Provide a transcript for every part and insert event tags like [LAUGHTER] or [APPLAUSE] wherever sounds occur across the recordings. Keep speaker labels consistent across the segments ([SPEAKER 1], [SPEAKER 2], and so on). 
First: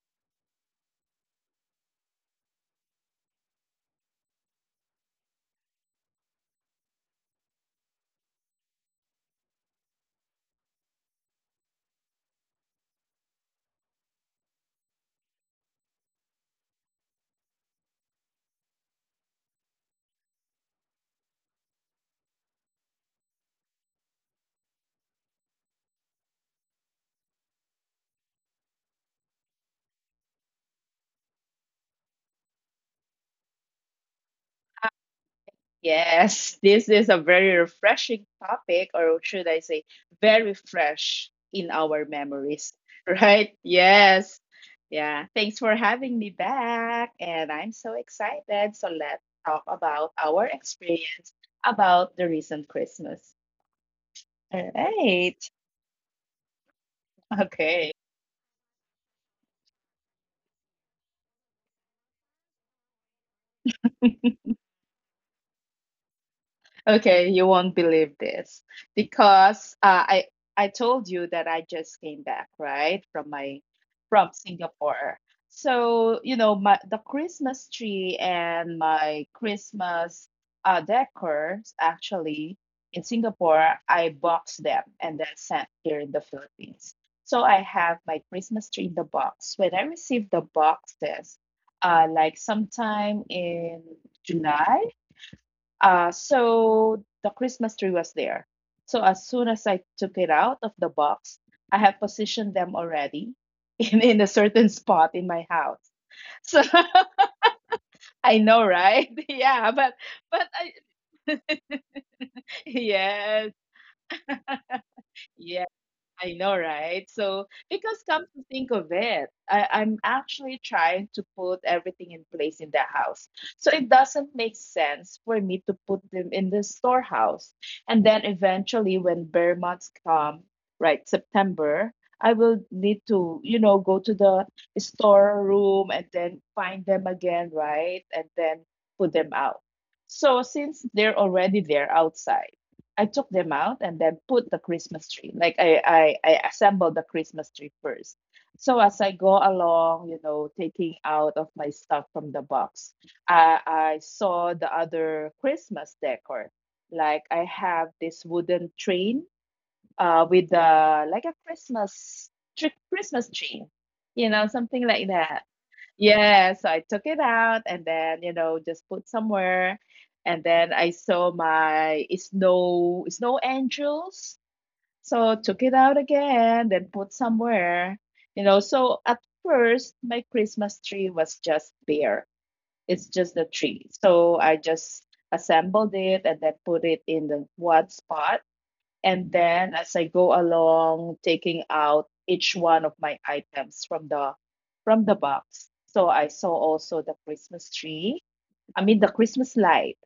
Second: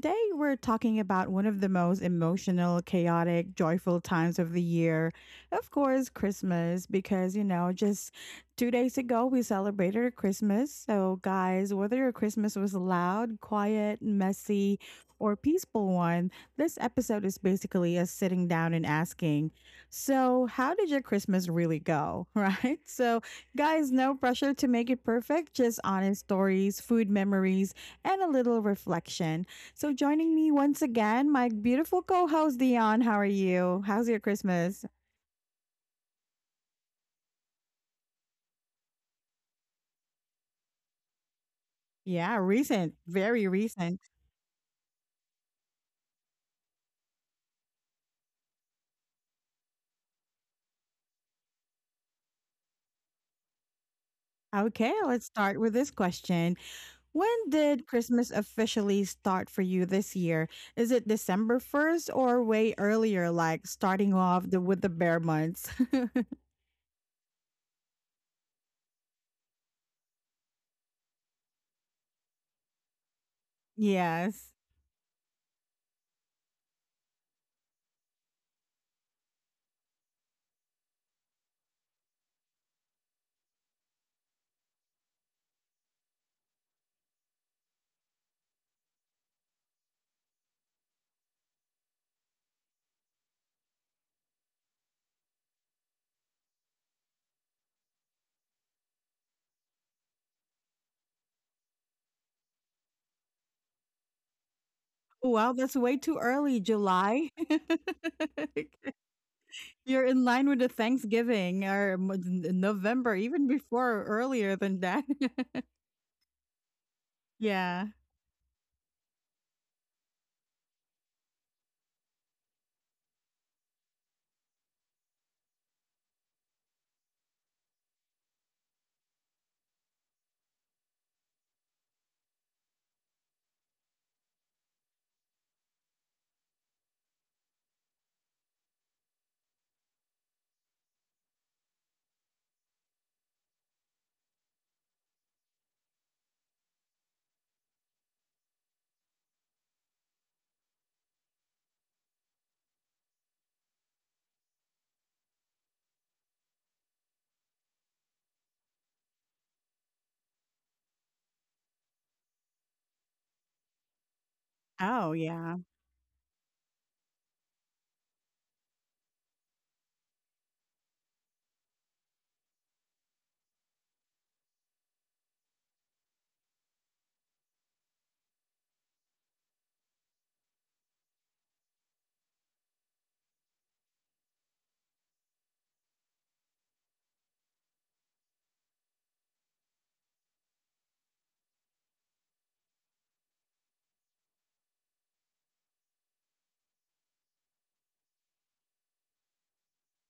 [SPEAKER 1] today we're talking about one of the most emotional, chaotic, joyful times of the year. Of course, Christmas, because, just 2 days ago we celebrated Christmas. So, guys, whether your Christmas was loud, quiet, messy, or peaceful one, this episode is basically us sitting down and asking, so, how did your Christmas really go? [LAUGHS] Right? So, guys, no pressure to make it perfect, just honest stories, food memories, and a little reflection. So, joining me once again, my beautiful co host Dion. How are you? How's your Christmas?
[SPEAKER 2] Yes, this is a very refreshing topic, or should I say, very fresh in our
[SPEAKER 1] Yeah, recent,
[SPEAKER 2] memories, [LAUGHS]
[SPEAKER 1] very
[SPEAKER 2] right?
[SPEAKER 1] recent.
[SPEAKER 2] Yes. Yeah. Thanks for having me back. And I'm so excited. So let's talk about our experience about the recent Christmas. All
[SPEAKER 1] Okay, let's
[SPEAKER 2] right.
[SPEAKER 1] start
[SPEAKER 2] [LAUGHS]
[SPEAKER 1] with this question. When did
[SPEAKER 2] Okay.
[SPEAKER 1] Christmas officially start for you this year? Is it December 1st or way earlier, like starting off with the bare months? [LAUGHS]
[SPEAKER 2] Okay, you won't believe this because I told you that I just came back, right, from my from
[SPEAKER 1] Yes.
[SPEAKER 2] Singapore. So, you know, my the Christmas tree and my Christmas decors actually in Singapore, I box them and then sent here in the Philippines. So I have my Christmas tree in the box. When I received the boxes, like sometime in July, so the Christmas tree was there. So as soon as I took it out of the box, I had positioned them already [LAUGHS] in a certain
[SPEAKER 1] Oh,
[SPEAKER 2] spot in
[SPEAKER 1] wow,
[SPEAKER 2] my
[SPEAKER 1] that's way
[SPEAKER 2] house.
[SPEAKER 1] too early,
[SPEAKER 2] So
[SPEAKER 1] July. [LAUGHS]
[SPEAKER 2] [LAUGHS] I know, right? [LAUGHS] Yeah,
[SPEAKER 1] You're in line with
[SPEAKER 2] but
[SPEAKER 1] the
[SPEAKER 2] I,
[SPEAKER 1] Thanksgiving or m n
[SPEAKER 2] [LAUGHS]
[SPEAKER 1] November, even
[SPEAKER 2] yes,
[SPEAKER 1] before earlier than that. [LAUGHS]
[SPEAKER 2] yes, I know, right? So,
[SPEAKER 1] Yeah.
[SPEAKER 2] because come to think of it, I'm actually trying to put everything in place in the house. So, it doesn't make sense for me to put them in the storehouse. And then eventually, when bear months come, right, September, I will need to, you know, go to the storeroom and then find them again, right? And then put them out. So, since they're already there outside, I took them out and then put the Christmas tree. Like I assembled the Christmas tree first. So as I go along, you know, taking out of my stuff from the box, I saw the other Christmas decor. Like I have this wooden train with like a Christmas tree, you know, something
[SPEAKER 1] Oh,
[SPEAKER 2] like that.
[SPEAKER 1] yeah.
[SPEAKER 2] Yeah, so I took it out and then, you know, just put somewhere. And then I saw my snow angels. So took it out again, then put somewhere. You know, so at first my Christmas tree was just bare. It's just a tree. So I just assembled it and then put it in the one spot. And then as I go along, taking out each one of my items from the box. So I saw also the Christmas tree. I mean the Christmas light.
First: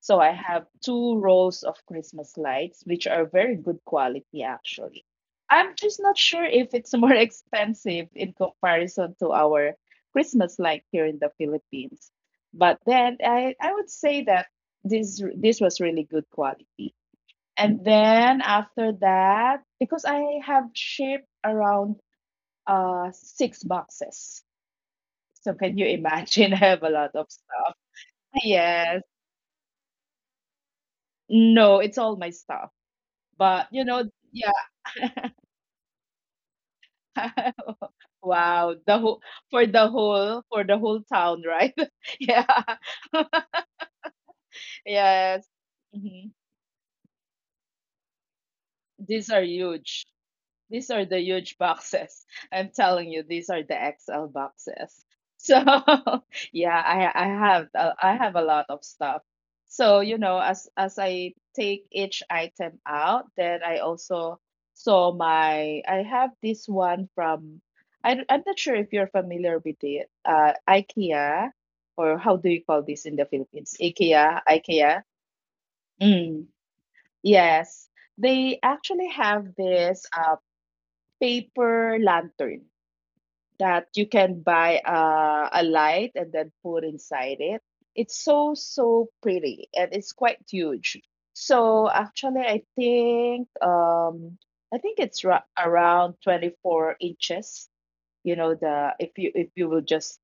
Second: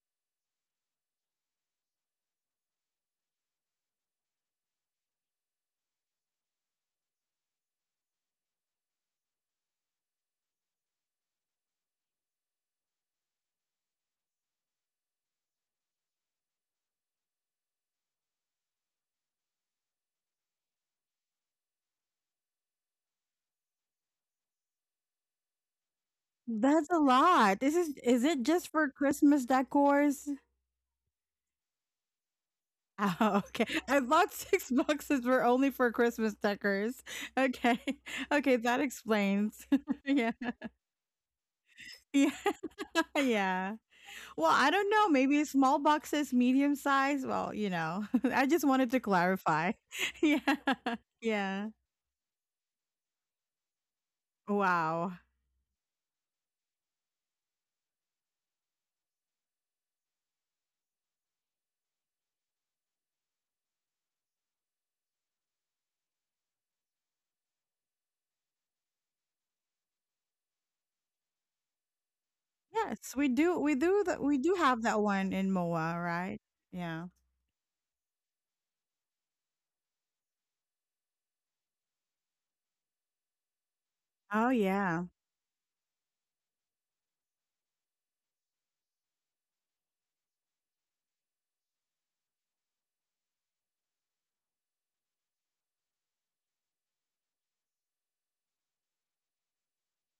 [SPEAKER 2] So I have two rows of Christmas lights, which are very good quality actually. I'm just not sure if it's [LAUGHS] more expensive in comparison to our Christmas light here in the Philippines. But then I would say that this was really good quality. And then after that, because I have shipped around six boxes. So can you imagine? [LAUGHS] I have
[SPEAKER 1] That's
[SPEAKER 2] a
[SPEAKER 1] a
[SPEAKER 2] lot of
[SPEAKER 1] lot. This
[SPEAKER 2] stuff.
[SPEAKER 1] is it just for
[SPEAKER 2] Yes.
[SPEAKER 1] Christmas decors? [LAUGHS]
[SPEAKER 2] No, it's all my stuff.
[SPEAKER 1] Oh, okay.
[SPEAKER 2] But you
[SPEAKER 1] I
[SPEAKER 2] know,
[SPEAKER 1] thought [LAUGHS]
[SPEAKER 2] yeah.
[SPEAKER 1] 6 boxes were only for Christmas decors. Okay.
[SPEAKER 2] [LAUGHS]
[SPEAKER 1] [LAUGHS] Okay,
[SPEAKER 2] Wow,
[SPEAKER 1] that
[SPEAKER 2] the whole for
[SPEAKER 1] explains.
[SPEAKER 2] the
[SPEAKER 1] [LAUGHS] Yeah.
[SPEAKER 2] whole for the whole town, right? [LAUGHS]
[SPEAKER 1] Yeah,
[SPEAKER 2] Yeah.
[SPEAKER 1] [LAUGHS]
[SPEAKER 2] [LAUGHS]
[SPEAKER 1] yeah. Well, I don't know, maybe
[SPEAKER 2] Yes.
[SPEAKER 1] small
[SPEAKER 2] Mhm.
[SPEAKER 1] boxes, medium size, well, [LAUGHS] I just wanted to
[SPEAKER 2] These are
[SPEAKER 1] clarify.
[SPEAKER 2] huge.
[SPEAKER 1] [LAUGHS] Yeah.
[SPEAKER 2] These are the huge
[SPEAKER 1] Yeah.
[SPEAKER 2] boxes. [LAUGHS] I'm telling you, these are the XL boxes.
[SPEAKER 1] Wow.
[SPEAKER 2] So [LAUGHS] yeah, I have a lot of stuff. So you know, as I take each item out, then I also saw my I have this one from I'm not sure if you're familiar with it. IKEA or how do you call this in
[SPEAKER 1] Yes,
[SPEAKER 2] the
[SPEAKER 1] we do
[SPEAKER 2] Philippines?
[SPEAKER 1] we do that
[SPEAKER 2] IKEA,
[SPEAKER 1] we do have
[SPEAKER 2] IKEA.
[SPEAKER 1] that one in MOA, right?
[SPEAKER 2] Mm,
[SPEAKER 1] Yeah.
[SPEAKER 2] yes, they actually have this. Paper lantern that you can
[SPEAKER 1] Oh,
[SPEAKER 2] buy
[SPEAKER 1] yeah.
[SPEAKER 2] a light and then put inside it. It's so, so pretty and it's quite huge. So actually, I think it's around 24 inches, you know, the if you will just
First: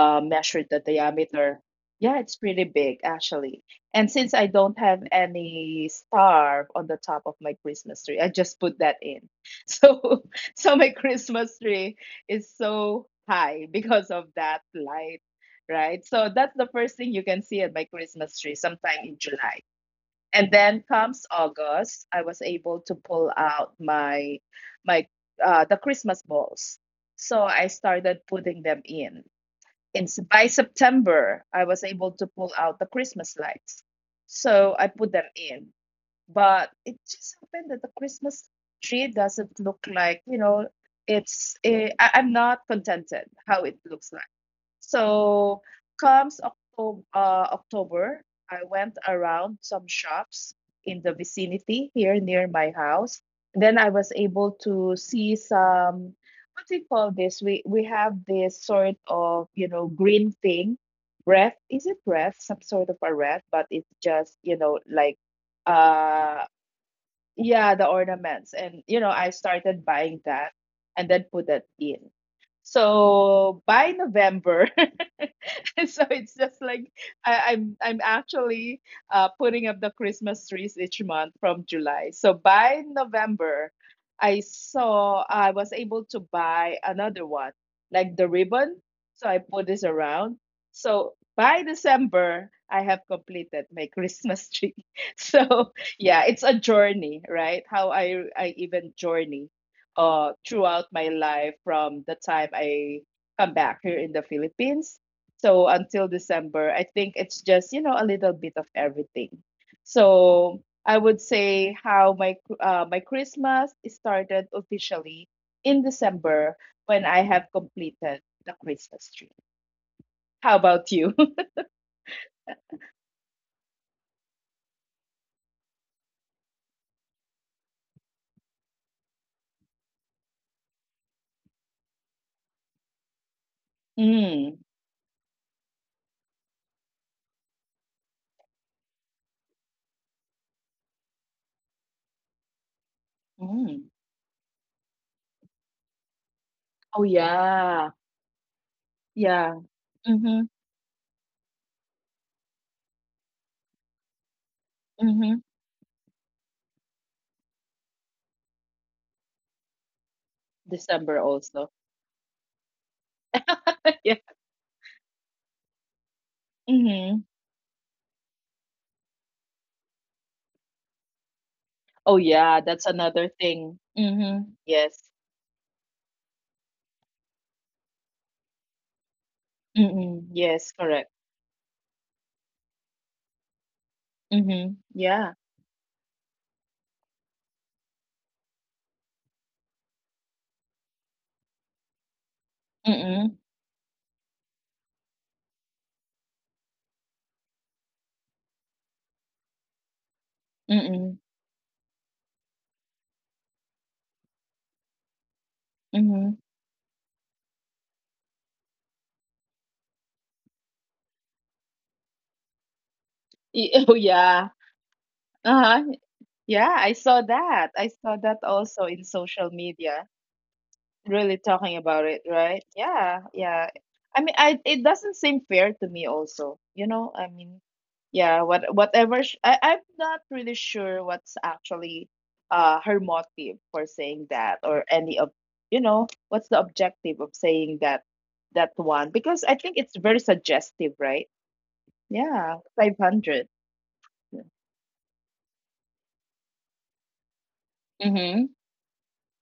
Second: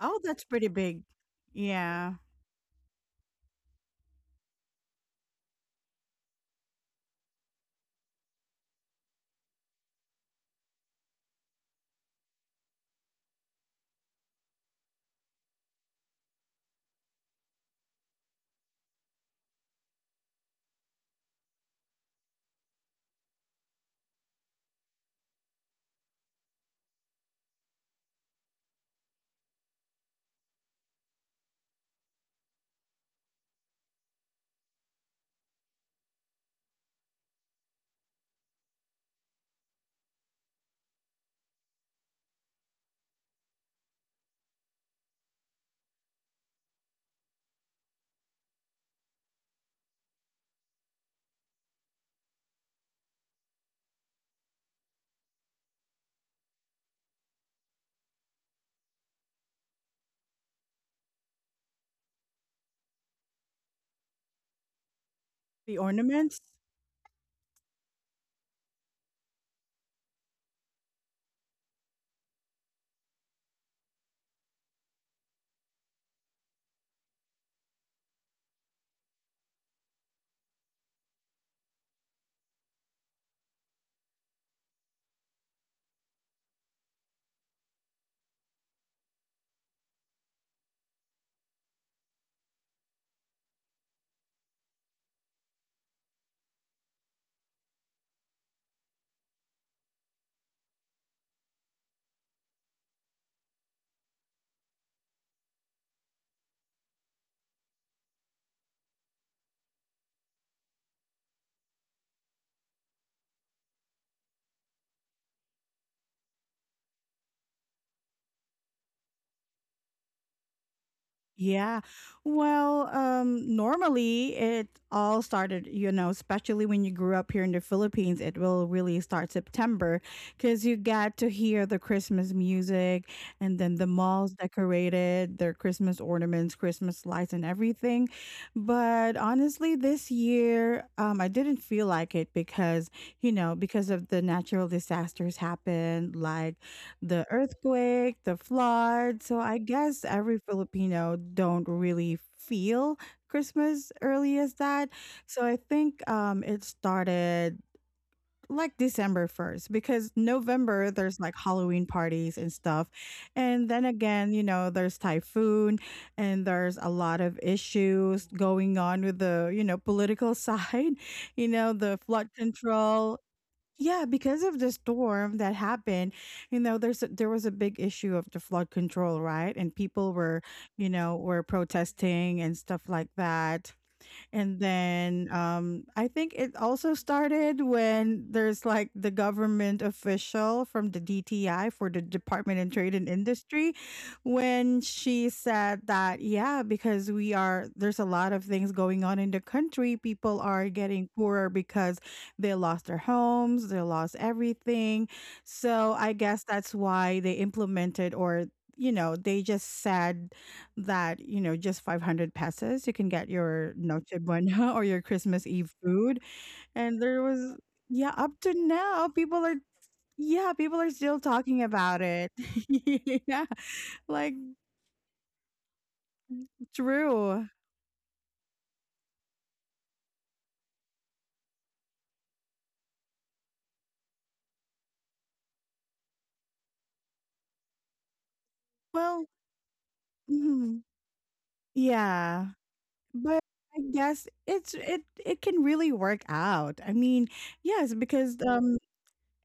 [SPEAKER 1] Oh, that's
[SPEAKER 2] measure
[SPEAKER 1] pretty
[SPEAKER 2] the
[SPEAKER 1] big.
[SPEAKER 2] diameter.
[SPEAKER 1] Yeah.
[SPEAKER 2] Yeah, it's pretty big actually. And since I don't have any star on the top of my Christmas tree, I just put that in. [LAUGHS] So so my Christmas tree is so high because of that light, right? So that's the first thing you can see at my Christmas tree sometime in July. And then comes August, I was able to pull out my my the Christmas balls. So I started putting them in. By September, I was able to pull out the Christmas lights. So I put them in. But it just happened that the Christmas tree doesn't look like, you know, I'm not contented how it looks like. So comes October, October, I went around some shops in the vicinity here near my house. Then I was able to see some what do you call this? We have this sort of you know green thing, breath. Is it breath? Some sort of a wreath, but it's just you know like
[SPEAKER 1] The ornaments?
[SPEAKER 2] uh yeah the ornaments, and you know I started buying that and then put that in. So by November, [LAUGHS] so it's just like I'm actually putting up the Christmas trees each month from July. So by November, I saw I was able to buy another one, like the ribbon. So I put this around. So by December, I have completed my Christmas tree. [LAUGHS] So yeah, it's a journey, right? How I even journey throughout my life from the time I come back here in the Philippines. So until December, I think it's just, you know, a little bit of everything. So I would say how my Christmas started officially in December when I have completed the Christmas tree. How about you?
[SPEAKER 1] Yeah. Well, normally it all started, especially when you grew up here in the Philippines, it will really start September because you got to hear the Christmas music, and then the
[SPEAKER 2] [LAUGHS]
[SPEAKER 1] malls
[SPEAKER 2] Mm,
[SPEAKER 1] decorated their Christmas ornaments, Christmas lights, and everything. But honestly, this year, I didn't feel like it because, you know,
[SPEAKER 2] mm.
[SPEAKER 1] because of the natural disasters happened, like
[SPEAKER 2] Oh
[SPEAKER 1] the
[SPEAKER 2] yeah.
[SPEAKER 1] earthquake, the flood. So I
[SPEAKER 2] Yeah.
[SPEAKER 1] guess every
[SPEAKER 2] Mhm.
[SPEAKER 1] Filipino don't really feel Christmas early as that.
[SPEAKER 2] Mhm.
[SPEAKER 1] So I think it started like December 1st, because November
[SPEAKER 2] December
[SPEAKER 1] there's like
[SPEAKER 2] also.
[SPEAKER 1] Halloween parties and stuff. And then
[SPEAKER 2] [LAUGHS] Yeah.
[SPEAKER 1] again, there's typhoon, and there's a
[SPEAKER 2] Mm-hmm.
[SPEAKER 1] lot of issues going on with the political side, [LAUGHS] the
[SPEAKER 2] Oh
[SPEAKER 1] flood
[SPEAKER 2] yeah, that's
[SPEAKER 1] control.
[SPEAKER 2] another thing.
[SPEAKER 1] Yeah, because
[SPEAKER 2] Mm-hmm.
[SPEAKER 1] of the
[SPEAKER 2] Yes.
[SPEAKER 1] storm that happened, there was a big issue of the flood control, right? And people
[SPEAKER 2] Mm-hmm.
[SPEAKER 1] were,
[SPEAKER 2] Yes,
[SPEAKER 1] you
[SPEAKER 2] correct.
[SPEAKER 1] know, were protesting and stuff like that. And
[SPEAKER 2] Mm-hmm.
[SPEAKER 1] then
[SPEAKER 2] Yeah.
[SPEAKER 1] I think it also started when there's like the government official from the DTI, for the Department in Trade and
[SPEAKER 2] Mm-hmm.
[SPEAKER 1] Industry, when she said that, yeah, because there's a lot of things going on in the country. People are getting
[SPEAKER 2] Mm.
[SPEAKER 1] poorer because they lost their homes, they lost everything. So I
[SPEAKER 2] Mhm.
[SPEAKER 1] guess that's why they implemented, or they just said that, just 500 pesos, you can get
[SPEAKER 2] Y
[SPEAKER 1] your
[SPEAKER 2] [LAUGHS] oh,
[SPEAKER 1] Noche
[SPEAKER 2] yeah.
[SPEAKER 1] Buena [LAUGHS] or your Christmas Eve
[SPEAKER 2] Uh-huh.
[SPEAKER 1] food.
[SPEAKER 2] Yeah, I
[SPEAKER 1] And
[SPEAKER 2] saw that. I
[SPEAKER 1] yeah,
[SPEAKER 2] saw
[SPEAKER 1] up
[SPEAKER 2] that
[SPEAKER 1] to
[SPEAKER 2] also in
[SPEAKER 1] now, people
[SPEAKER 2] social
[SPEAKER 1] are,
[SPEAKER 2] media,
[SPEAKER 1] yeah, people are still
[SPEAKER 2] really
[SPEAKER 1] talking
[SPEAKER 2] talking
[SPEAKER 1] about
[SPEAKER 2] about it,
[SPEAKER 1] it.
[SPEAKER 2] right? Yeah,
[SPEAKER 1] [LAUGHS] Yeah,
[SPEAKER 2] yeah. I
[SPEAKER 1] like,
[SPEAKER 2] mean, I it doesn't seem fair to me also. You know, I
[SPEAKER 1] true.
[SPEAKER 2] mean, yeah, what whatever sh I I'm not really sure what's actually her motive for saying that or any of, you know, what's the objective of saying that that one
[SPEAKER 1] Well,
[SPEAKER 2] because I think it's very
[SPEAKER 1] mhm,
[SPEAKER 2] suggestive, right?
[SPEAKER 1] yeah,
[SPEAKER 2] Yeah,
[SPEAKER 1] but
[SPEAKER 2] 500.
[SPEAKER 1] I guess it can really work out. I mean, yes, because
[SPEAKER 2] Mhm,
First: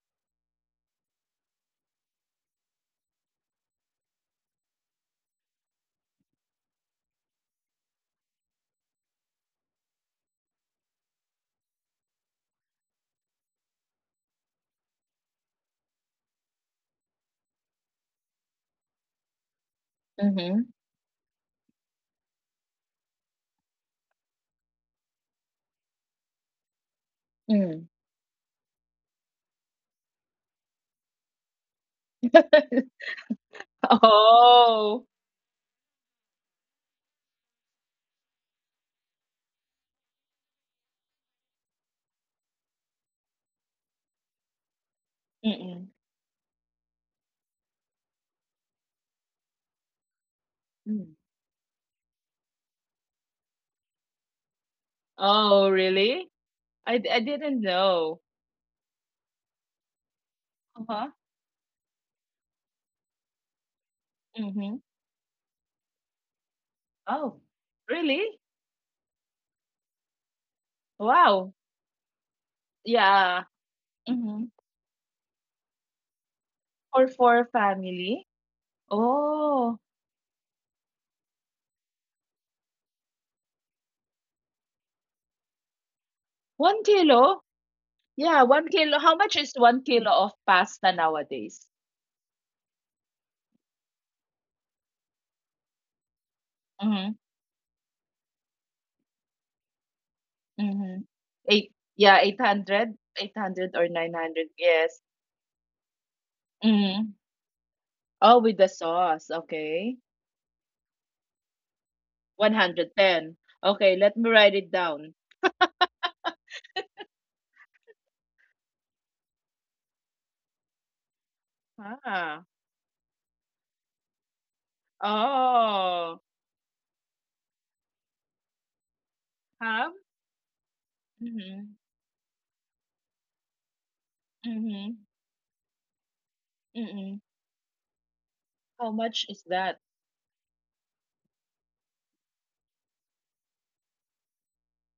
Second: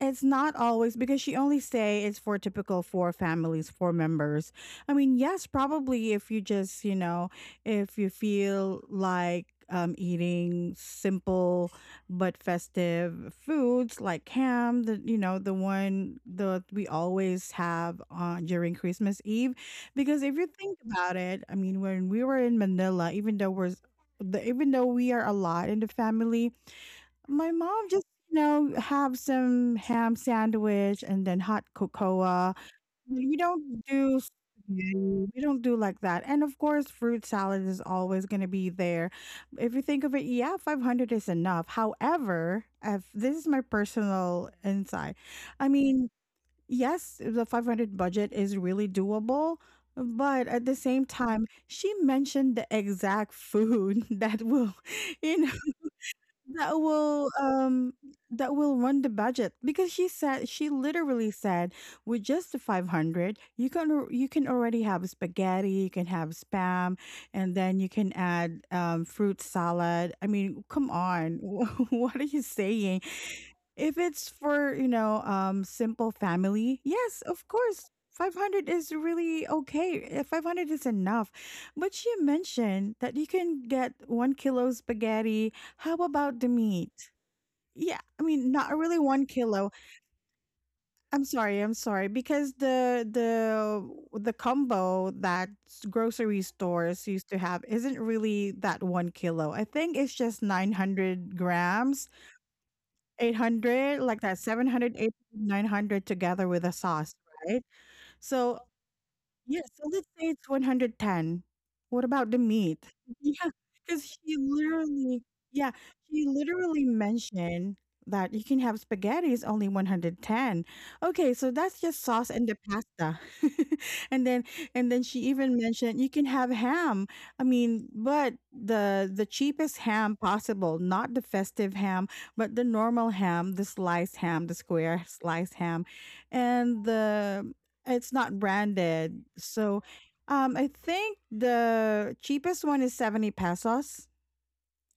[SPEAKER 1] it's not always. Because she only say it's for typical four families, four members. I mean, yes, probably if you just, if you feel like eating simple but festive foods like ham, the you know the one that we always have on during Christmas Eve, because if you
[SPEAKER 2] mhm,
[SPEAKER 1] think about it, I mean, when we were in Manila, even though even though we are a lot in the family, my mom
[SPEAKER 2] mm.
[SPEAKER 1] just, have some ham sandwich and then hot cocoa.
[SPEAKER 2] [LAUGHS]
[SPEAKER 1] We don't do spaghetti.
[SPEAKER 2] Oh.
[SPEAKER 1] We don't do like that. And of course, fruit salad is always going to be there. If you think of it, yeah, 500 is enough. However, if this is my personal insight, I
[SPEAKER 2] Mm-mm,
[SPEAKER 1] mean, yes, the 500 budget is really doable. But at the same
[SPEAKER 2] mm.
[SPEAKER 1] time, she mentioned the exact food [LAUGHS] that will, you know,
[SPEAKER 2] Oh, really?
[SPEAKER 1] that
[SPEAKER 2] I
[SPEAKER 1] will
[SPEAKER 2] didn't
[SPEAKER 1] um
[SPEAKER 2] know.
[SPEAKER 1] that will run the budget, because she
[SPEAKER 2] Uh-huh.
[SPEAKER 1] literally said with just the 500, you can
[SPEAKER 2] Mhm.
[SPEAKER 1] already have spaghetti, you can have spam,
[SPEAKER 2] Oh,
[SPEAKER 1] and then you can
[SPEAKER 2] really?
[SPEAKER 1] add fruit salad. I mean, come on. [LAUGHS]
[SPEAKER 2] Wow.
[SPEAKER 1] What are you saying?
[SPEAKER 2] Yeah.
[SPEAKER 1] If it's
[SPEAKER 2] Mhm.
[SPEAKER 1] for simple family,
[SPEAKER 2] For
[SPEAKER 1] yes,
[SPEAKER 2] four
[SPEAKER 1] of course
[SPEAKER 2] family?
[SPEAKER 1] 500 is really
[SPEAKER 2] Oh,
[SPEAKER 1] okay. 500 is enough, but she mentioned that you can get 1 kilo spaghetti. How about the
[SPEAKER 2] one
[SPEAKER 1] meat?
[SPEAKER 2] kilo?
[SPEAKER 1] Yeah, I
[SPEAKER 2] Yeah,
[SPEAKER 1] mean,
[SPEAKER 2] 1
[SPEAKER 1] not
[SPEAKER 2] kilo.
[SPEAKER 1] really
[SPEAKER 2] How
[SPEAKER 1] one
[SPEAKER 2] much is
[SPEAKER 1] kilo.
[SPEAKER 2] 1 kilo of pasta nowadays?
[SPEAKER 1] I'm sorry, because the combo that grocery stores
[SPEAKER 2] Mhm,
[SPEAKER 1] used to have isn't really that 1 kilo. I think it's just
[SPEAKER 2] mhm.
[SPEAKER 1] 900
[SPEAKER 2] Eight
[SPEAKER 1] grams,
[SPEAKER 2] yeah, eight hundred or
[SPEAKER 1] 800, like that,
[SPEAKER 2] 900,
[SPEAKER 1] 700,
[SPEAKER 2] yes.
[SPEAKER 1] 800, 900, together with a
[SPEAKER 2] Mhm.
[SPEAKER 1] sauce, right?
[SPEAKER 2] Oh, with
[SPEAKER 1] So,
[SPEAKER 2] the sauce,
[SPEAKER 1] yeah, so
[SPEAKER 2] okay.
[SPEAKER 1] let's say it's 110. What about the meat? [LAUGHS]
[SPEAKER 2] 110.
[SPEAKER 1] Yeah,
[SPEAKER 2] Okay,
[SPEAKER 1] because
[SPEAKER 2] let me
[SPEAKER 1] she
[SPEAKER 2] write it down.
[SPEAKER 1] literally yeah, she literally mentioned that you can have spaghetti is only 110. Okay, so that's just sauce
[SPEAKER 2] Ah.
[SPEAKER 1] and the pasta. [LAUGHS] And then and then she even mentioned you
[SPEAKER 2] Oh.
[SPEAKER 1] can have ham. I mean, but the cheapest
[SPEAKER 2] Ham?
[SPEAKER 1] ham possible, not the
[SPEAKER 2] Mm-hmm.
[SPEAKER 1] festive ham, but the normal ham, the sliced ham, the
[SPEAKER 2] Mm-hmm.
[SPEAKER 1] square sliced ham. And
[SPEAKER 2] Mm-hmm.
[SPEAKER 1] the It's not
[SPEAKER 2] How much
[SPEAKER 1] branded.
[SPEAKER 2] is that?
[SPEAKER 1] So, I think the cheapest one is 70 pesos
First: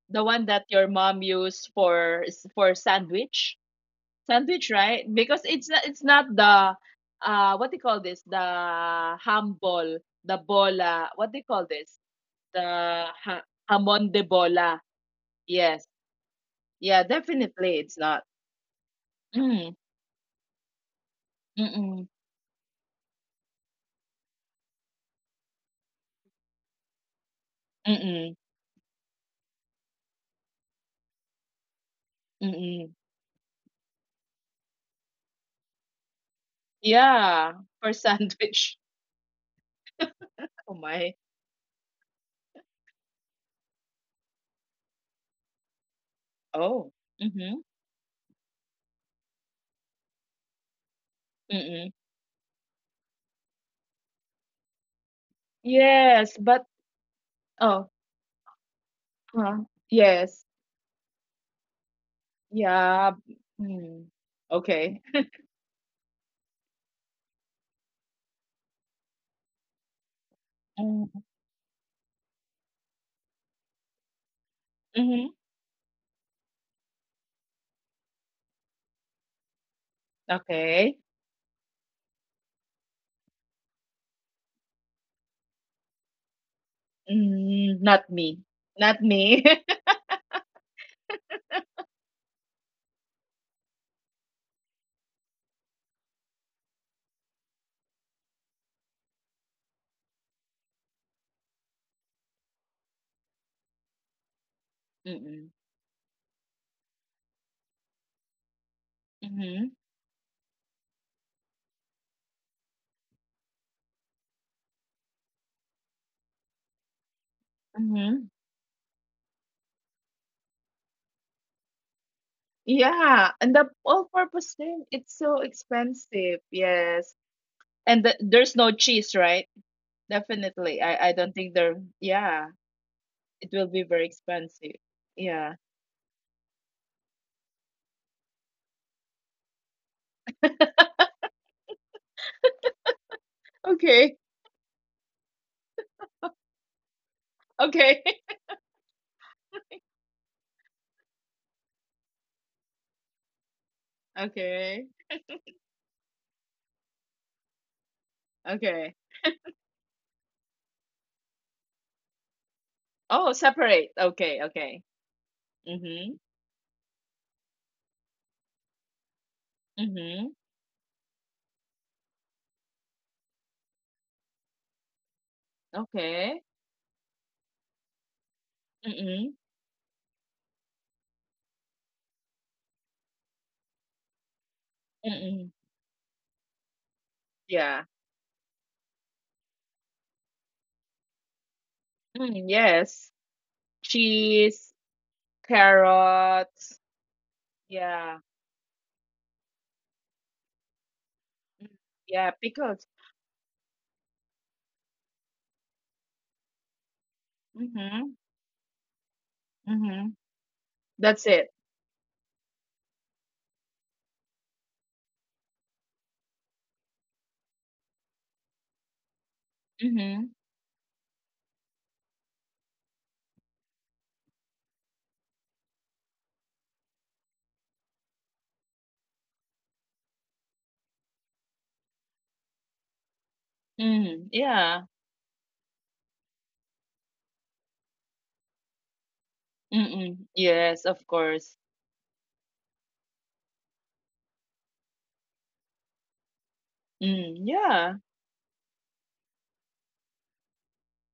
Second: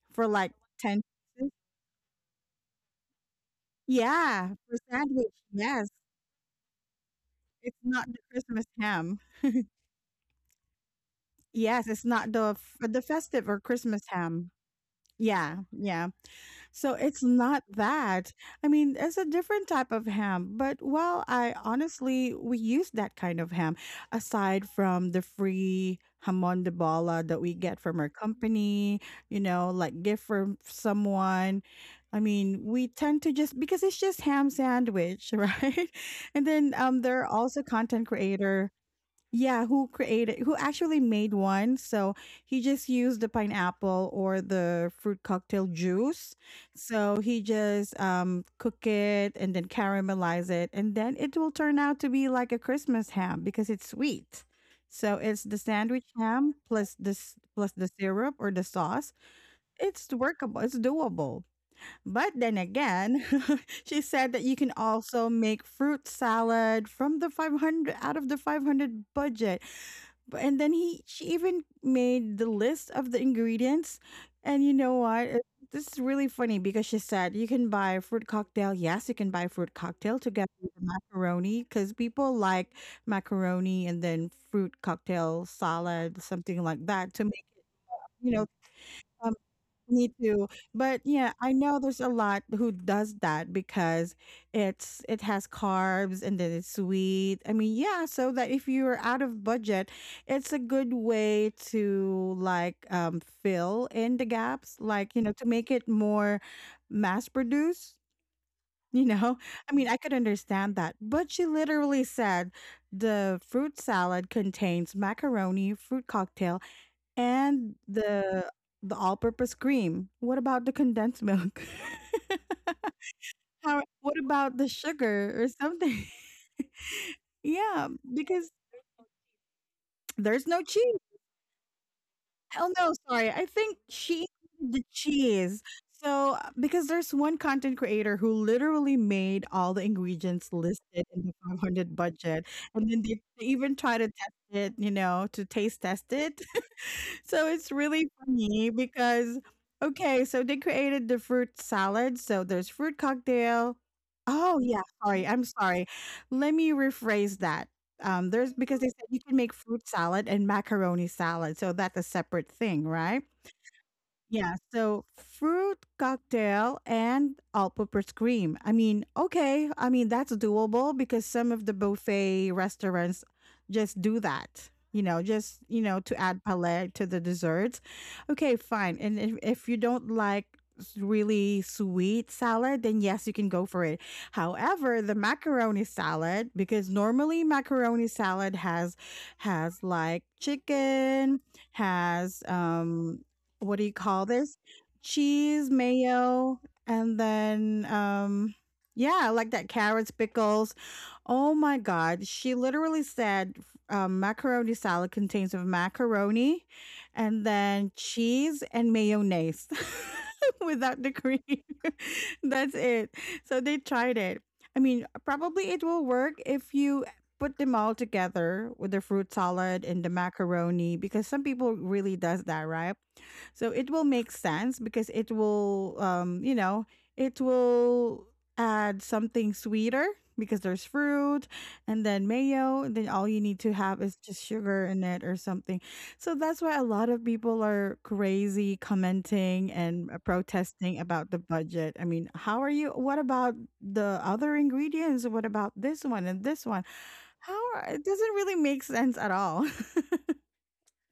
[SPEAKER 2] The
[SPEAKER 1] for
[SPEAKER 2] one
[SPEAKER 1] like
[SPEAKER 2] that your
[SPEAKER 1] 10
[SPEAKER 2] mom
[SPEAKER 1] pieces.
[SPEAKER 2] used for for sandwich?
[SPEAKER 1] Yeah,
[SPEAKER 2] Sandwich,
[SPEAKER 1] for
[SPEAKER 2] right?
[SPEAKER 1] sandwich.
[SPEAKER 2] Because
[SPEAKER 1] Yes.
[SPEAKER 2] it's not the what do
[SPEAKER 1] It's
[SPEAKER 2] you call
[SPEAKER 1] not the
[SPEAKER 2] this?
[SPEAKER 1] Christmas
[SPEAKER 2] The
[SPEAKER 1] ham.
[SPEAKER 2] ham ball, the bola. What do you call
[SPEAKER 1] Yes,
[SPEAKER 2] this?
[SPEAKER 1] it's not the
[SPEAKER 2] The
[SPEAKER 1] festive or Christmas
[SPEAKER 2] hamon de
[SPEAKER 1] ham.
[SPEAKER 2] bola.
[SPEAKER 1] Yeah,
[SPEAKER 2] Yes.
[SPEAKER 1] yeah. So
[SPEAKER 2] Yeah,
[SPEAKER 1] it's not
[SPEAKER 2] definitely it's not.
[SPEAKER 1] that. I mean, it's a different
[SPEAKER 2] Mm.
[SPEAKER 1] type of ham. But well, I
[SPEAKER 2] Mm-mm.
[SPEAKER 1] honestly, we use that kind of ham aside from the free hamon de bola that we get from our
[SPEAKER 2] Mm-mm.
[SPEAKER 1] company, you know, like gift from someone. I mean, we
[SPEAKER 2] Mm-mm.
[SPEAKER 1] tend to, just because it's just ham sandwich, [LAUGHS] right? And then there are
[SPEAKER 2] Yeah,
[SPEAKER 1] also
[SPEAKER 2] for
[SPEAKER 1] content creator,
[SPEAKER 2] sandwich. [LAUGHS]
[SPEAKER 1] yeah, who
[SPEAKER 2] Oh
[SPEAKER 1] actually
[SPEAKER 2] my.
[SPEAKER 1] made one. So he just used the pineapple or the fruit cocktail juice.
[SPEAKER 2] Oh.
[SPEAKER 1] So he
[SPEAKER 2] Mm-hmm.
[SPEAKER 1] just cook it and then caramelize it. And then it will turn
[SPEAKER 2] Mm-mm.
[SPEAKER 1] out to be like a Christmas ham because it's sweet. So it's the sandwich
[SPEAKER 2] Yes,
[SPEAKER 1] ham
[SPEAKER 2] but
[SPEAKER 1] plus this plus
[SPEAKER 2] oh,
[SPEAKER 1] the syrup or the sauce.
[SPEAKER 2] huh.
[SPEAKER 1] It's
[SPEAKER 2] Yes.
[SPEAKER 1] workable. It's doable. But then
[SPEAKER 2] Yeah.
[SPEAKER 1] again, [LAUGHS] she
[SPEAKER 2] Mm.
[SPEAKER 1] said that you can
[SPEAKER 2] Okay.
[SPEAKER 1] also
[SPEAKER 2] [LAUGHS]
[SPEAKER 1] make fruit salad from the 500, out of the 500 budget. And then he
[SPEAKER 2] Mm,
[SPEAKER 1] she even made the list of the ingredients. And you know
[SPEAKER 2] Mm-hmm.
[SPEAKER 1] what? This is really funny, because she said you can buy fruit cocktail. Yes, you can buy fruit cocktail together with the
[SPEAKER 2] Okay.
[SPEAKER 1] macaroni, because people like macaroni and then fruit cocktail salad, something like that to make,
[SPEAKER 2] Mm, not
[SPEAKER 1] you
[SPEAKER 2] me.
[SPEAKER 1] know,
[SPEAKER 2] Not me.
[SPEAKER 1] me too. But yeah, I know there's a lot who does that, because it has carbs and then it's sweet. I mean, yeah, so that if you're out of budget, it's a good way to like fill in the gaps,
[SPEAKER 2] [LAUGHS]
[SPEAKER 1] like, to
[SPEAKER 2] Mm-mm.
[SPEAKER 1] make it more mass produced, [LAUGHS] you know?
[SPEAKER 2] Mm-hmm.
[SPEAKER 1] I mean, I could understand that. But she literally said the fruit salad contains macaroni, fruit cocktail, and
[SPEAKER 2] Mm-hmm.
[SPEAKER 1] the all-purpose cream. What about the condensed milk? [LAUGHS]
[SPEAKER 2] Yeah, and the
[SPEAKER 1] How What about
[SPEAKER 2] all-purpose
[SPEAKER 1] the
[SPEAKER 2] thing, it's
[SPEAKER 1] sugar
[SPEAKER 2] so
[SPEAKER 1] or something?
[SPEAKER 2] expensive.
[SPEAKER 1] [LAUGHS]
[SPEAKER 2] Yes.
[SPEAKER 1] Yeah,
[SPEAKER 2] And the,
[SPEAKER 1] because
[SPEAKER 2] there's no cheese, right?
[SPEAKER 1] there's no
[SPEAKER 2] Definitely.
[SPEAKER 1] cheese.
[SPEAKER 2] I don't think there yeah,
[SPEAKER 1] Oh, no, sorry. I
[SPEAKER 2] it will
[SPEAKER 1] think
[SPEAKER 2] be very
[SPEAKER 1] she
[SPEAKER 2] expensive.
[SPEAKER 1] included the
[SPEAKER 2] Yeah.
[SPEAKER 1] cheese. So, because there's one content creator who literally made all the ingredients listed in the 500 budget, and then they even try to
[SPEAKER 2] Okay.
[SPEAKER 1] test it, to taste test it. So it's
[SPEAKER 2] Okay.
[SPEAKER 1] really
[SPEAKER 2] [LAUGHS]
[SPEAKER 1] funny, because, okay, so they created the fruit salad. So there's fruit cocktail. Oh yeah,
[SPEAKER 2] Okay.
[SPEAKER 1] sorry, I'm sorry. Let me rephrase that. There's Because they
[SPEAKER 2] Okay.
[SPEAKER 1] said you can make fruit salad and macaroni salad, so that's a separate thing, right?
[SPEAKER 2] Oh, separate. Okay.
[SPEAKER 1] Yeah,
[SPEAKER 2] Okay.
[SPEAKER 1] so fruit
[SPEAKER 2] Mhm.
[SPEAKER 1] cocktail and all purpose cream. I mean, okay, that's
[SPEAKER 2] Mhm.
[SPEAKER 1] doable, because some of the buffet restaurants just do that. You know, just to
[SPEAKER 2] Okay.
[SPEAKER 1] add palette to the desserts. Okay, fine. And
[SPEAKER 2] Mhm.
[SPEAKER 1] if you don't like really sweet salad, then yes, you can go for it. However, the
[SPEAKER 2] Mhm.
[SPEAKER 1] macaroni salad, because normally
[SPEAKER 2] Yeah.
[SPEAKER 1] macaroni salad has like chicken, has
[SPEAKER 2] Mm, yes.
[SPEAKER 1] what do you call this?
[SPEAKER 2] Cheese,
[SPEAKER 1] Cheese, mayo,
[SPEAKER 2] carrots.
[SPEAKER 1] and then
[SPEAKER 2] Yeah.
[SPEAKER 1] yeah, like that, carrots, pickles. Oh
[SPEAKER 2] Mm,
[SPEAKER 1] my god,
[SPEAKER 2] yeah,
[SPEAKER 1] she
[SPEAKER 2] pickles.
[SPEAKER 1] literally said macaroni salad contains of macaroni and then
[SPEAKER 2] Mhm.
[SPEAKER 1] cheese and mayonnaise
[SPEAKER 2] Mhm.
[SPEAKER 1] [LAUGHS] without the
[SPEAKER 2] That's
[SPEAKER 1] cream.
[SPEAKER 2] it.
[SPEAKER 1] [LAUGHS] That's it. So they tried it. I mean, probably it will work if you put them all together with the fruit salad and the
[SPEAKER 2] Mhm.
[SPEAKER 1] macaroni, because some people really does that, right? So it will make sense, because it will add something sweeter, because there's fruit and then mayo. And then all you need to have is
[SPEAKER 2] Mm,
[SPEAKER 1] just
[SPEAKER 2] yeah.
[SPEAKER 1] sugar in it or something. So that's why a lot of people are crazy commenting and
[SPEAKER 2] Mm-mm. Yes,
[SPEAKER 1] protesting
[SPEAKER 2] of
[SPEAKER 1] about the
[SPEAKER 2] course.
[SPEAKER 1] budget. I mean, how are you? What about the other ingredients? What about this one and this one?
[SPEAKER 2] Mm,
[SPEAKER 1] How are,
[SPEAKER 2] yeah.
[SPEAKER 1] it doesn't really make sense at all. [LAUGHS]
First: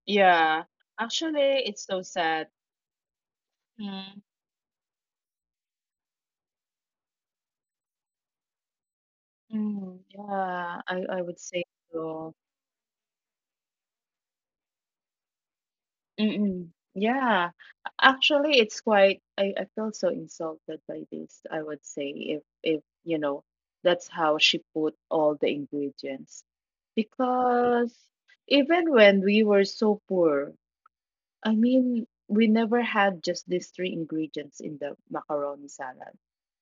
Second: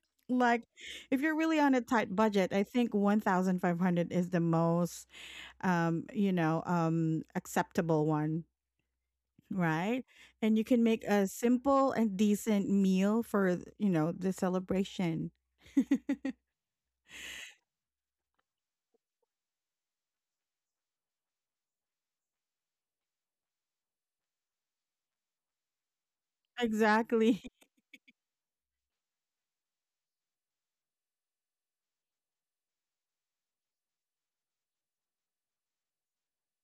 [SPEAKER 2] Yeah.
[SPEAKER 1] Like, if you're really
[SPEAKER 2] Actually,
[SPEAKER 1] on a
[SPEAKER 2] it's so
[SPEAKER 1] tight
[SPEAKER 2] sad.
[SPEAKER 1] budget, I think 1,500
[SPEAKER 2] Mm.
[SPEAKER 1] is the most, acceptable one,
[SPEAKER 2] Mm,
[SPEAKER 1] right? And you
[SPEAKER 2] yeah,
[SPEAKER 1] can
[SPEAKER 2] I
[SPEAKER 1] make
[SPEAKER 2] I
[SPEAKER 1] a
[SPEAKER 2] would say
[SPEAKER 1] simple and
[SPEAKER 2] so.
[SPEAKER 1] decent meal for, the celebration.
[SPEAKER 2] Mm-mm. Yeah. Actually, it's quite I feel so insulted by this, I would say, if you know, that's how she put all the ingredients.
[SPEAKER 1] Exactly. [LAUGHS]
[SPEAKER 2] Because even when we were so poor, I mean, we never had just these three ingredients in the macaroni salad.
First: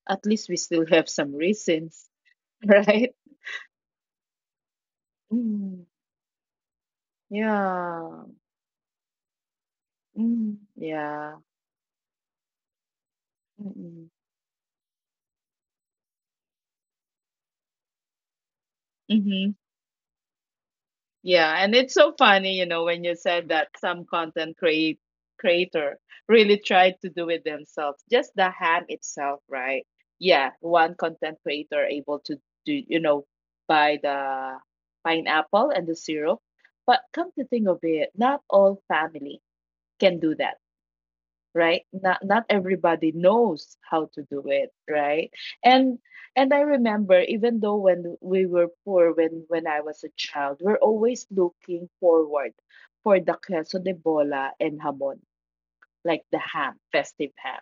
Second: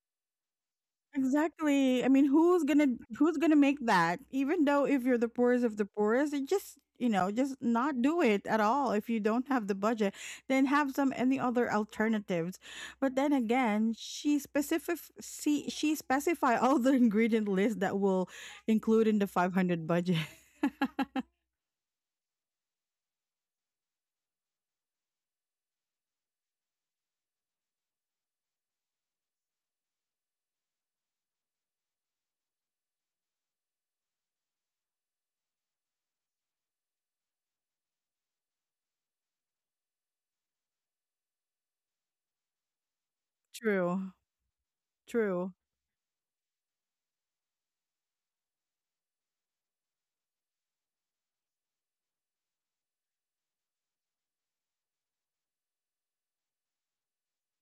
[SPEAKER 2] At least we still have some
[SPEAKER 1] Exactly.
[SPEAKER 2] raisins,
[SPEAKER 1] I mean,
[SPEAKER 2] [LAUGHS] right?
[SPEAKER 1] who's gonna make that? Even though if you're the poorest of
[SPEAKER 2] Mm,
[SPEAKER 1] the poorest, it just just not do
[SPEAKER 2] yeah.
[SPEAKER 1] it at all. If you don't have the budget,
[SPEAKER 2] Mm,
[SPEAKER 1] then have some
[SPEAKER 2] yeah.
[SPEAKER 1] any other alternatives. But then again,
[SPEAKER 2] Mm-mm.
[SPEAKER 1] she specific see she specify all the [LAUGHS] ingredient list that will include in the
[SPEAKER 2] Mm-hmm.
[SPEAKER 1] 500 budget. [LAUGHS]
[SPEAKER 2] Yeah, and it's so funny, you know, when you said that some content create creator really tried to do it themselves. Just the ham itself, right? Yeah, one content creator able to do, you know, buy the pineapple and the syrup. But come to think of it, not all family can do that, right? Not not everybody knows how
[SPEAKER 1] True.
[SPEAKER 2] to do it, right?
[SPEAKER 1] True.
[SPEAKER 2] and and I remember even though when we were poor, when I was a child, we're always looking forward for the queso de bola and hamon, like the ham, festive ham,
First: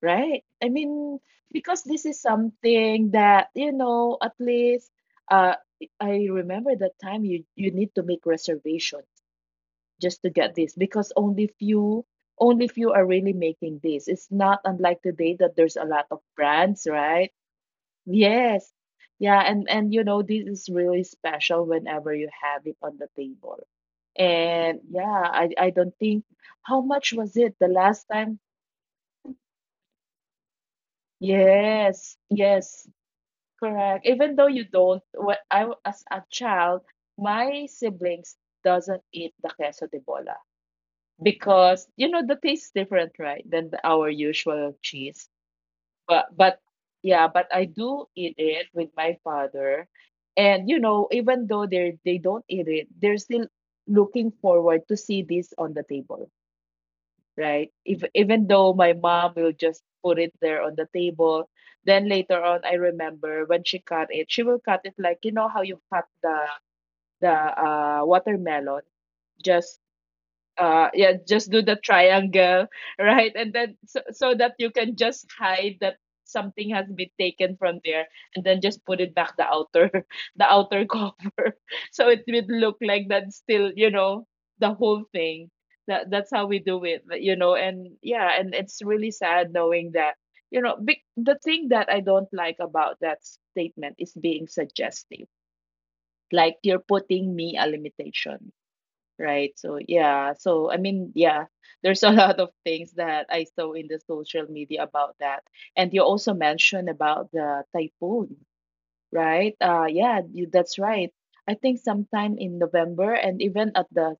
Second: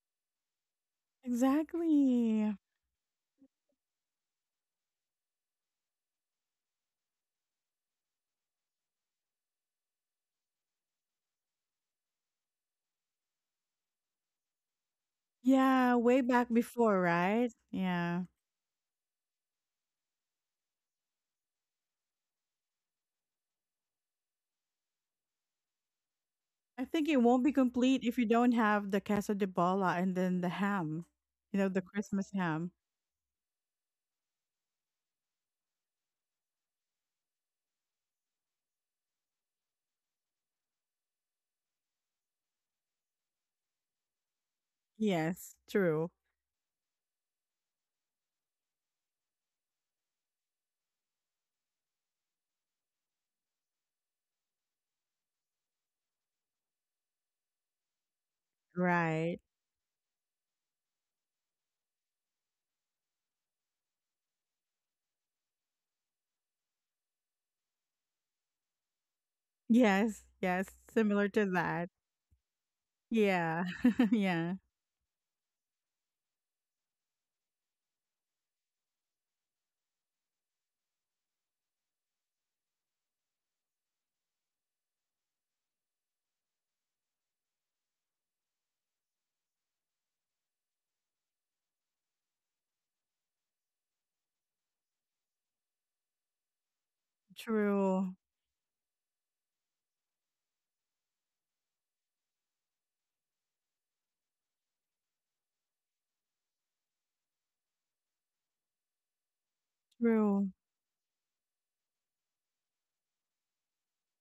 [SPEAKER 2] right? I mean, because this is
[SPEAKER 1] Exactly.
[SPEAKER 2] something that you know at least uh I remember that time you you need to make reservation just to get this because only few are really making this. It's not unlike today that there's a
[SPEAKER 1] Yeah,
[SPEAKER 2] lot of
[SPEAKER 1] way back
[SPEAKER 2] brands,
[SPEAKER 1] before,
[SPEAKER 2] right?
[SPEAKER 1] right? Yeah.
[SPEAKER 2] Yes. Yeah, and you know this is really special whenever you have it on the table. And yeah, I don't think
[SPEAKER 1] I
[SPEAKER 2] how
[SPEAKER 1] think
[SPEAKER 2] much
[SPEAKER 1] it
[SPEAKER 2] was
[SPEAKER 1] won't be
[SPEAKER 2] it the
[SPEAKER 1] complete
[SPEAKER 2] last
[SPEAKER 1] if you
[SPEAKER 2] time?
[SPEAKER 1] don't have the queso de bola and then the ham. You know, the Christmas
[SPEAKER 2] Yes,
[SPEAKER 1] ham.
[SPEAKER 2] yes, correct. Even though you don't, when as a child, my siblings doesn't eat the queso de bola. Because you know the taste is different, right, than the, our usual cheese.
[SPEAKER 1] Yes, true.
[SPEAKER 2] But yeah, but I do eat it with my father, and you know even though they don't eat it, they're still looking forward to see this on the table, right? If even though my
[SPEAKER 1] Right.
[SPEAKER 2] mom will just put it there on the table, then later on I remember when she cut it, she will cut it like you know how you cut the the watermelon. Just
[SPEAKER 1] Yes, yes, similar
[SPEAKER 2] yeah,
[SPEAKER 1] to
[SPEAKER 2] just do
[SPEAKER 1] that.
[SPEAKER 2] the triangle [LAUGHS] right,
[SPEAKER 1] Yeah.
[SPEAKER 2] and then
[SPEAKER 1] [LAUGHS]
[SPEAKER 2] so
[SPEAKER 1] yeah.
[SPEAKER 2] that you can just hide that something has been taken from there and then just put it back the outer [LAUGHS] the outer cover [LAUGHS] so it would look like that still, you know, the whole thing. That's how we do it, but, you know, and yeah, and it's really sad knowing that, you know, big, the thing that I don't like about that statement is being suggestive, like you're putting me a
[SPEAKER 1] True.
[SPEAKER 2] limitation. Right. So yeah. Yeah, there's a [LAUGHS] lot of things that I saw in the social media about that. And you also mentioned about the typhoon, right? Yeah, you,
[SPEAKER 1] True.
[SPEAKER 2] that's right. I think sometime in November and even at the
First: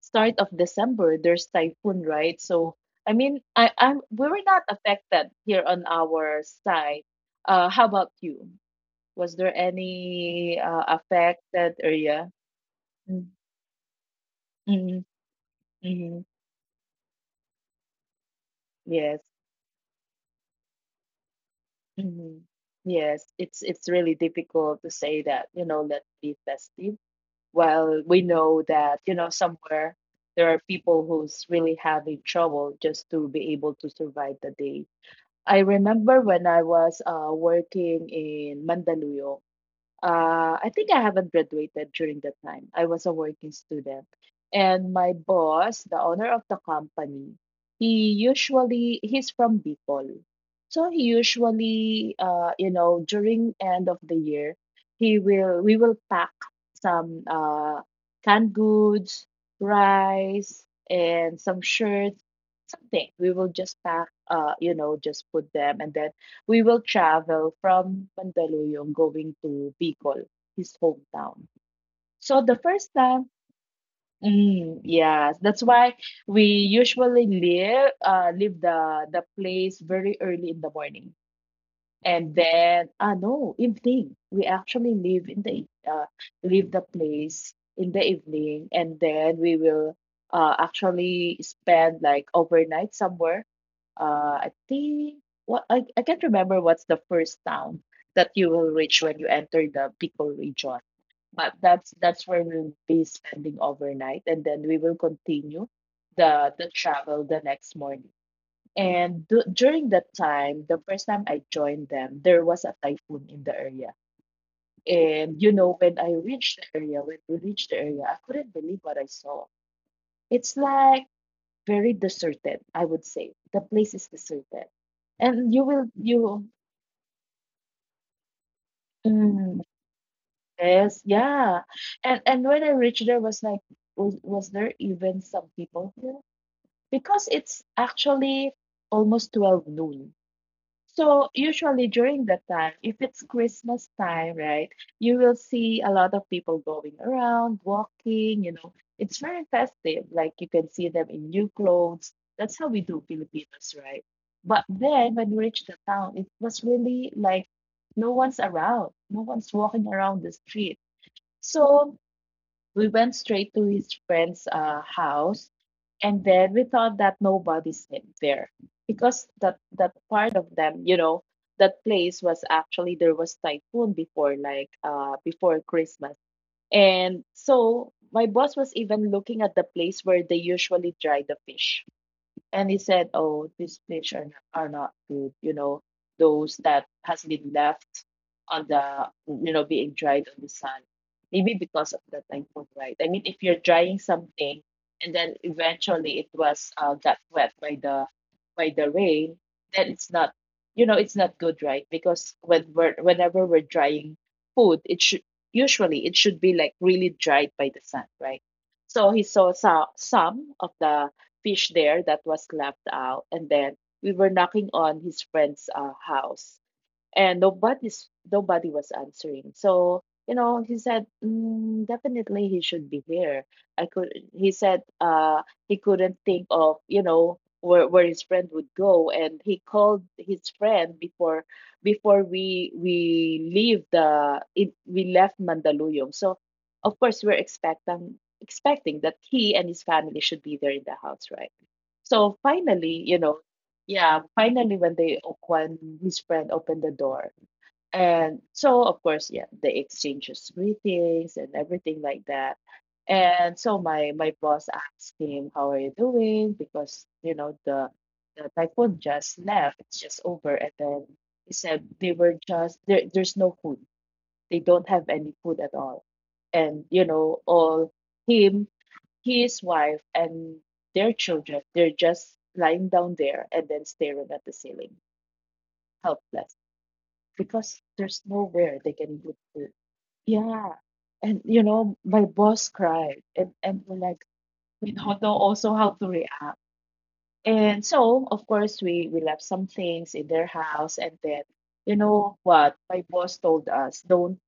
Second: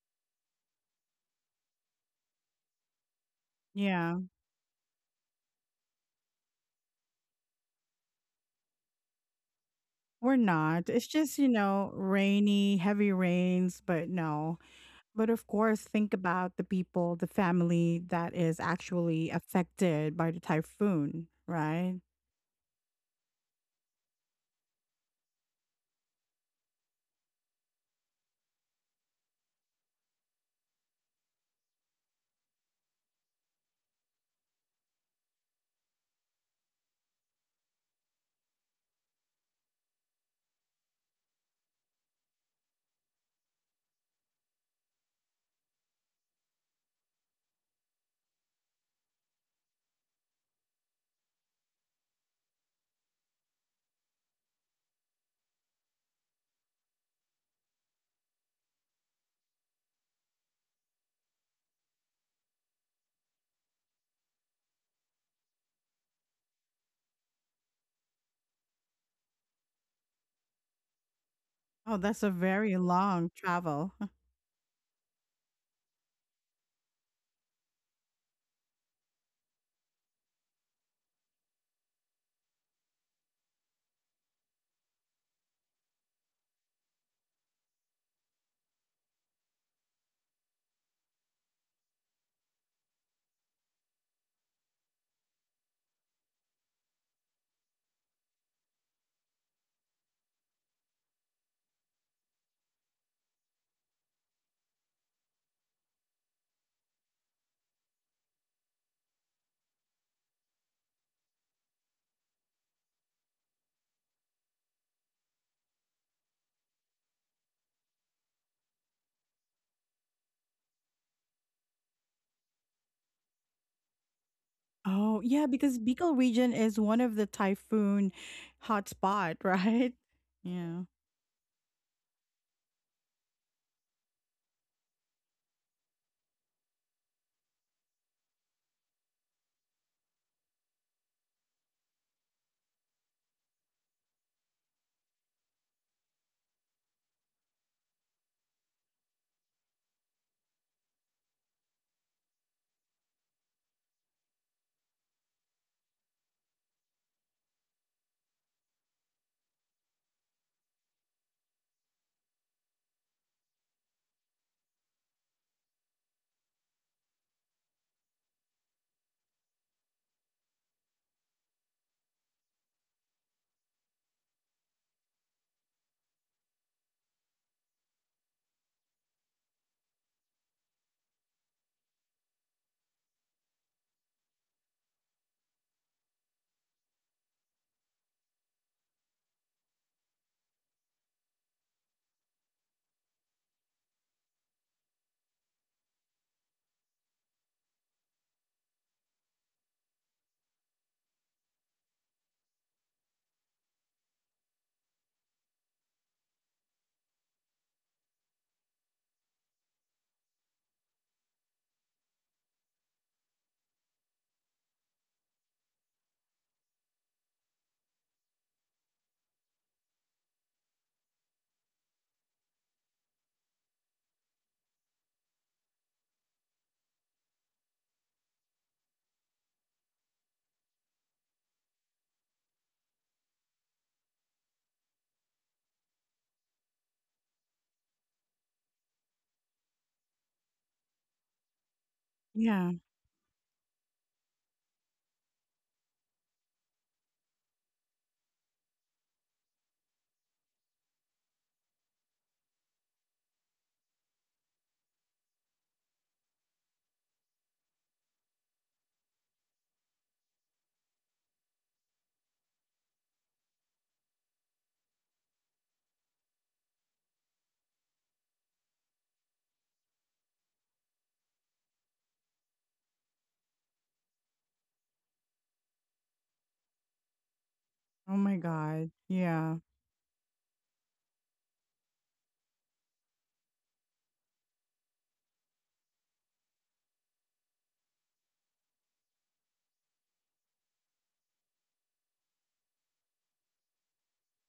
[SPEAKER 2] start of December there's typhoon, right? So I mean, I I'm
[SPEAKER 1] Yeah.
[SPEAKER 2] we were not affected here on our side. How about you? Was there
[SPEAKER 1] We're
[SPEAKER 2] any
[SPEAKER 1] not. It's just, you
[SPEAKER 2] affected
[SPEAKER 1] know,
[SPEAKER 2] area?
[SPEAKER 1] rainy, heavy
[SPEAKER 2] Mm-hmm.
[SPEAKER 1] rains, but no.
[SPEAKER 2] Mm-hmm.
[SPEAKER 1] But of course, think
[SPEAKER 2] Mm-hmm.
[SPEAKER 1] about the people, the family that is
[SPEAKER 2] Yes.
[SPEAKER 1] actually affected by the typhoon, right?
[SPEAKER 2] Mhm. Yes, it's really difficult to say that, you know, let's be festive. While we know that, you know, somewhere there are people who's really having trouble just to be able to survive the day. I remember when I was working in Mandaluyong, I think I haven't graduated during that time. I was a working student. And my boss, the owner of the company, he's from Bicol. So he usually, you know, during end of the year, we will pack some canned goods, rice, and some shirts, something. We will just pack, you know, just put them, and then we will travel from Mandaluyong going to Bicol, his hometown.
[SPEAKER 1] Oh, that's a
[SPEAKER 2] So the
[SPEAKER 1] very
[SPEAKER 2] first time,
[SPEAKER 1] long travel.
[SPEAKER 2] yes, that's why we usually leave the place very early in the morning. And then, no, evening. We actually leave in the leave the place in the evening, and then we will actually spend like overnight somewhere. I think I can't remember what's the first town that you will reach when you enter the Bicol region. But that's where we'll be spending overnight, and then we will continue the travel the next morning. And du during that time, the first time I joined them, there was a typhoon in the area. And you know, when I reached the area, when we reached the area, I couldn't believe what I saw. It's like very deserted, I would say. The place is deserted.
[SPEAKER 1] Oh, yeah,
[SPEAKER 2] And you
[SPEAKER 1] because
[SPEAKER 2] will
[SPEAKER 1] Bicol
[SPEAKER 2] you
[SPEAKER 1] region is one of the typhoon hotspot, [LAUGHS]
[SPEAKER 2] mm,
[SPEAKER 1] right? Yeah.
[SPEAKER 2] yes, yeah. And when I reached, there was like, was there even some people here? Because it's actually almost 12 noon. So usually during that time, if it's Christmas time, right, you will see a lot of people going around, walking, you know. It's very festive. Like you can see them in new clothes. That's how we do Filipinos, right? But then when we reached the town, it was really like no one's around. No one's walking around the street. So we went straight to his friend's house, and then we thought that nobody's in there, because that part of them, you know, that place was actually, there was typhoon before, like before Christmas. And so my boss was even looking at the place where they usually dry the fish, and he said, "Oh, these fish are not good. You know, those that has been left on the, you know, being dried on the sun. Maybe because of the typhoon, right? I mean, if you're drying something and then eventually it was got wet by the rain, then it's not, you know, it's not good, right? Because when we're, whenever we're drying food, it should usually, it should be like really dried by the sun, right? So he saw so, some of the fish there that was left out. And then we were knocking on his friend's house, and nobody was answering. So you know he said, definitely he should be here. I could He said he couldn't think of, you know, where his friend would go, and he called his friend before, before we leave the it, we left Mandaluyong. So of course we're expecting, expecting that he and his family should be there in the house, right? So
[SPEAKER 1] Yeah.
[SPEAKER 2] finally, you know, yeah, finally when when his friend opened the door. And so of course, yeah, they exchanges greetings and everything like that. And so my boss asked him, "How are you doing?" Because you know the typhoon just left, it's just over. And then he said they were just there, there's no food. They don't have any food at all. And you know, all him, his wife, and their children, they're just lying down there and then staring at the ceiling, helpless, because
[SPEAKER 1] Oh
[SPEAKER 2] there's
[SPEAKER 1] my
[SPEAKER 2] nowhere
[SPEAKER 1] God.
[SPEAKER 2] they can go
[SPEAKER 1] Yeah.
[SPEAKER 2] to. Yeah. And you know, my boss cried, and we're like, we don't know also how to react. And so of course we left some things in their house, and then you know what my boss told us, don't,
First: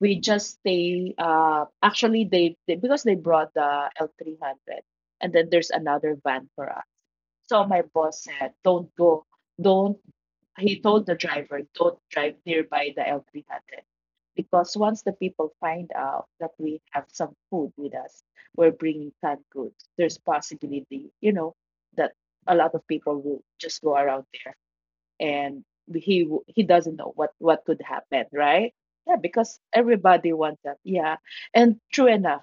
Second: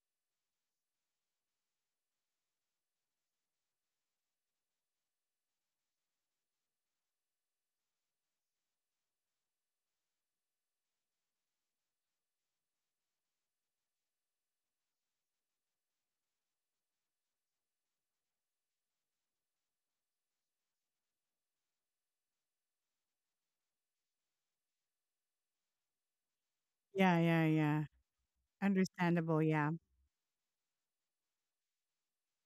[SPEAKER 2] we just stay actually they, because they brought the L300, and then there's another van for us. So my boss said, "Don't go. Don't, he told the driver, "Don't drive nearby the L300, because once the people find out that we have some food with us, we're bringing canned goods. There's possibility, you know, that a lot of people will just go around there, and he doesn't know
[SPEAKER 1] Yeah,
[SPEAKER 2] what
[SPEAKER 1] yeah,
[SPEAKER 2] what could
[SPEAKER 1] yeah.
[SPEAKER 2] happen, right? Yeah,
[SPEAKER 1] Understandable,
[SPEAKER 2] because
[SPEAKER 1] yeah.
[SPEAKER 2] everybody wants that. Yeah, and true enough,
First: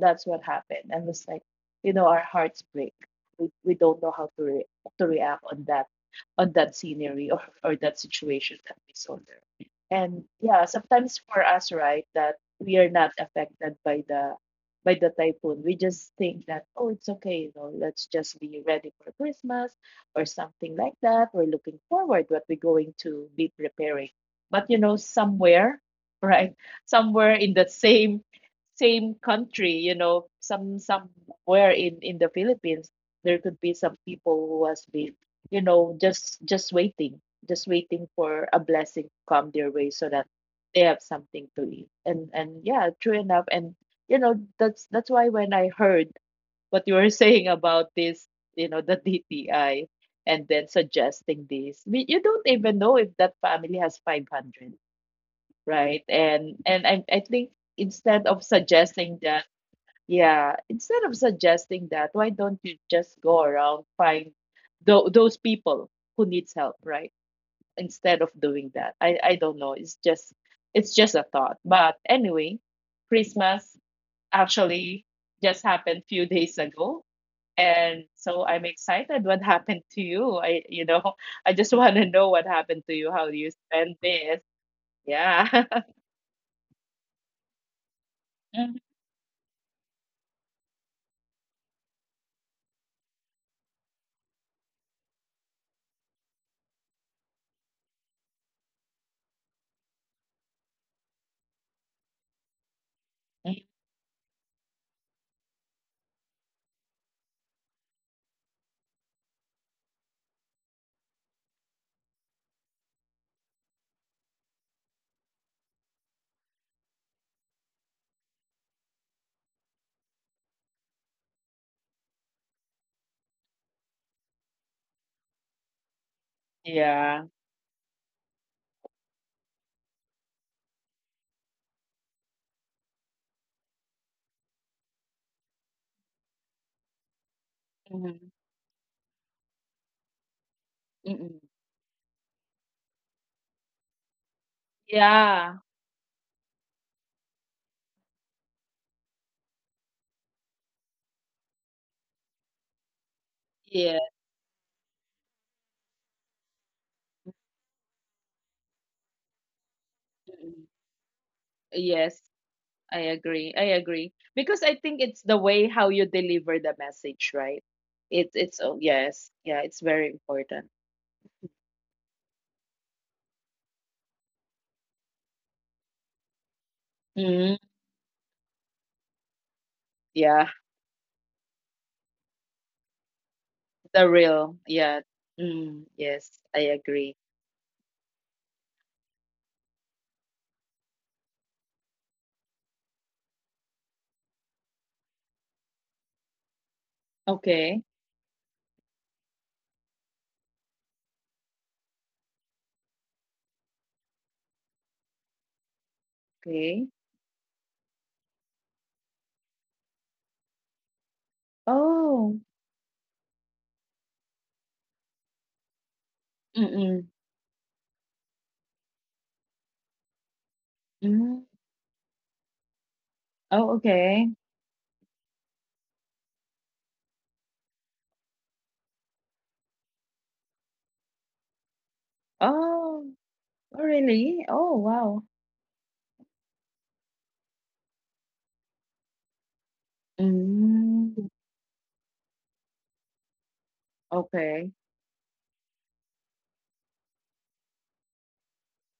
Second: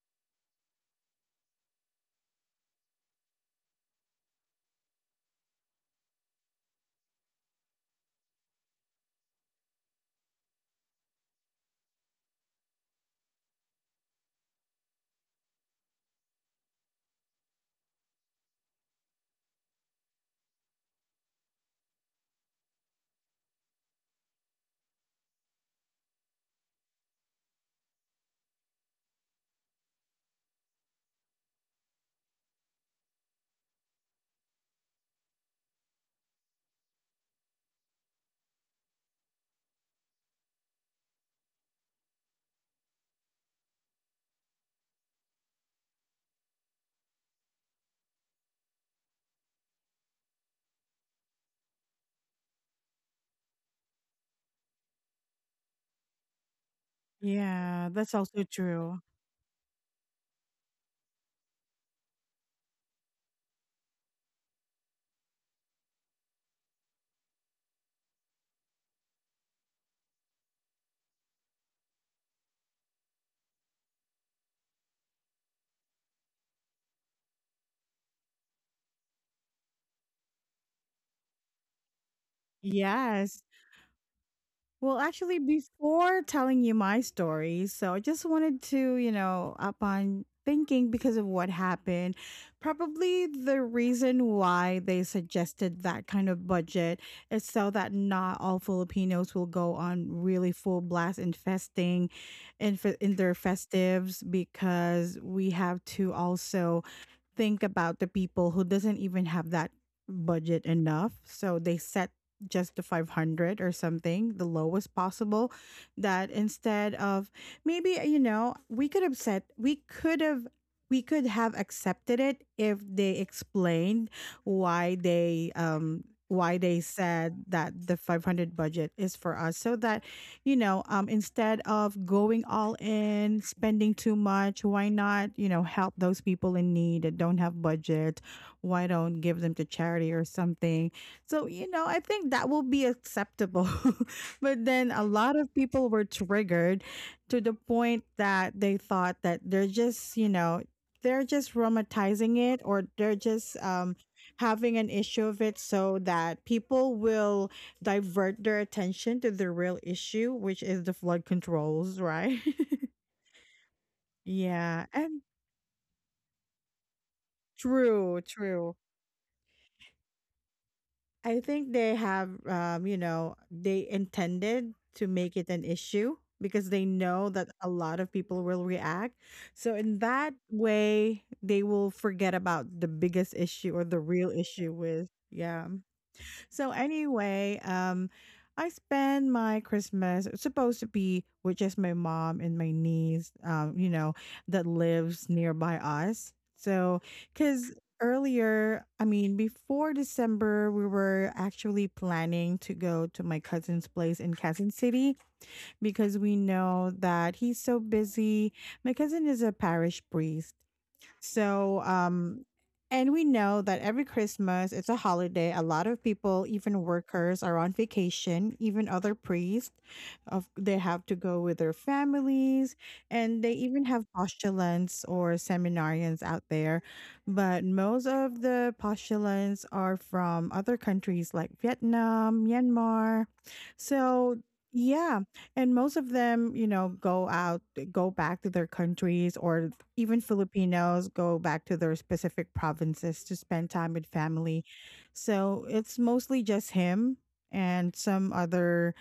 [SPEAKER 2] that's what happened. And was like, you know, our hearts break. We don't know how to to react on that, on that scenery, or that situation that we saw there. And yeah, sometimes for us, right, that we are not affected by the typhoon. We just think that, oh, it's okay, you know, let's just be ready for Christmas or something like that. We're looking forward what we're going to be preparing. But you know, somewhere, [LAUGHS] right, somewhere in the same country, you know, some somewhere in the Philippines, there could be some people who has been, you know, just, just waiting for a blessing to come their way so that they have something to eat. And yeah, true enough. And you know, that's why when I heard what you were [LAUGHS] saying about this, you know, the DTI, and then suggesting this, I mean, you don't even know if that family has 500, right? And I think
[SPEAKER 1] Yeah, that's
[SPEAKER 2] instead of
[SPEAKER 1] also true.
[SPEAKER 2] suggesting that, yeah, instead of suggesting that, why don't you just go around, find those people who needs help, right? Instead of doing that, I don't know. It's just, it's just a thought. But anyway, Christmas actually just happened few days ago, and so I'm excited. What happened to you? I You know, [LAUGHS] I just want to know what happened to you. How
[SPEAKER 1] Yes.
[SPEAKER 2] you spend this?
[SPEAKER 1] Well, actually,
[SPEAKER 2] Yeah. [LAUGHS]
[SPEAKER 1] before telling you my story, so I just wanted to, you know, upon thinking because of what happened, probably the reason why they suggested that kind of budget is so that not all Filipinos will go on really full blast in festing in, in their
[SPEAKER 2] Mhm.
[SPEAKER 1] festives because we have to also think about the people who doesn't even have that budget enough, so they set just the 500 or something, the lowest possible, that instead of maybe you know, we could have accepted it if they explained why they
[SPEAKER 2] Yeah.
[SPEAKER 1] said that the 500 budget is for us so that you know, instead of going all in, spending too much, why not, you know, help those people in need that don't have budget?
[SPEAKER 2] Mhm.
[SPEAKER 1] Why don't give them to charity or something?
[SPEAKER 2] Mm-mm.
[SPEAKER 1] So, you know, I think that will be acceptable. [LAUGHS] but then a lot of
[SPEAKER 2] Yeah.
[SPEAKER 1] people were triggered to the point that they thought that they're just, you know, they're just romanticizing it or they're just
[SPEAKER 2] Yeah.
[SPEAKER 1] having an issue of it so that people will divert their attention to the real issue, which is the flood controls,
[SPEAKER 2] Yes,
[SPEAKER 1] right?
[SPEAKER 2] I agree. I agree.
[SPEAKER 1] [LAUGHS]
[SPEAKER 2] Because I
[SPEAKER 1] yeah,
[SPEAKER 2] think it's
[SPEAKER 1] and
[SPEAKER 2] the way how you deliver the message, right? It's oh
[SPEAKER 1] true.
[SPEAKER 2] yes. Yeah, it's very important.
[SPEAKER 1] I think they have, you know, they intended to make it an issue because they know that
[SPEAKER 2] Mm,
[SPEAKER 1] a lot of people will react. So in that
[SPEAKER 2] yeah,
[SPEAKER 1] way, they will forget about the biggest issue or the
[SPEAKER 2] the
[SPEAKER 1] real
[SPEAKER 2] real.
[SPEAKER 1] issue
[SPEAKER 2] Yeah.
[SPEAKER 1] with, yeah.
[SPEAKER 2] Mm, yes, I
[SPEAKER 1] So
[SPEAKER 2] agree.
[SPEAKER 1] anyway, I spend my Christmas, it's supposed to be with just my mom and my niece, you know, that lives nearby us. So, because
[SPEAKER 2] Okay.
[SPEAKER 1] earlier, I mean, before December, we were actually planning to go to my cousin's place in Quezon City because we
[SPEAKER 2] Okay.
[SPEAKER 1] know that he's so busy. My cousin is a parish priest, so,
[SPEAKER 2] Oh.
[SPEAKER 1] and we know that every Christmas, it's a holiday. A lot of people, even
[SPEAKER 2] Mm-mm.
[SPEAKER 1] workers, are on vacation, even other priests. Of, they have to
[SPEAKER 2] Mm.
[SPEAKER 1] go with their families, and they
[SPEAKER 2] Oh,
[SPEAKER 1] even have
[SPEAKER 2] okay.
[SPEAKER 1] postulants or seminarians out there. But most of the postulants are from other countries like Vietnam,
[SPEAKER 2] Oh,
[SPEAKER 1] Myanmar.
[SPEAKER 2] oh,
[SPEAKER 1] So,
[SPEAKER 2] really? Oh, wow.
[SPEAKER 1] yeah, and most of them, you know, go out, eh, go back to their countries, or even Filipinos
[SPEAKER 2] Mm.
[SPEAKER 1] go back to their specific provinces to spend time with family.
[SPEAKER 2] Okay.
[SPEAKER 1] So it's mostly just him and some other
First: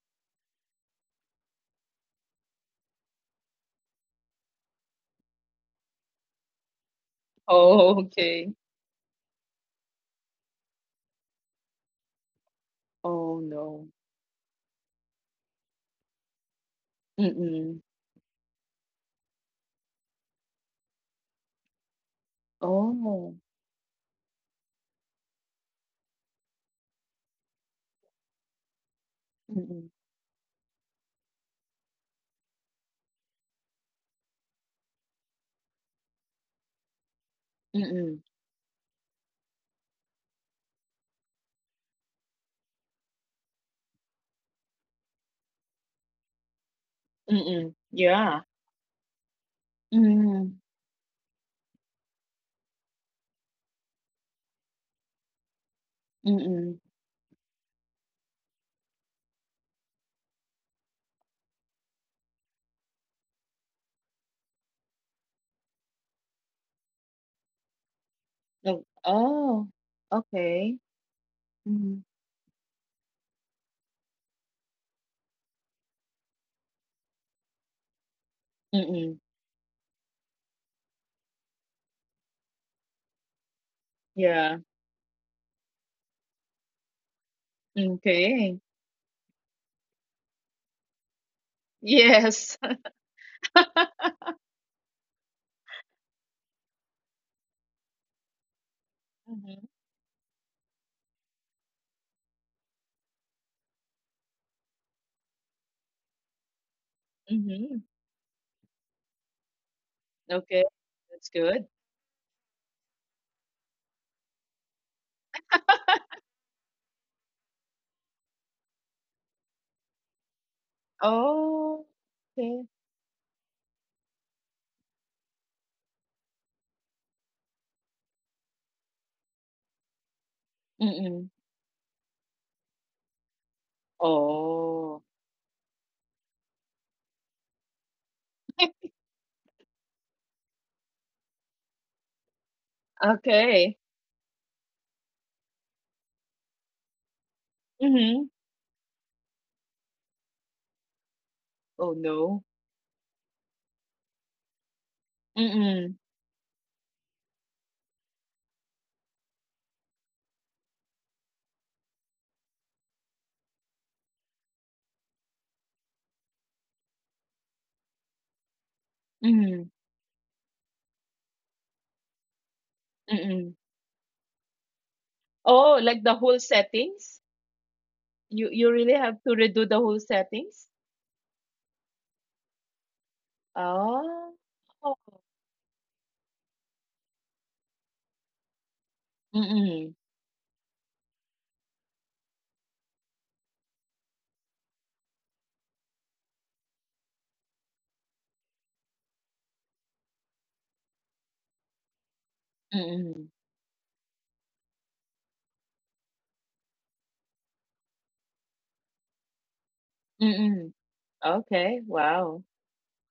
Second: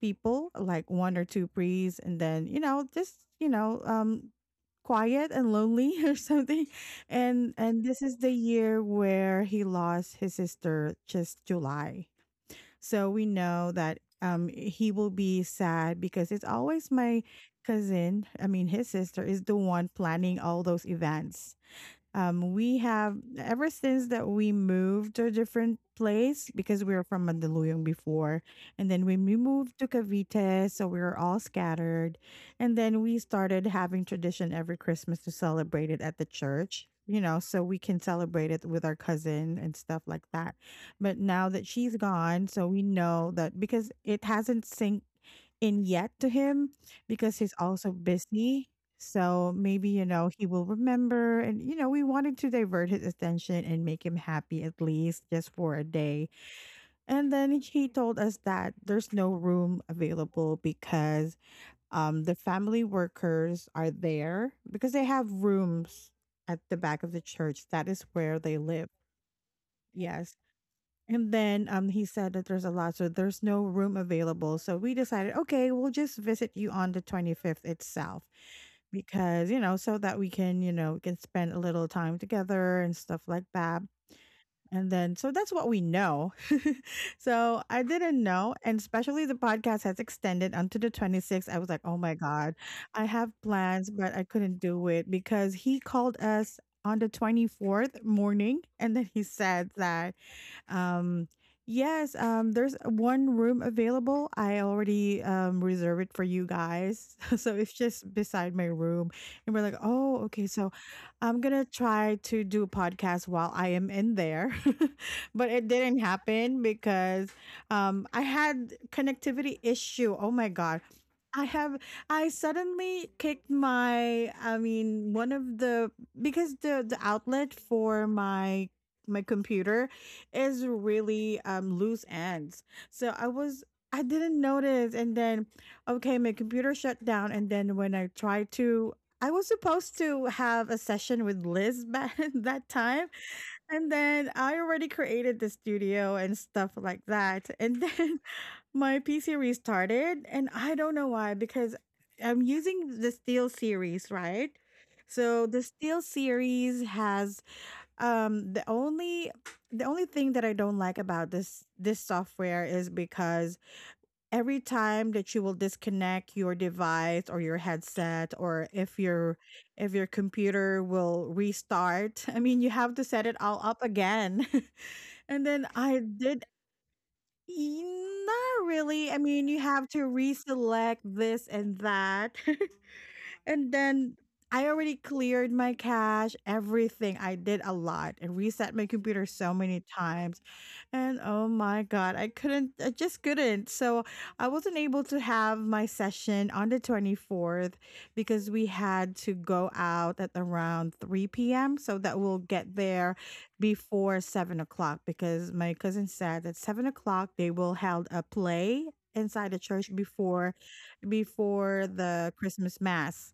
[SPEAKER 1] people, like one or two priests, and then, quiet and lonely [LAUGHS] or something. And
[SPEAKER 2] Oh,
[SPEAKER 1] this is the
[SPEAKER 2] okay.
[SPEAKER 1] year where he lost his sister just July, so we
[SPEAKER 2] Oh,
[SPEAKER 1] know
[SPEAKER 2] no.
[SPEAKER 1] that he will be sad because it's always my
[SPEAKER 2] Mm-mm.
[SPEAKER 1] cousin, I mean his sister is the one planning all those events. We have
[SPEAKER 2] Oh.
[SPEAKER 1] ever since that we moved to a different place because we were from Mandaluyong before, and then when we moved to Cavite, so we were all scattered, and then we started having tradition every Christmas to celebrate it at the church. You know, so we can
[SPEAKER 2] Mm-mm.
[SPEAKER 1] celebrate it with our cousin and stuff like that. But now that she's gone, so we know that because it hasn't synced in yet to him because he's
[SPEAKER 2] Mm,
[SPEAKER 1] also
[SPEAKER 2] yeah.
[SPEAKER 1] busy so maybe, you know, he
[SPEAKER 2] Mm,
[SPEAKER 1] will remember. And, you know, we wanted to divert his attention and make him happy at least just for a day.
[SPEAKER 2] mm.
[SPEAKER 1] And then he told us that there's no room available because the family workers are there because they have rooms at the back of the church. That is where they
[SPEAKER 2] No,
[SPEAKER 1] live.
[SPEAKER 2] oh,
[SPEAKER 1] Yes.
[SPEAKER 2] okay.
[SPEAKER 1] And then
[SPEAKER 2] Mhm, mm.
[SPEAKER 1] he said that there's a lot, so there's no room available. So we decided, okay, we'll just visit you on the 25th itself
[SPEAKER 2] Mm-mm.
[SPEAKER 1] because, you know, so that we can, you know, we can spend a little time together and stuff like that.
[SPEAKER 2] Yeah,
[SPEAKER 1] And then, so that's what we know. [LAUGHS] so I didn't
[SPEAKER 2] okay.
[SPEAKER 1] know. And especially the podcast has extended onto the 26th. I was like, oh my
[SPEAKER 2] Yes.
[SPEAKER 1] God, I have plans,
[SPEAKER 2] [LAUGHS]
[SPEAKER 1] but I couldn't do it because he called us on the 24th morning. And then he
[SPEAKER 2] Mhm,
[SPEAKER 1] said that um, yes, there's one room available. I already reserved it for you guys. [LAUGHS] So it's
[SPEAKER 2] mhm.
[SPEAKER 1] just beside my room. And we're like, oh, okay.
[SPEAKER 2] Okay,
[SPEAKER 1] So
[SPEAKER 2] that's
[SPEAKER 1] I'm going
[SPEAKER 2] good.
[SPEAKER 1] to try to do a podcast while I am in there. [LAUGHS] but it didn't happen because I had connectivity issue. Oh my God. I have
[SPEAKER 2] Oh,
[SPEAKER 1] I
[SPEAKER 2] okay.
[SPEAKER 1] suddenly kicked my, I mean one of the, because the outlet for my computer is
[SPEAKER 2] Mm.
[SPEAKER 1] really loose ends. So I didn't notice
[SPEAKER 2] Oh,
[SPEAKER 1] and then okay, my computer shut down and then when I tried to, I was supposed to have a session with Liz back [LAUGHS] that time
[SPEAKER 2] okay.
[SPEAKER 1] and then I already created the studio and stuff like that. And
[SPEAKER 2] Mhm.
[SPEAKER 1] then [LAUGHS] my PC restarted, and I don't know why because
[SPEAKER 2] Oh, no.
[SPEAKER 1] I'm using the Steel series, right? So the
[SPEAKER 2] Mm,
[SPEAKER 1] Steel series has the only, the only thing that I don't like about this software is because every time that you will disconnect your device or your headset or
[SPEAKER 2] mm,
[SPEAKER 1] if your computer will restart, [LAUGHS] I mean you have to set it all
[SPEAKER 2] mm.
[SPEAKER 1] up again. [LAUGHS] and then I
[SPEAKER 2] Oh, like the
[SPEAKER 1] did
[SPEAKER 2] whole settings?
[SPEAKER 1] not
[SPEAKER 2] You
[SPEAKER 1] really.
[SPEAKER 2] really
[SPEAKER 1] I
[SPEAKER 2] have
[SPEAKER 1] mean
[SPEAKER 2] to
[SPEAKER 1] you have
[SPEAKER 2] redo
[SPEAKER 1] to
[SPEAKER 2] the whole settings?
[SPEAKER 1] reselect this and that. [LAUGHS] And then
[SPEAKER 2] Oh.
[SPEAKER 1] I already cleared my cache, everything. I did a lot and reset my computer so many
[SPEAKER 2] Mm,
[SPEAKER 1] times. And oh my God, I just couldn't. So I wasn't able to have my session on the 24th because we had to go out at around 3 p.m. so that we'll get there
[SPEAKER 2] mm.
[SPEAKER 1] before 7 o'clock because my cousin said that 7 o'clock they will held a play inside the church before
[SPEAKER 2] Mm. Okay,
[SPEAKER 1] the
[SPEAKER 2] wow.
[SPEAKER 1] Christmas mass,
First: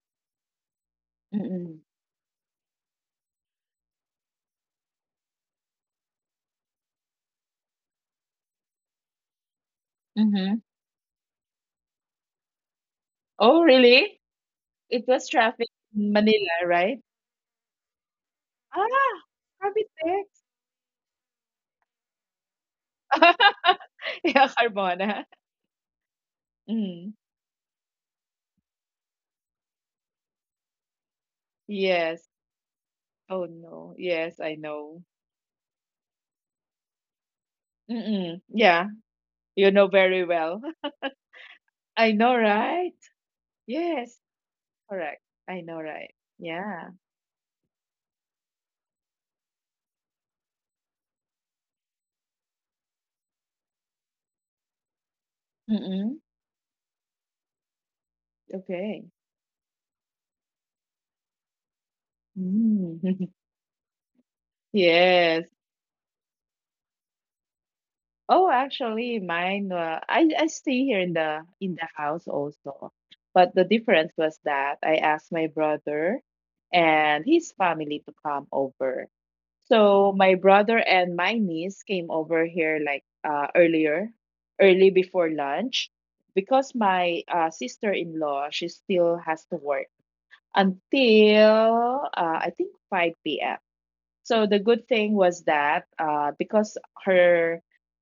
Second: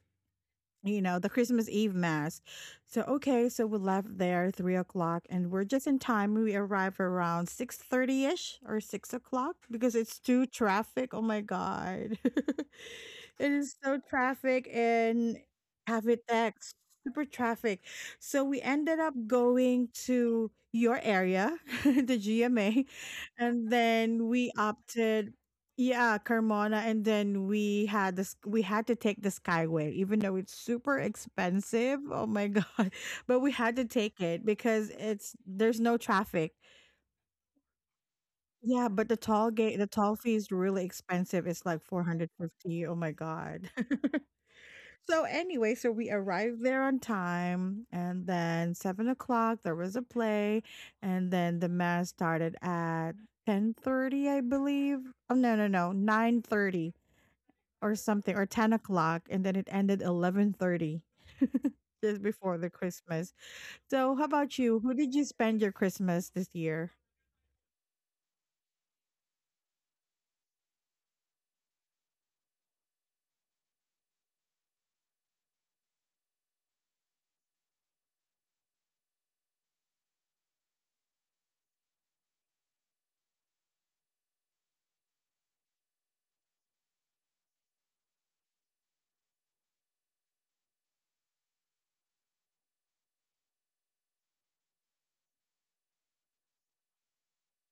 [SPEAKER 1] you know, the Christmas
[SPEAKER 2] Mm.
[SPEAKER 1] Eve mass. So okay, so we left there 3 o'clock, and we're just in time. We arrive around 6:30 ish or 6 o'clock because it's too
[SPEAKER 2] Mhm.
[SPEAKER 1] traffic. Oh my god! [LAUGHS] It
[SPEAKER 2] Oh,
[SPEAKER 1] is so
[SPEAKER 2] really?
[SPEAKER 1] traffic
[SPEAKER 2] It was
[SPEAKER 1] and
[SPEAKER 2] traffic in Manila,
[SPEAKER 1] Cavitex,
[SPEAKER 2] right?
[SPEAKER 1] super traffic. So we ended
[SPEAKER 2] Ah,
[SPEAKER 1] up
[SPEAKER 2] Krabi
[SPEAKER 1] going
[SPEAKER 2] Tex.
[SPEAKER 1] to your area, [LAUGHS] the GMA, and
[SPEAKER 2] [LAUGHS]
[SPEAKER 1] then
[SPEAKER 2] Yeah,
[SPEAKER 1] we
[SPEAKER 2] carbona.
[SPEAKER 1] opted, yeah, Carmona,
[SPEAKER 2] Mm.
[SPEAKER 1] and then we had this. We had to take the Skyway, even though it's super expensive.
[SPEAKER 2] Yes.
[SPEAKER 1] Oh my god! [LAUGHS]
[SPEAKER 2] Oh,
[SPEAKER 1] But we had
[SPEAKER 2] no.
[SPEAKER 1] to take
[SPEAKER 2] Yes, I
[SPEAKER 1] it
[SPEAKER 2] know.
[SPEAKER 1] because it's there's no traffic.
[SPEAKER 2] Mm-mm. Yeah,
[SPEAKER 1] Yeah, but the
[SPEAKER 2] you
[SPEAKER 1] toll
[SPEAKER 2] know
[SPEAKER 1] gate, the
[SPEAKER 2] very
[SPEAKER 1] toll fee
[SPEAKER 2] well.
[SPEAKER 1] is
[SPEAKER 2] [LAUGHS]
[SPEAKER 1] really expensive. It's like
[SPEAKER 2] I know, right?
[SPEAKER 1] 450. Oh my god.
[SPEAKER 2] Yes,
[SPEAKER 1] [LAUGHS]
[SPEAKER 2] correct.
[SPEAKER 1] So
[SPEAKER 2] I know,
[SPEAKER 1] anyway, so
[SPEAKER 2] right?
[SPEAKER 1] we arrived
[SPEAKER 2] Yeah.
[SPEAKER 1] there on time, and then 7 o'clock there was a play, and then the mass started at 10:30, I believe. Oh no, no, no,
[SPEAKER 2] Mm-mm.
[SPEAKER 1] 9:30 or something, or ten
[SPEAKER 2] Okay.
[SPEAKER 1] o'clock, and then it ended 11:30, [LAUGHS] just before the
[SPEAKER 2] Mm.
[SPEAKER 1] Christmas. So how
[SPEAKER 2] [LAUGHS]
[SPEAKER 1] about you? Who
[SPEAKER 2] Yes.
[SPEAKER 1] did you spend your Christmas this year?
[SPEAKER 2] Oh, actually, mine. I stay here in the house also, but the difference was that I asked my brother and his family to come over. So my brother and my niece came over here like earlier, early before lunch, because my sister-in-law she still has to work until I think 5 p.m. So the good thing was that because her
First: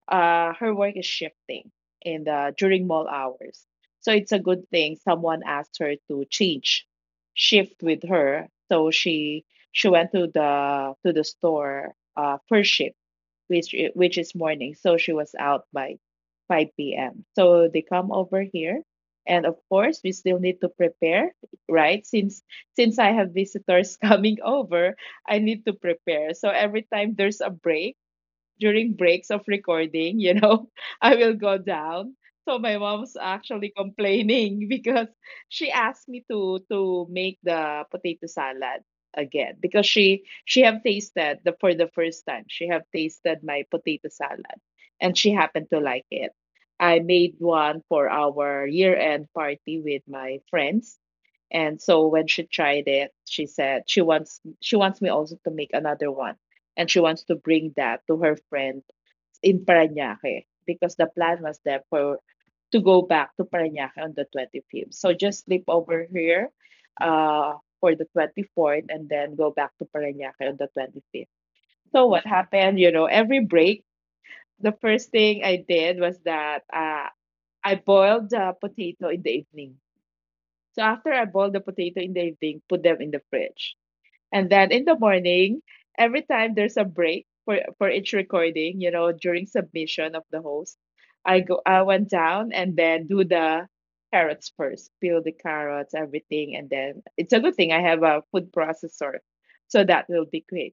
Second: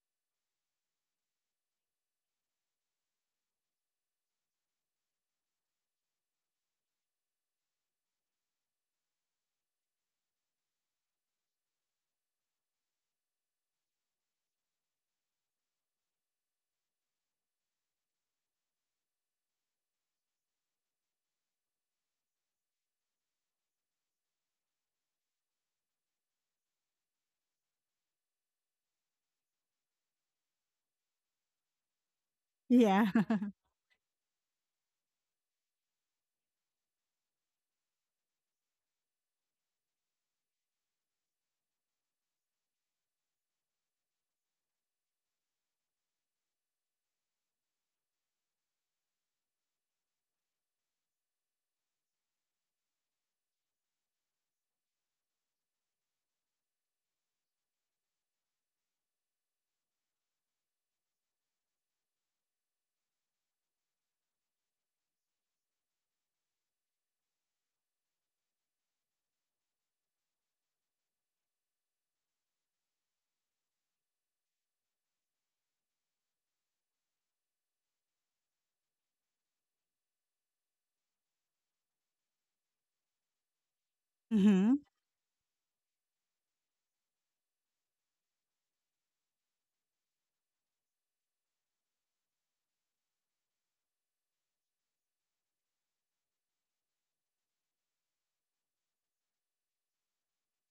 [SPEAKER 2] her work is shifting in the during mall hours, so it's a good thing someone asked her to change shift with her. She went to the store first shift which is morning. So she was out by 5 p.m. So they come over here, and of course we still need to prepare, right? Since I have visitors [LAUGHS] coming over, I need to prepare. So every time there's a break during breaks of recording, [LAUGHS] I will go down. So my
[SPEAKER 1] Yeah,
[SPEAKER 2] mom's
[SPEAKER 1] [LAUGHS]
[SPEAKER 2] actually complaining [LAUGHS] because she asked me to make the potato salad again because she have tasted the for the first time. She have tasted my potato salad and she happened to like it. I made one for our year-end party with my friends, and so when she tried it, she said she wants me also to make another one. And she wants to bring that to her friend in Parañaque because the plan was there for to go back to Parañaque on the 25th. So just sleep over here uh, for the 24th and then go back to Parañaque on the 25th. So what happened, you know, every break, the first thing I did was that I boiled the potato in the evening. So after I boil the potato in the evening, put them in the fridge. And then
[SPEAKER 1] hmm
[SPEAKER 2] in the morning, every time there's a break for each recording, you know, during submission of the host, I went down and then do the carrots first, peel the carrots, everything, and then it's a good thing I have a food processor. So that will be quick.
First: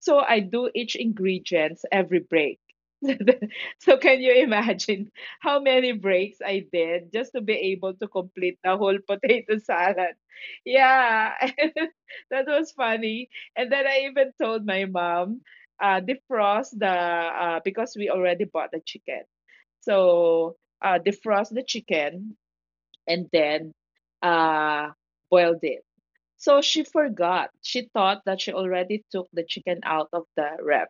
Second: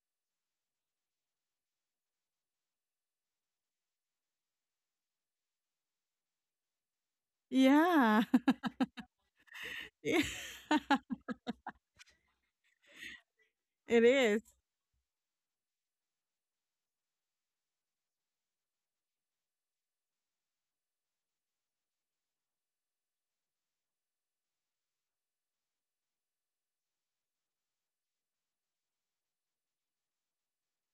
[SPEAKER 2] So I do each ingredients every break. [LAUGHS] So can you imagine how many breaks I did just to be able to
[SPEAKER 1] yeah,
[SPEAKER 2] complete the whole potato salad?
[SPEAKER 1] [LAUGHS] it
[SPEAKER 2] Yeah, [LAUGHS] that was funny. And then I even
[SPEAKER 1] is.
[SPEAKER 2] told my mom, defrost the because we already bought the chicken. So defrost the chicken and then uh, boiled it, so she forgot. She thought that she already took the chicken out of the wrap.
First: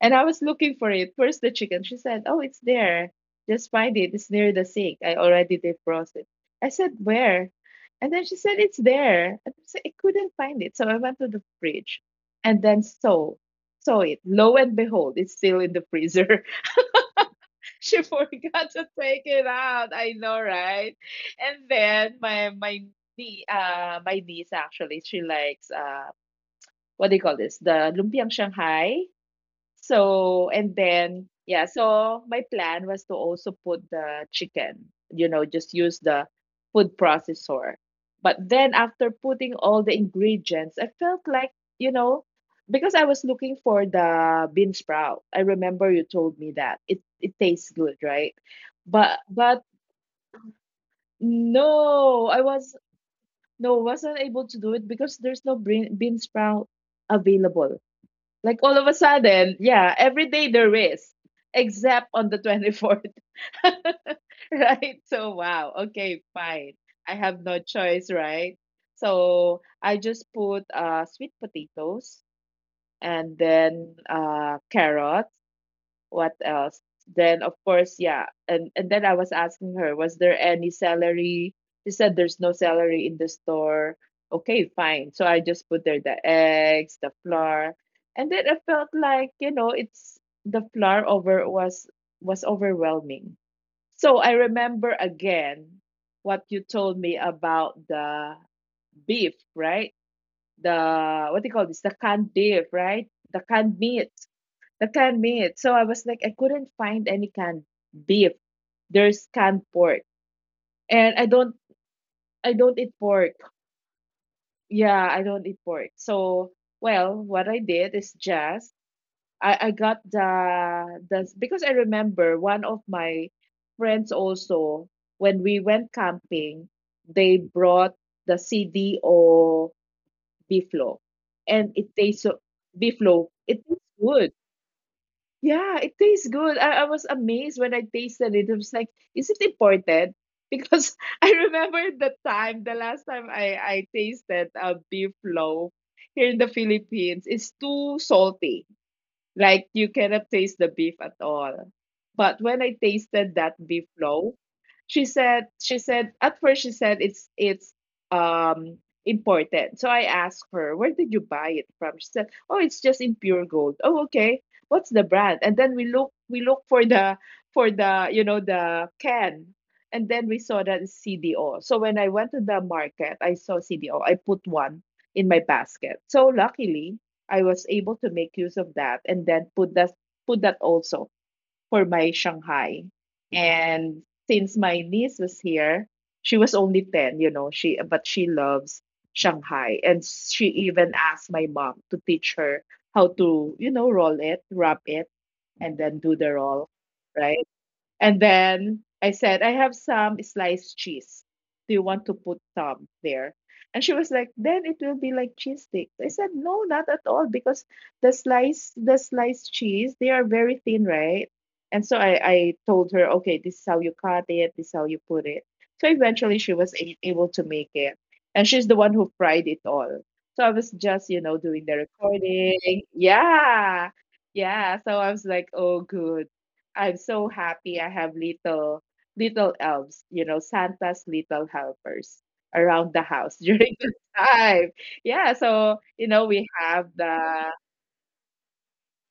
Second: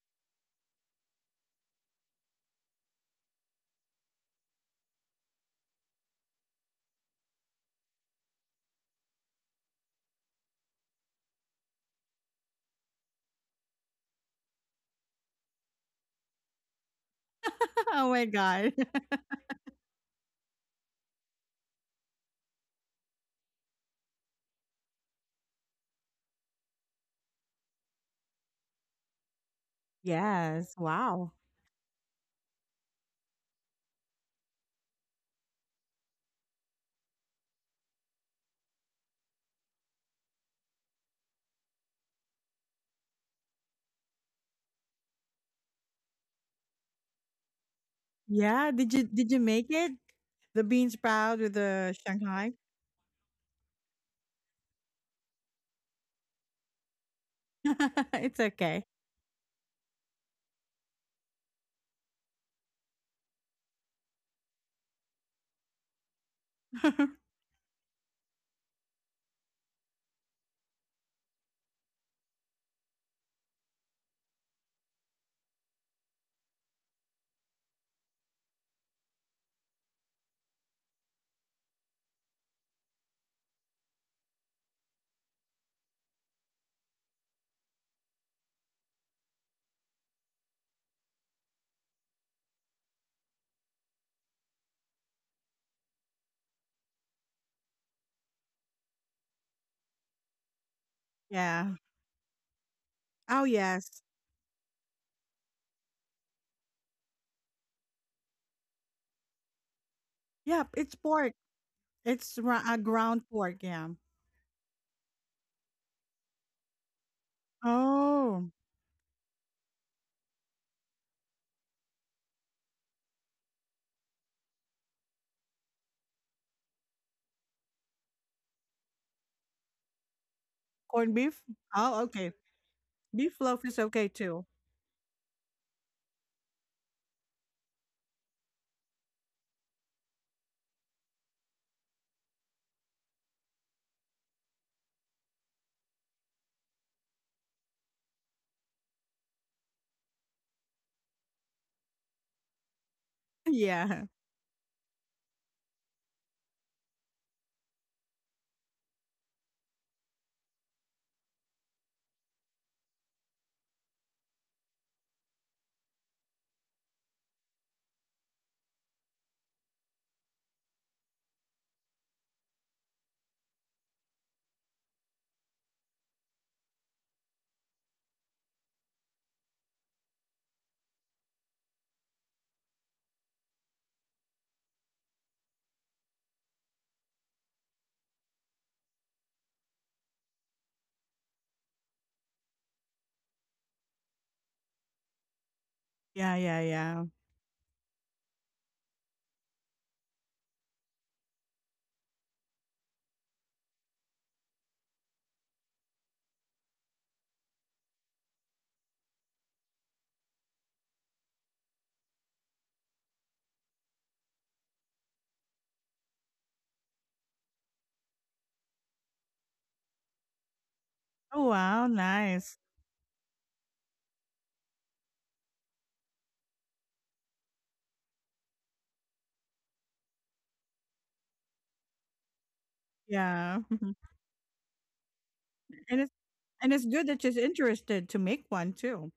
[SPEAKER 2] And I was looking for it. Where's the chicken? She said, "Oh, it's there. Just find it. It's near the sink. I already defrosted it." I said, "Where?" And then she said, "It's there." And I said, "I couldn't find it." So I went to the fridge and then saw it. Lo and behold, it's still in the freezer. [LAUGHS]
[SPEAKER 1] [LAUGHS]
[SPEAKER 2] She
[SPEAKER 1] Oh my
[SPEAKER 2] forgot
[SPEAKER 1] god.
[SPEAKER 2] to
[SPEAKER 1] [LAUGHS]
[SPEAKER 2] take it out. I know, right? And then my my niece, actually she likes uh, what do you call this? The Lumpiang Shanghai. So, and
[SPEAKER 1] Yes.
[SPEAKER 2] then,
[SPEAKER 1] Wow.
[SPEAKER 2] yeah, so my plan was to also put the chicken, you know, just use the food processor. But then after putting all the ingredients, I felt like, you know, because I was looking for the bean sprout. I remember you told me that. It tastes good, right?
[SPEAKER 1] Yeah, did you
[SPEAKER 2] But
[SPEAKER 1] make it? The bean sprout or the
[SPEAKER 2] no, I
[SPEAKER 1] Shanghai?
[SPEAKER 2] was no wasn't able to do it because there's no bean sprout available,
[SPEAKER 1] [LAUGHS] It's
[SPEAKER 2] like all
[SPEAKER 1] okay.
[SPEAKER 2] of a sudden, yeah, every day there is, except on the 24th. [LAUGHS] Right? So, wow. Okay, fine. I
[SPEAKER 1] [LAUGHS]
[SPEAKER 2] have no choice, right? So, I just put sweet potatoes and then carrot, what else? Then of course, yeah, and then I was asking her, was there any celery? She said there's no celery in the store. Okay, fine. So I just put there the eggs, the flour, and then I felt like, you know, it's the flour over was overwhelming. So I remember again what you told me about the beef, right? The what do you call
[SPEAKER 1] Yeah.
[SPEAKER 2] this? The canned beef, right? The
[SPEAKER 1] Oh,
[SPEAKER 2] canned
[SPEAKER 1] yes.
[SPEAKER 2] meat the canned meat. So I was like, I couldn't find any canned beef. There's canned pork,
[SPEAKER 1] Yep, it's
[SPEAKER 2] and
[SPEAKER 1] pork. It's
[SPEAKER 2] I don't eat
[SPEAKER 1] ground
[SPEAKER 2] pork.
[SPEAKER 1] pork, yeah.
[SPEAKER 2] Yeah, I don't eat pork. So well, what I did is
[SPEAKER 1] Oh,
[SPEAKER 2] just I got the because I remember one of my friends also when we went camping, they brought the CDO beeflo,
[SPEAKER 1] corned beef?
[SPEAKER 2] and it
[SPEAKER 1] Oh,
[SPEAKER 2] tastes
[SPEAKER 1] okay.
[SPEAKER 2] so beeflo.
[SPEAKER 1] Beef
[SPEAKER 2] It
[SPEAKER 1] loaf is
[SPEAKER 2] tastes
[SPEAKER 1] okay
[SPEAKER 2] good.
[SPEAKER 1] too.
[SPEAKER 2] Yeah, it tastes good. I was amazed when I tasted it. I was like, is it imported? [LAUGHS] Because I remember the time, the last time I tasted a beef loaf here in the Philippines, it's too salty. Like you cannot taste the beef at all. But when I tasted
[SPEAKER 1] [LAUGHS]
[SPEAKER 2] that beef
[SPEAKER 1] Yeah.
[SPEAKER 2] flow, she said at first she said it's um imported. So I asked her, where did you buy it from? She said, "Oh, it's just in Pure Gold." Oh, okay. What's the brand? And then we look for the you know the can. And then we saw that it's CDO. So when I went to the market, I saw CDO. I put one in my basket. So luckily, I was able to make use of that and then put that also for my Shanghai. And since my niece was here, she was only 10, you know, she but she loves Shanghai, and she even asked my mom to teach her how to, you know, roll it, wrap it, and then do the
[SPEAKER 1] Yeah, yeah,
[SPEAKER 2] roll,
[SPEAKER 1] yeah.
[SPEAKER 2] right? And then I said, I have some sliced cheese. Do you want to put some there? And she was like, then it will be like cheese sticks. I said, no, not at all, because the sliced cheese, they are very thin, right? And so I told her, okay, this is how you cut it, this is how you put it. So eventually she was able to make it. And she's the one who fried it all. So I was just, you know,
[SPEAKER 1] Oh,
[SPEAKER 2] doing the
[SPEAKER 1] wow, nice.
[SPEAKER 2] recording. Yeah. Yeah. So I was like, oh, good. I'm so happy I have little elves, you know, Santa's little helpers around the house [LAUGHS]
[SPEAKER 1] Yeah.
[SPEAKER 2] during the
[SPEAKER 1] [LAUGHS]
[SPEAKER 2] time. Yeah, so
[SPEAKER 1] And
[SPEAKER 2] you
[SPEAKER 1] it's
[SPEAKER 2] know we
[SPEAKER 1] and it's
[SPEAKER 2] have
[SPEAKER 1] good that she's
[SPEAKER 2] the.
[SPEAKER 1] interested to make one too.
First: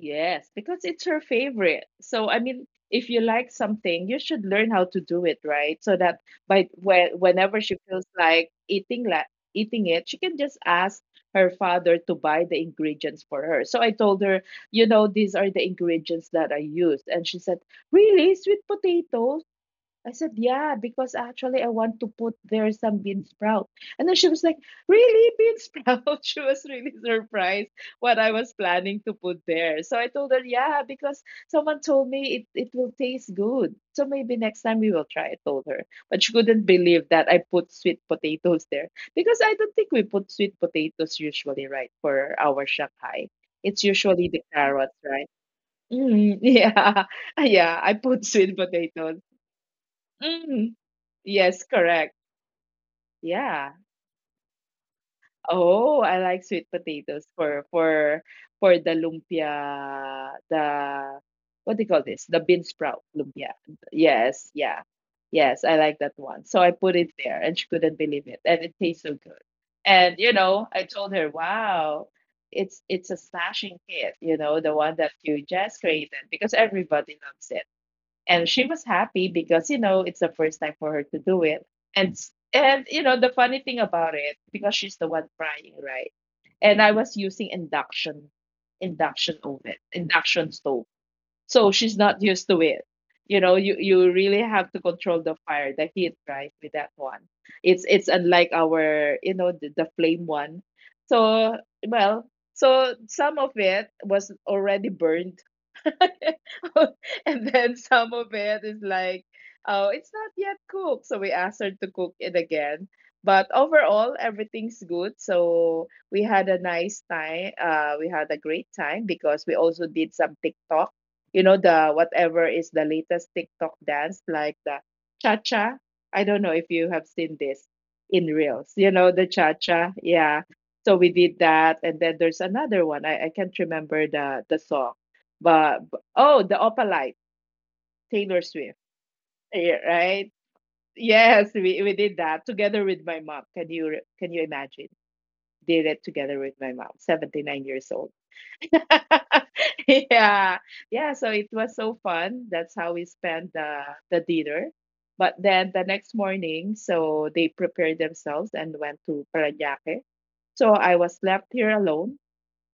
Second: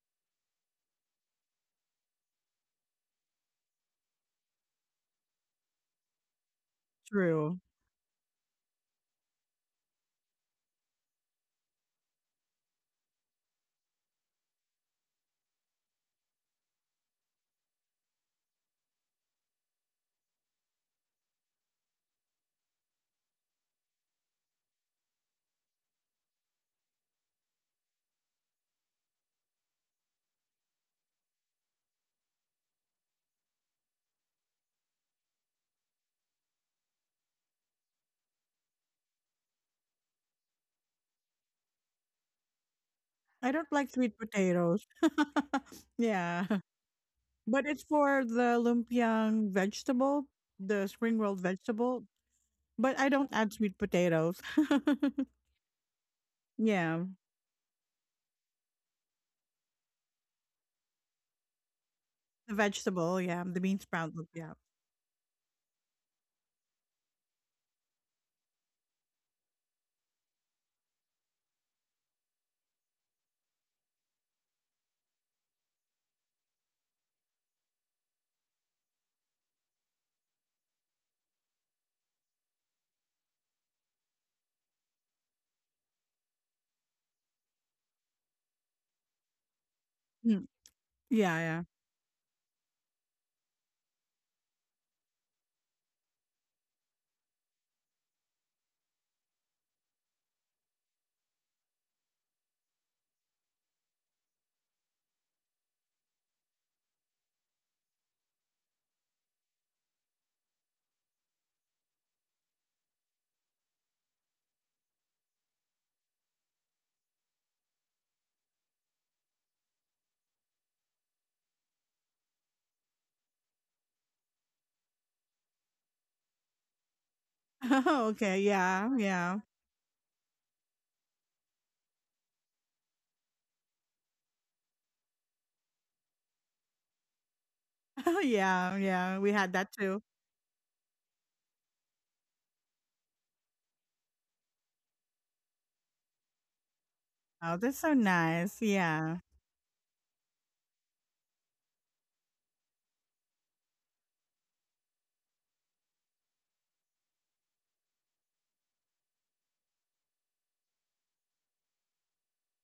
[SPEAKER 2] Yes, because it's her favorite. So I mean, if you like something, you should learn how to do it, right? So that by when
[SPEAKER 1] True.
[SPEAKER 2] whenever she feels like eating it, she can just ask her father to buy the ingredients for her. So I told her, you know, these are the ingredients that I used, and she said, "Really? Sweet potatoes?" I said, yeah, because actually I want to put there some bean sprout. And then she was like, really, bean sprout? [LAUGHS] She was really surprised what I was planning to put there. So I told her, yeah, because someone told me it will taste good. So maybe next time we will try, I told her. But she couldn't believe that I put sweet potatoes there because I don't think we put sweet potatoes usually, right, for our Shanghai.
[SPEAKER 1] I don't
[SPEAKER 2] It's
[SPEAKER 1] like sweet
[SPEAKER 2] usually the
[SPEAKER 1] potatoes.
[SPEAKER 2] carrots, right?
[SPEAKER 1] [LAUGHS]
[SPEAKER 2] Mm, [LAUGHS]
[SPEAKER 1] Yeah.
[SPEAKER 2] yeah,
[SPEAKER 1] But
[SPEAKER 2] yeah,
[SPEAKER 1] it's
[SPEAKER 2] I put
[SPEAKER 1] for
[SPEAKER 2] sweet
[SPEAKER 1] the
[SPEAKER 2] potatoes.
[SPEAKER 1] lumpiang vegetable,
[SPEAKER 2] Mm.
[SPEAKER 1] the spring rolled
[SPEAKER 2] Yes,
[SPEAKER 1] vegetable.
[SPEAKER 2] correct.
[SPEAKER 1] But I don't add
[SPEAKER 2] Yeah.
[SPEAKER 1] sweet potatoes. [LAUGHS]
[SPEAKER 2] Oh, I like sweet
[SPEAKER 1] yeah,
[SPEAKER 2] potatoes for for the lumpia, the what do you call this? The
[SPEAKER 1] the
[SPEAKER 2] bean sprout
[SPEAKER 1] vegetable. Yeah,
[SPEAKER 2] lumpia.
[SPEAKER 1] the bean sprout. Look,
[SPEAKER 2] Yes,
[SPEAKER 1] Yeah,
[SPEAKER 2] yeah. Yes, I like that one. So I put it there and she couldn't believe it. And it tastes so good. And you know, I told her, wow, it's a smashing hit, you know, the one that you just created because everybody loves it, and she was happy because you know it's the first time for her to do it. And you know the funny thing about it, because she's the one frying, right? And I was using induction oven, induction
[SPEAKER 1] mm,
[SPEAKER 2] stove,
[SPEAKER 1] yeah, yeah.
[SPEAKER 2] so she's not used to it. You know, you really have to control the fire, the heat, right, with that one. It's unlike our, you know, the flame one. So well, so some of it was already burned [LAUGHS] and then some of it is like, oh, it's not yet cooked. So we asked her to cook it again. But overall, everything's good. So we had a nice time. We had a great time because we also did some TikTok. You know, the whatever is the latest TikTok dance, like the cha cha. I don't know if you have seen this
[SPEAKER 1] [LAUGHS]
[SPEAKER 2] in
[SPEAKER 1] okay,
[SPEAKER 2] reels, you
[SPEAKER 1] yeah,
[SPEAKER 2] know, the
[SPEAKER 1] yeah,
[SPEAKER 2] cha cha. Yeah. So we did that. And then there's another one. I can't remember the song, but oh, the Opalite,
[SPEAKER 1] [LAUGHS]
[SPEAKER 2] Taylor Swift,
[SPEAKER 1] yeah, yeah. We had
[SPEAKER 2] eh,
[SPEAKER 1] that too.
[SPEAKER 2] right? Yes, we did that together with my mom. Can you can you imagine? Did it together with my mom, 79
[SPEAKER 1] Oh, that's
[SPEAKER 2] years
[SPEAKER 1] so
[SPEAKER 2] old.
[SPEAKER 1] nice.
[SPEAKER 2] [LAUGHS]
[SPEAKER 1] Yeah,
[SPEAKER 2] Yeah. Yeah, so it was so fun. That's how we spent the dinner. But then the next morning, so they prepared themselves and went to Parañaque. So I was left here alone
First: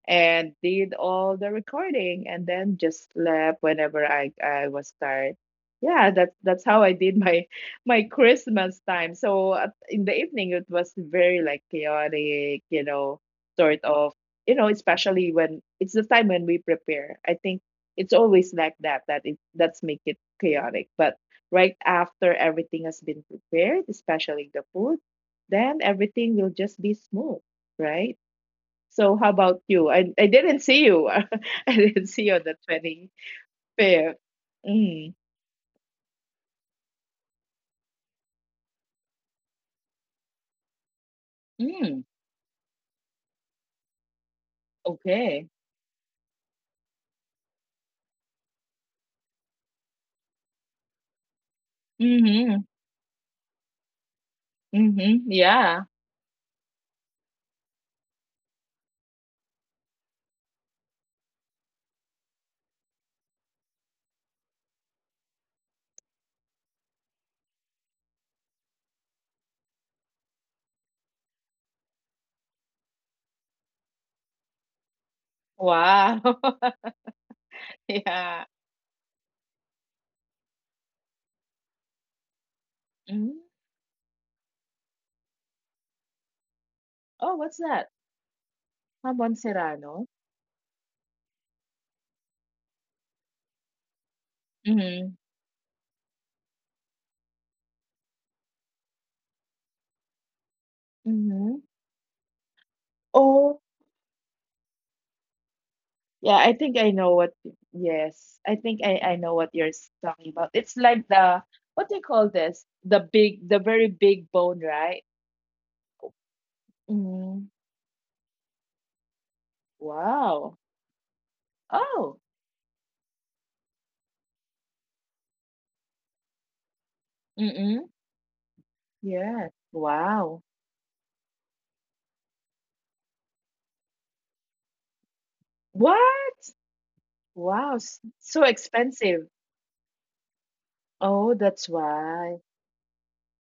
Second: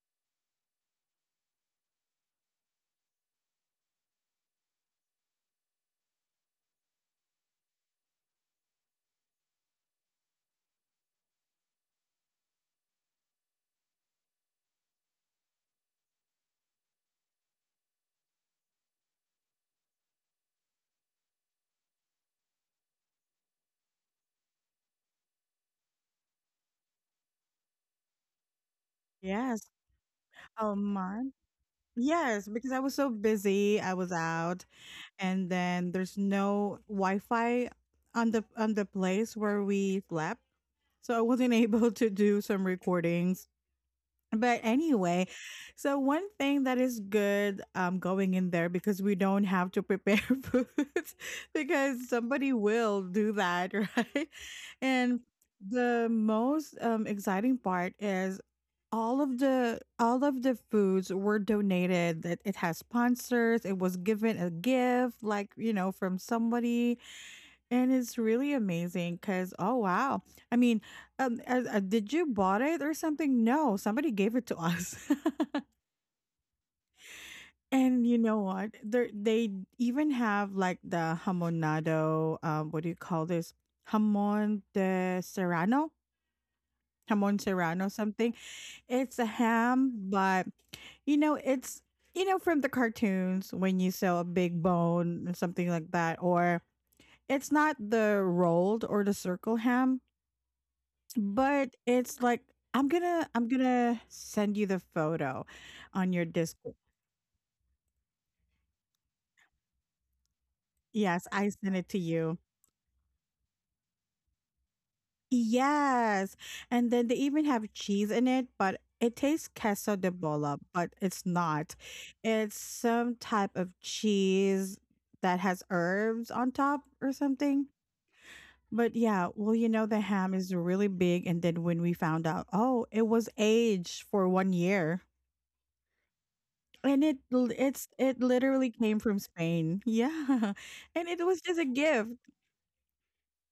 [SPEAKER 2] and did all the recording and then just slept whenever I was tired. Yeah, that's how I did my [LAUGHS] my Christmas time. So in the evening it was very chaotic, sort of, especially when it's the time when we prepare. I think it's always like that that it that's make it chaotic. But right after everything has been prepared, especially the food, then everything will just be smooth, right? So how
[SPEAKER 1] yes.
[SPEAKER 2] about you? I didn't
[SPEAKER 1] Oh
[SPEAKER 2] see you. [LAUGHS]
[SPEAKER 1] my,
[SPEAKER 2] I didn't see you
[SPEAKER 1] yes.
[SPEAKER 2] on the
[SPEAKER 1] Because I was so busy, I was
[SPEAKER 2] 25th.
[SPEAKER 1] out,
[SPEAKER 2] Mm.
[SPEAKER 1] and then there's no Wi-Fi on the place where we slept. So I wasn't [LAUGHS] able to
[SPEAKER 2] Mm.
[SPEAKER 1] do some recordings. But anyway,
[SPEAKER 2] Okay.
[SPEAKER 1] so one thing that is good going in there because we don't have to prepare [LAUGHS] food because somebody
[SPEAKER 2] Mm-hmm.
[SPEAKER 1] will do that, [LAUGHS] right? And
[SPEAKER 2] Mm-hmm. Yeah.
[SPEAKER 1] the most exciting part is all of the foods were donated, that it has sponsors, it was given a gift, like, you know, from somebody. And it's really amazing because, oh wow, I mean, did you bought it or something? No, somebody gave it to us.
[SPEAKER 2] Wow. [LAUGHS]
[SPEAKER 1] [LAUGHS] And you know
[SPEAKER 2] Yeah.
[SPEAKER 1] what? They even have like the hamonado. What do you call
[SPEAKER 2] Mm-hmm.
[SPEAKER 1] this? Hamon de serrano, hamon
[SPEAKER 2] Oh, what's
[SPEAKER 1] serrano,
[SPEAKER 2] that?
[SPEAKER 1] something. It's a
[SPEAKER 2] Jamon
[SPEAKER 1] ham,
[SPEAKER 2] serrano.
[SPEAKER 1] but you know it's, you know, from the cartoons when you sell a big bone
[SPEAKER 2] Mm-hmm.
[SPEAKER 1] and something like that. Or it's not the rolled or the circle ham, but
[SPEAKER 2] Mm-hmm.
[SPEAKER 1] it's like, I'm gonna I'm
[SPEAKER 2] Oh,
[SPEAKER 1] gonna send you the photo on your
[SPEAKER 2] yeah.
[SPEAKER 1] Discord.
[SPEAKER 2] I think I know what. Yes, I think I know what you're talking about. It's
[SPEAKER 1] Yes,
[SPEAKER 2] like
[SPEAKER 1] I
[SPEAKER 2] the
[SPEAKER 1] sent it to
[SPEAKER 2] what do you
[SPEAKER 1] you.
[SPEAKER 2] call this? The big, the very big bone, right?
[SPEAKER 1] Yes. And then they even
[SPEAKER 2] Mm-hmm.
[SPEAKER 1] have cheese in it, but it tastes queso de bola,
[SPEAKER 2] Wow.
[SPEAKER 1] but it's not.
[SPEAKER 2] Oh.
[SPEAKER 1] It's some type of cheese that has herbs on top or something.
[SPEAKER 2] Mm-hmm.
[SPEAKER 1] But yeah, well,
[SPEAKER 2] Yeah.
[SPEAKER 1] you know, the ham is
[SPEAKER 2] Wow.
[SPEAKER 1] really big. And then when we found out, oh, it was aged for 1 year.
[SPEAKER 2] What?
[SPEAKER 1] And it l it's
[SPEAKER 2] Wow.
[SPEAKER 1] it
[SPEAKER 2] So
[SPEAKER 1] literally came from
[SPEAKER 2] expensive.
[SPEAKER 1] Spain. Yeah, [LAUGHS] and it was
[SPEAKER 2] Oh,
[SPEAKER 1] just a
[SPEAKER 2] that's
[SPEAKER 1] gift.
[SPEAKER 2] why.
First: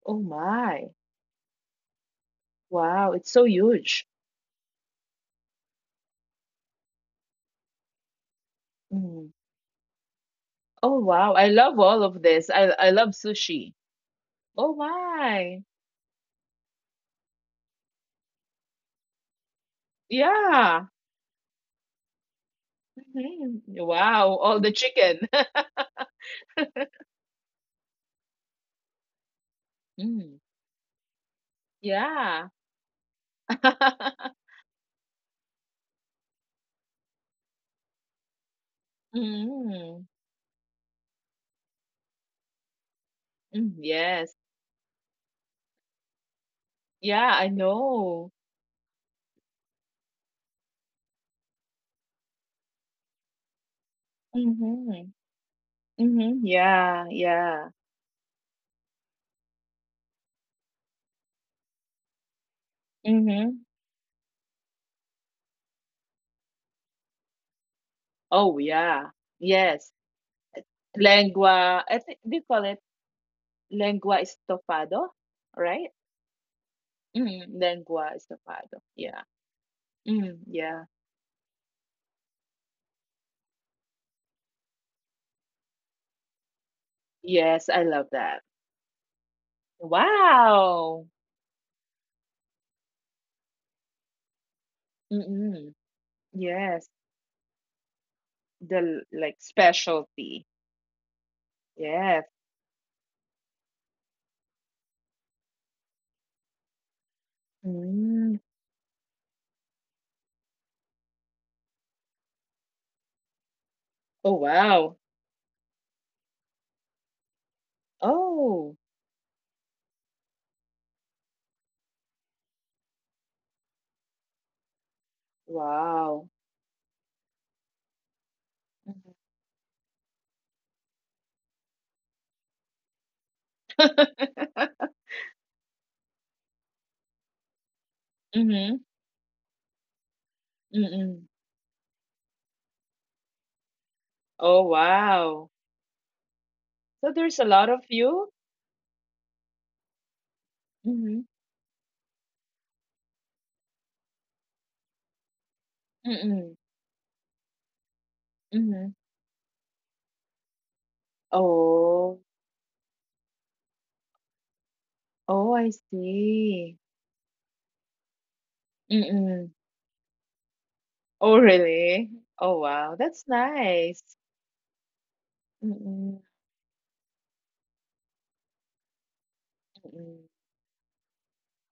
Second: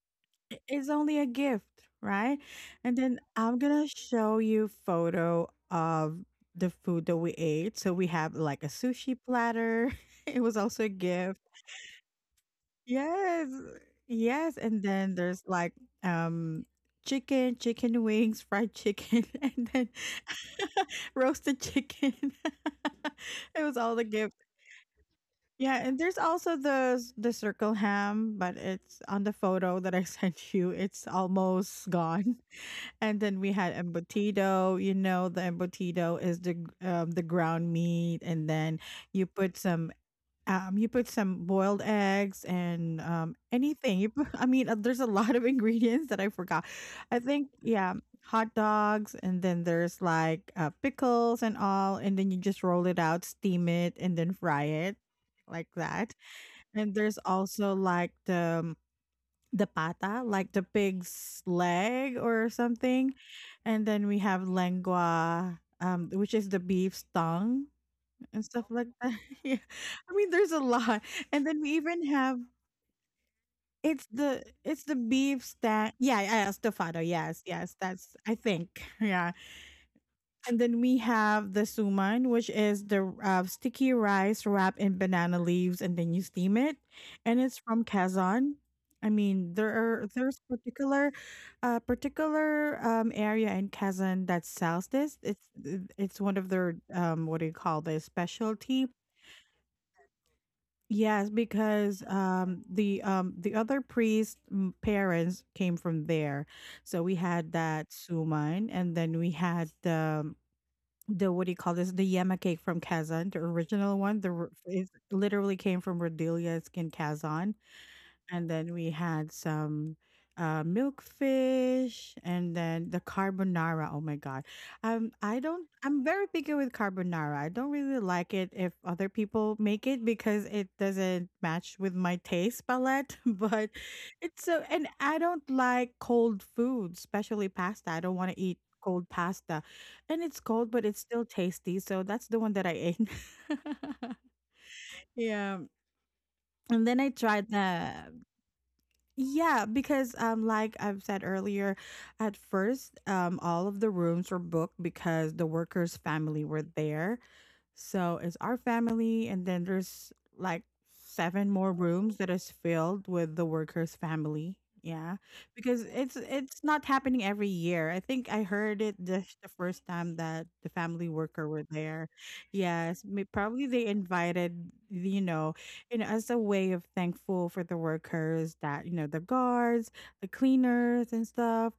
[SPEAKER 2] Oh
[SPEAKER 1] I, it's
[SPEAKER 2] my.
[SPEAKER 1] only a gift, right? And
[SPEAKER 2] Wow.
[SPEAKER 1] then
[SPEAKER 2] It's so
[SPEAKER 1] I'm gonna
[SPEAKER 2] huge.
[SPEAKER 1] show you photo of the food that we ate. So we have like a sushi
[SPEAKER 2] Mm.
[SPEAKER 1] platter. [LAUGHS] It was also a
[SPEAKER 2] Oh wow.
[SPEAKER 1] gift.
[SPEAKER 2] I love all of this. I love
[SPEAKER 1] Yes.
[SPEAKER 2] sushi.
[SPEAKER 1] Yes,
[SPEAKER 2] Oh
[SPEAKER 1] and then there's
[SPEAKER 2] my.
[SPEAKER 1] like um chicken, chicken wings, fried chicken, [LAUGHS] and then
[SPEAKER 2] Yeah.
[SPEAKER 1] [LAUGHS] roasted chicken. [LAUGHS]
[SPEAKER 2] Mhm.
[SPEAKER 1] It was all the
[SPEAKER 2] Wow.
[SPEAKER 1] gift.
[SPEAKER 2] All the chicken. [LAUGHS]
[SPEAKER 1] Yeah, and there's also the the circle ham, but it's on the photo that I [LAUGHS]
[SPEAKER 2] Mm.
[SPEAKER 1] sent you. It's almost gone.
[SPEAKER 2] Yeah.
[SPEAKER 1] [LAUGHS] And then we had
[SPEAKER 2] [LAUGHS]
[SPEAKER 1] embutido. You know, the embutido is the the ground meat, and then you put some
[SPEAKER 2] Mm.
[SPEAKER 1] you put some boiled eggs and
[SPEAKER 2] Mm.
[SPEAKER 1] anything. You put,
[SPEAKER 2] Yes.
[SPEAKER 1] [LAUGHS] I mean, there's a lot of [LAUGHS] ingredients that I forgot. I
[SPEAKER 2] Yeah, I
[SPEAKER 1] think, yeah,
[SPEAKER 2] know.
[SPEAKER 1] hot dogs, and then there's like pickles and all, and then you just roll it out, steam it, and then fry it
[SPEAKER 2] Mm-hmm.
[SPEAKER 1] like that.
[SPEAKER 2] Mm-hmm.
[SPEAKER 1] And
[SPEAKER 2] Yeah.
[SPEAKER 1] there's
[SPEAKER 2] Yeah.
[SPEAKER 1] also like the pata, like the pig's leg or something,
[SPEAKER 2] Mm-hmm.
[SPEAKER 1] and then we have lengua, which is the beef's tongue and stuff
[SPEAKER 2] Oh,
[SPEAKER 1] like that.
[SPEAKER 2] yeah.
[SPEAKER 1] [LAUGHS] Yeah. I
[SPEAKER 2] Yes.
[SPEAKER 1] mean, there's a lot. And then we even
[SPEAKER 2] Lengua, I
[SPEAKER 1] have,
[SPEAKER 2] think they call it lengua
[SPEAKER 1] it's the
[SPEAKER 2] estofado,
[SPEAKER 1] beef stand.
[SPEAKER 2] right?
[SPEAKER 1] Yeah, yeah, yeah, estofado. Yes,
[SPEAKER 2] Mm,
[SPEAKER 1] yes, that's
[SPEAKER 2] lengua
[SPEAKER 1] I think.
[SPEAKER 2] estofado.
[SPEAKER 1] [LAUGHS]
[SPEAKER 2] Yeah.
[SPEAKER 1] Yeah.
[SPEAKER 2] Mm,
[SPEAKER 1] And then
[SPEAKER 2] yeah.
[SPEAKER 1] we have the suman, which is the sticky rice wrapped in banana leaves, and then you steam it. And it's
[SPEAKER 2] Yes,
[SPEAKER 1] from
[SPEAKER 2] I love that.
[SPEAKER 1] Kazan. I mean, there's particular
[SPEAKER 2] Wow.
[SPEAKER 1] particular area in Kazan that sells this.
[SPEAKER 2] Mm-mm.
[SPEAKER 1] It's one of their,
[SPEAKER 2] Yes.
[SPEAKER 1] um, what do you call this, specialty.
[SPEAKER 2] The like specialty.
[SPEAKER 1] Yes, because
[SPEAKER 2] Yes.
[SPEAKER 1] the other priest, mm, parents came from there, so we had that
[SPEAKER 2] Mm.
[SPEAKER 1] suman, and then we had the, what do you call this, the yema cake from Kazan, the original one. The
[SPEAKER 2] Oh,
[SPEAKER 1] it
[SPEAKER 2] wow.
[SPEAKER 1] literally came from Rodelia's in Kazan, and then
[SPEAKER 2] Oh,
[SPEAKER 1] we had some milk fish, and then the carbonara. Oh my god, I don't. I'm very
[SPEAKER 2] wow.
[SPEAKER 1] picky with carbonara. I don't really like it if other
[SPEAKER 2] Mm-hmm.
[SPEAKER 1] people make it because it doesn't match with my taste palette. [LAUGHS] But it's so, and
[SPEAKER 2] [LAUGHS]
[SPEAKER 1] I don't like cold food, especially pasta. I don't want to eat
[SPEAKER 2] Mm-hmm.
[SPEAKER 1] cold pasta, and it's cold, but it's still
[SPEAKER 2] Mm-mm.
[SPEAKER 1] tasty. So that's the one that I ate.
[SPEAKER 2] Oh,
[SPEAKER 1] [LAUGHS]
[SPEAKER 2] wow.
[SPEAKER 1] Yeah, and then I
[SPEAKER 2] So there's
[SPEAKER 1] tried
[SPEAKER 2] a lot of
[SPEAKER 1] the,
[SPEAKER 2] you?
[SPEAKER 1] yeah, because like I've said
[SPEAKER 2] Mm-hmm.
[SPEAKER 1] earlier, at first all of the rooms were booked because the workers' family
[SPEAKER 2] Mm-mm.
[SPEAKER 1] were there. So it's our
[SPEAKER 2] Mm-hmm.
[SPEAKER 1] family, and then there's like seven more rooms
[SPEAKER 2] Oh.
[SPEAKER 1] that is filled with the workers' family. Yeah,
[SPEAKER 2] Oh, I
[SPEAKER 1] because it's
[SPEAKER 2] see.
[SPEAKER 1] not happening every year. I think I heard it just the
[SPEAKER 2] Mm-mm.
[SPEAKER 1] first time that the family
[SPEAKER 2] Oh,
[SPEAKER 1] worker were there.
[SPEAKER 2] really? Oh, wow.
[SPEAKER 1] Yes, may-
[SPEAKER 2] That's
[SPEAKER 1] probably they
[SPEAKER 2] nice.
[SPEAKER 1] invited, you know,
[SPEAKER 2] Mm-mm.
[SPEAKER 1] as a way of thankful for the workers, that, you know, the guards, the
[SPEAKER 2] Mm-mm.
[SPEAKER 1] cleaners, and stuff.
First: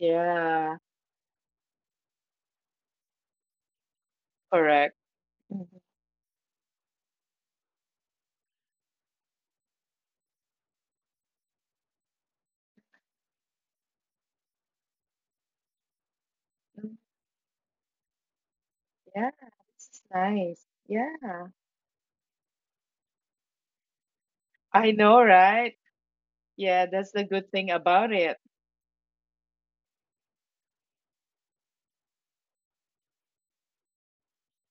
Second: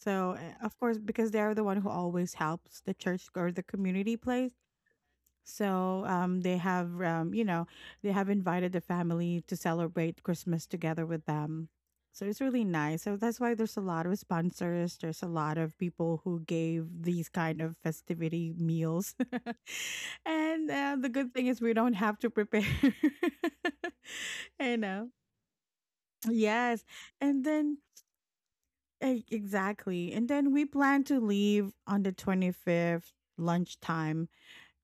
[SPEAKER 1] So, of course, because they are the one who always helps the church or the community place,
[SPEAKER 2] correct. Mhm.
[SPEAKER 1] so they have, you know, they have invited the family to celebrate Christmas together with them. So it's really nice. So that's why there's a lot of sponsors. There's a lot of people who gave these kind of festivity meals.
[SPEAKER 2] Yeah, this is
[SPEAKER 1] [LAUGHS] And
[SPEAKER 2] nice.
[SPEAKER 1] the good thing is
[SPEAKER 2] Yeah,
[SPEAKER 1] we don't have to prepare. [LAUGHS] You
[SPEAKER 2] I
[SPEAKER 1] know,
[SPEAKER 2] know, right?
[SPEAKER 1] yes.
[SPEAKER 2] Yeah, that's the
[SPEAKER 1] And
[SPEAKER 2] good
[SPEAKER 1] then,
[SPEAKER 2] thing about it.
[SPEAKER 1] eh, exactly. And then we plan to leave on the 25th lunchtime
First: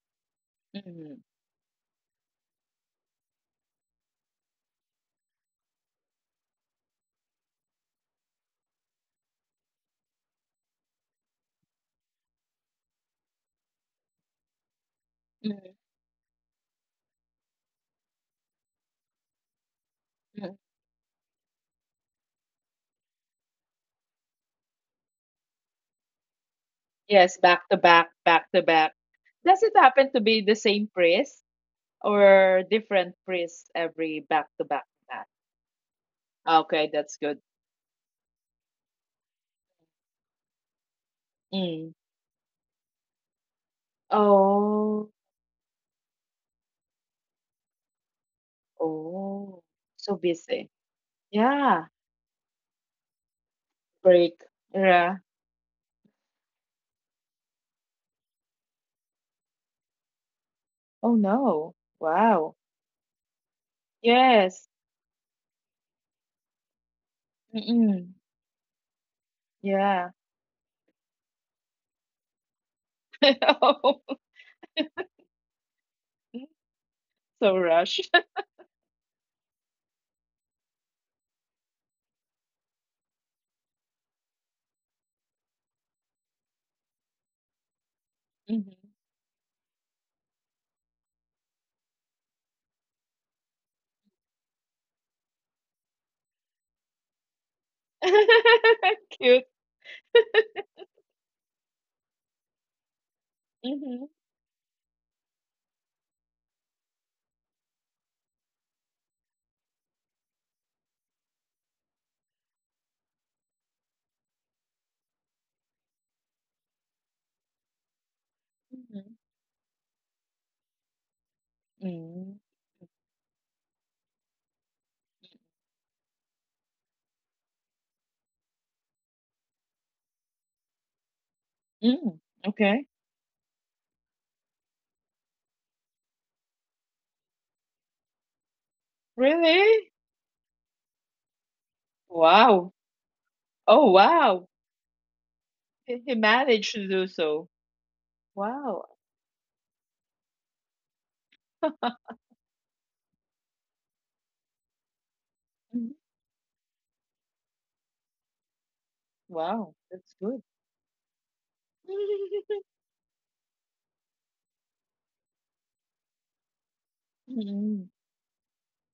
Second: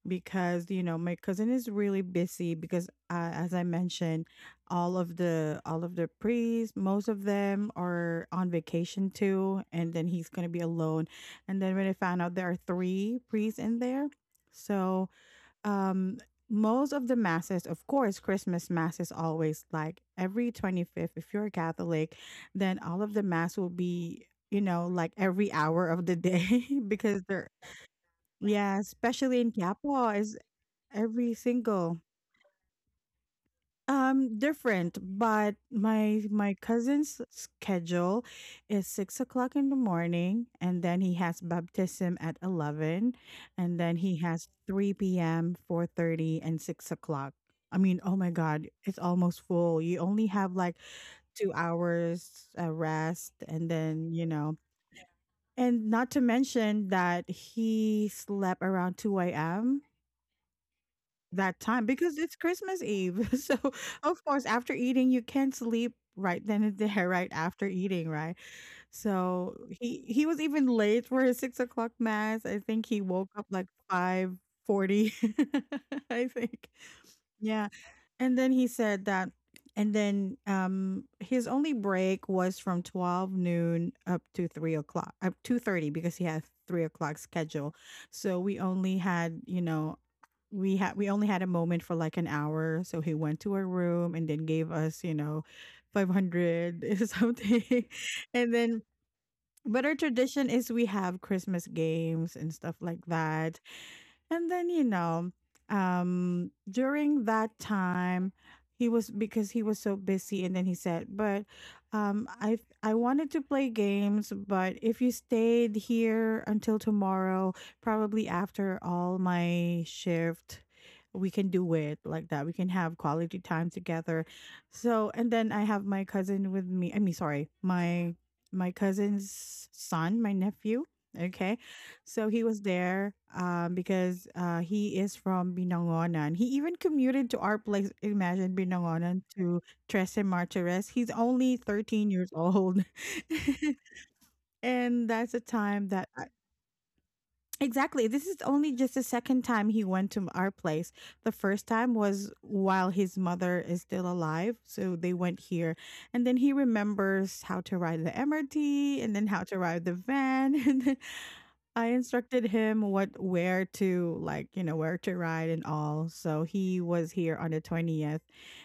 [SPEAKER 1] because, you know, my
[SPEAKER 2] Mm-hmm.
[SPEAKER 1] cousin is really busy because, as I mentioned, all of the priests, most of them are on vacation too, and then he's going to be alone. And then when I found out there are three priests in there, so,
[SPEAKER 2] Mm-hmm.
[SPEAKER 1] um, most of the masses, of course Christmas mass is always like every 25th if you're a Catholic, then all of the mass will be, you know, like every hour of the day [LAUGHS]
[SPEAKER 2] Yes,
[SPEAKER 1] because they're,
[SPEAKER 2] back to back, back to
[SPEAKER 1] yeah,
[SPEAKER 2] back.
[SPEAKER 1] especially
[SPEAKER 2] Does
[SPEAKER 1] in
[SPEAKER 2] it happen to
[SPEAKER 1] Quiapo
[SPEAKER 2] be
[SPEAKER 1] is
[SPEAKER 2] the same priest
[SPEAKER 1] every single,
[SPEAKER 2] or different priest every back to back?
[SPEAKER 1] different.
[SPEAKER 2] Back?
[SPEAKER 1] But my
[SPEAKER 2] Okay, that's
[SPEAKER 1] cousin's
[SPEAKER 2] good.
[SPEAKER 1] schedule is 6 o'clock in the morning, and then he has
[SPEAKER 2] Mm.
[SPEAKER 1] baptism at 11, and then he has
[SPEAKER 2] Oh.
[SPEAKER 1] three p.m., four thirty, and six o'clock. I mean, oh my God, it's almost
[SPEAKER 2] Oh,
[SPEAKER 1] full. You
[SPEAKER 2] so
[SPEAKER 1] only
[SPEAKER 2] busy.
[SPEAKER 1] have like two
[SPEAKER 2] Yeah.
[SPEAKER 1] hours rest, and then,
[SPEAKER 2] Break.
[SPEAKER 1] you know,
[SPEAKER 2] Yeah.
[SPEAKER 1] and not to mention that he slept around two a.m.
[SPEAKER 2] Oh no.
[SPEAKER 1] that time because
[SPEAKER 2] Wow.
[SPEAKER 1] it's Christmas Eve. [LAUGHS] So, of
[SPEAKER 2] Yes.
[SPEAKER 1] course, after eating, you can't sleep right then and there, right after
[SPEAKER 2] Mm-mm.
[SPEAKER 1] eating, right? So
[SPEAKER 2] Yeah.
[SPEAKER 1] he was even late for his 6 o'clock mass. I think he
[SPEAKER 2] [LAUGHS]
[SPEAKER 1] woke up like
[SPEAKER 2] Oh,
[SPEAKER 1] 5:40. [LAUGHS] I think,
[SPEAKER 2] so
[SPEAKER 1] yeah.
[SPEAKER 2] rush. [LAUGHS]
[SPEAKER 1] And then he said that, and then his only break was from 12 noon up to 3 o'clock, up 2:30 because he had 3 o'clock schedule. So
[SPEAKER 2] Mhm.
[SPEAKER 1] we only had, you know, we only had a moment for like an hour, so he went to our room and then gave us, you know, 500 [LAUGHS] something. And then,
[SPEAKER 2] [LAUGHS] Cute.
[SPEAKER 1] but our tradition is we have Christmas games and stuff like that.
[SPEAKER 2] Mm-hmm.
[SPEAKER 1] And then, you know, during that time, he was, because he was so busy, and then he said, "But I wanted to play games, but if you stayed here until tomorrow, probably after
[SPEAKER 2] Mm-hmm.
[SPEAKER 1] all my shift, we can do it like that. We can have quality time together." So, and then I have my cousin with me. I mean, sorry, my cousin's son, my nephew. Okay,
[SPEAKER 2] Mm-hmm.
[SPEAKER 1] so he
[SPEAKER 2] Okay.
[SPEAKER 1] was there, because, he is from Binangonan. He even commuted to our place. Imagine Binangonan to
[SPEAKER 2] Really?
[SPEAKER 1] Tres Martires. He's only 13 years
[SPEAKER 2] Wow.
[SPEAKER 1] old.
[SPEAKER 2] Oh, wow.
[SPEAKER 1] [LAUGHS] And that's a
[SPEAKER 2] He
[SPEAKER 1] time that I,
[SPEAKER 2] managed to do so.
[SPEAKER 1] exactly this is
[SPEAKER 2] Wow.
[SPEAKER 1] only just the second time he went to our place. The first time was while his mother is still alive, so they went
[SPEAKER 2] Mhm.
[SPEAKER 1] here. And then he remembers how to ride the MRT and then how
[SPEAKER 2] Wow.
[SPEAKER 1] to ride
[SPEAKER 2] That's
[SPEAKER 1] the
[SPEAKER 2] good.
[SPEAKER 1] van. [LAUGHS] I instructed
[SPEAKER 2] [LAUGHS]
[SPEAKER 1] him what, where to, like, you know, where to ride and all. So he was here on
[SPEAKER 2] Mm-hmm.
[SPEAKER 1] the 20th,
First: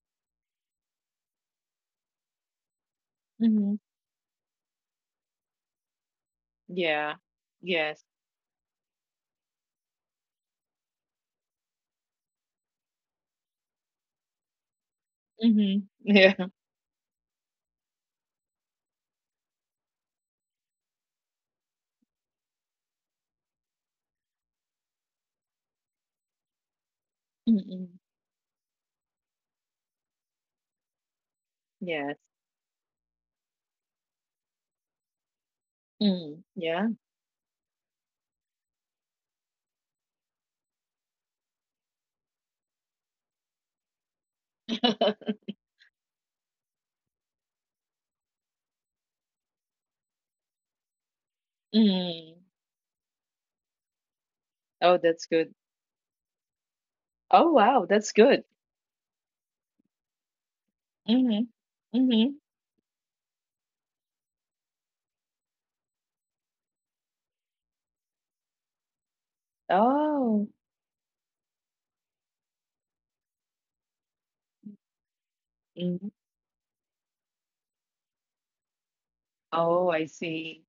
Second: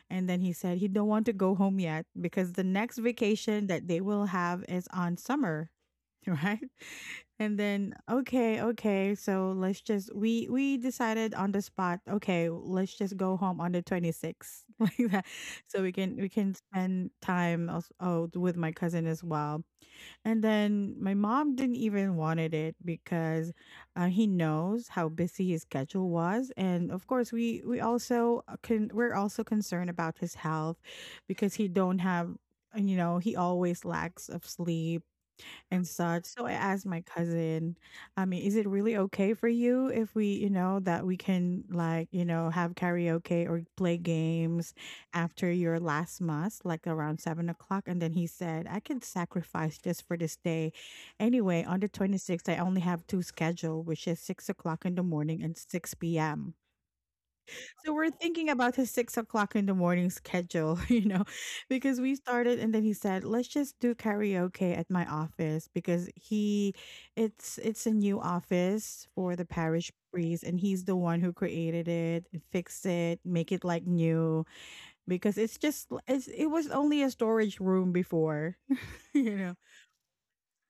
[SPEAKER 1] and then he said he don't want to go home yet because the next vacation
[SPEAKER 2] Mm-hmm.
[SPEAKER 1] that they will have is on summer, [LAUGHS] right?
[SPEAKER 2] Yeah.
[SPEAKER 1] And then,
[SPEAKER 2] Yes.
[SPEAKER 1] okay, okay, so let's just, we decided on the spot, okay, let's just go home on the 26th [LAUGHS] like that.
[SPEAKER 2] Mm-hmm.
[SPEAKER 1] So we can,
[SPEAKER 2] [LAUGHS]
[SPEAKER 1] we
[SPEAKER 2] Yeah.
[SPEAKER 1] can spend time also, oh, with my cousin as well. And then my mom didn't even wanted it because, he knows how busy his schedule was, and of course we
[SPEAKER 2] Mm-mm.
[SPEAKER 1] also can we're also concerned about his health because he don't
[SPEAKER 2] Yes.
[SPEAKER 1] have, you know, he always lacks of sleep and such. So
[SPEAKER 2] Mm.
[SPEAKER 1] I asked
[SPEAKER 2] Yeah.
[SPEAKER 1] my cousin, I mean, is it really okay for you if we, you know, that we can, like, you know, have karaoke or play games
[SPEAKER 2] [LAUGHS]
[SPEAKER 1] after your last mass, like around 7 o'clock? And then he said, I can sacrifice just for this day. Anyway, on the
[SPEAKER 2] Mm.
[SPEAKER 1] 26th, I only have two schedule, which is 6 o'clock in
[SPEAKER 2] Oh,
[SPEAKER 1] the
[SPEAKER 2] that's
[SPEAKER 1] morning and
[SPEAKER 2] good.
[SPEAKER 1] 6 p.m.
[SPEAKER 2] Oh, wow,
[SPEAKER 1] So we're
[SPEAKER 2] that's
[SPEAKER 1] thinking
[SPEAKER 2] good.
[SPEAKER 1] about his 6 o'clock in the morning schedule, [LAUGHS] you know,
[SPEAKER 2] Mm-hmm.
[SPEAKER 1] because we
[SPEAKER 2] Mm-hmm.
[SPEAKER 1] started and then he said, "Let's just do karaoke at my office because he, it's a new office for the parish priest,
[SPEAKER 2] Oh.
[SPEAKER 1] and he's the one who created it, fixed it, make it like new because
[SPEAKER 2] Mm.
[SPEAKER 1] it was only a storage room before, [LAUGHS] you know."
[SPEAKER 2] Oh, I see.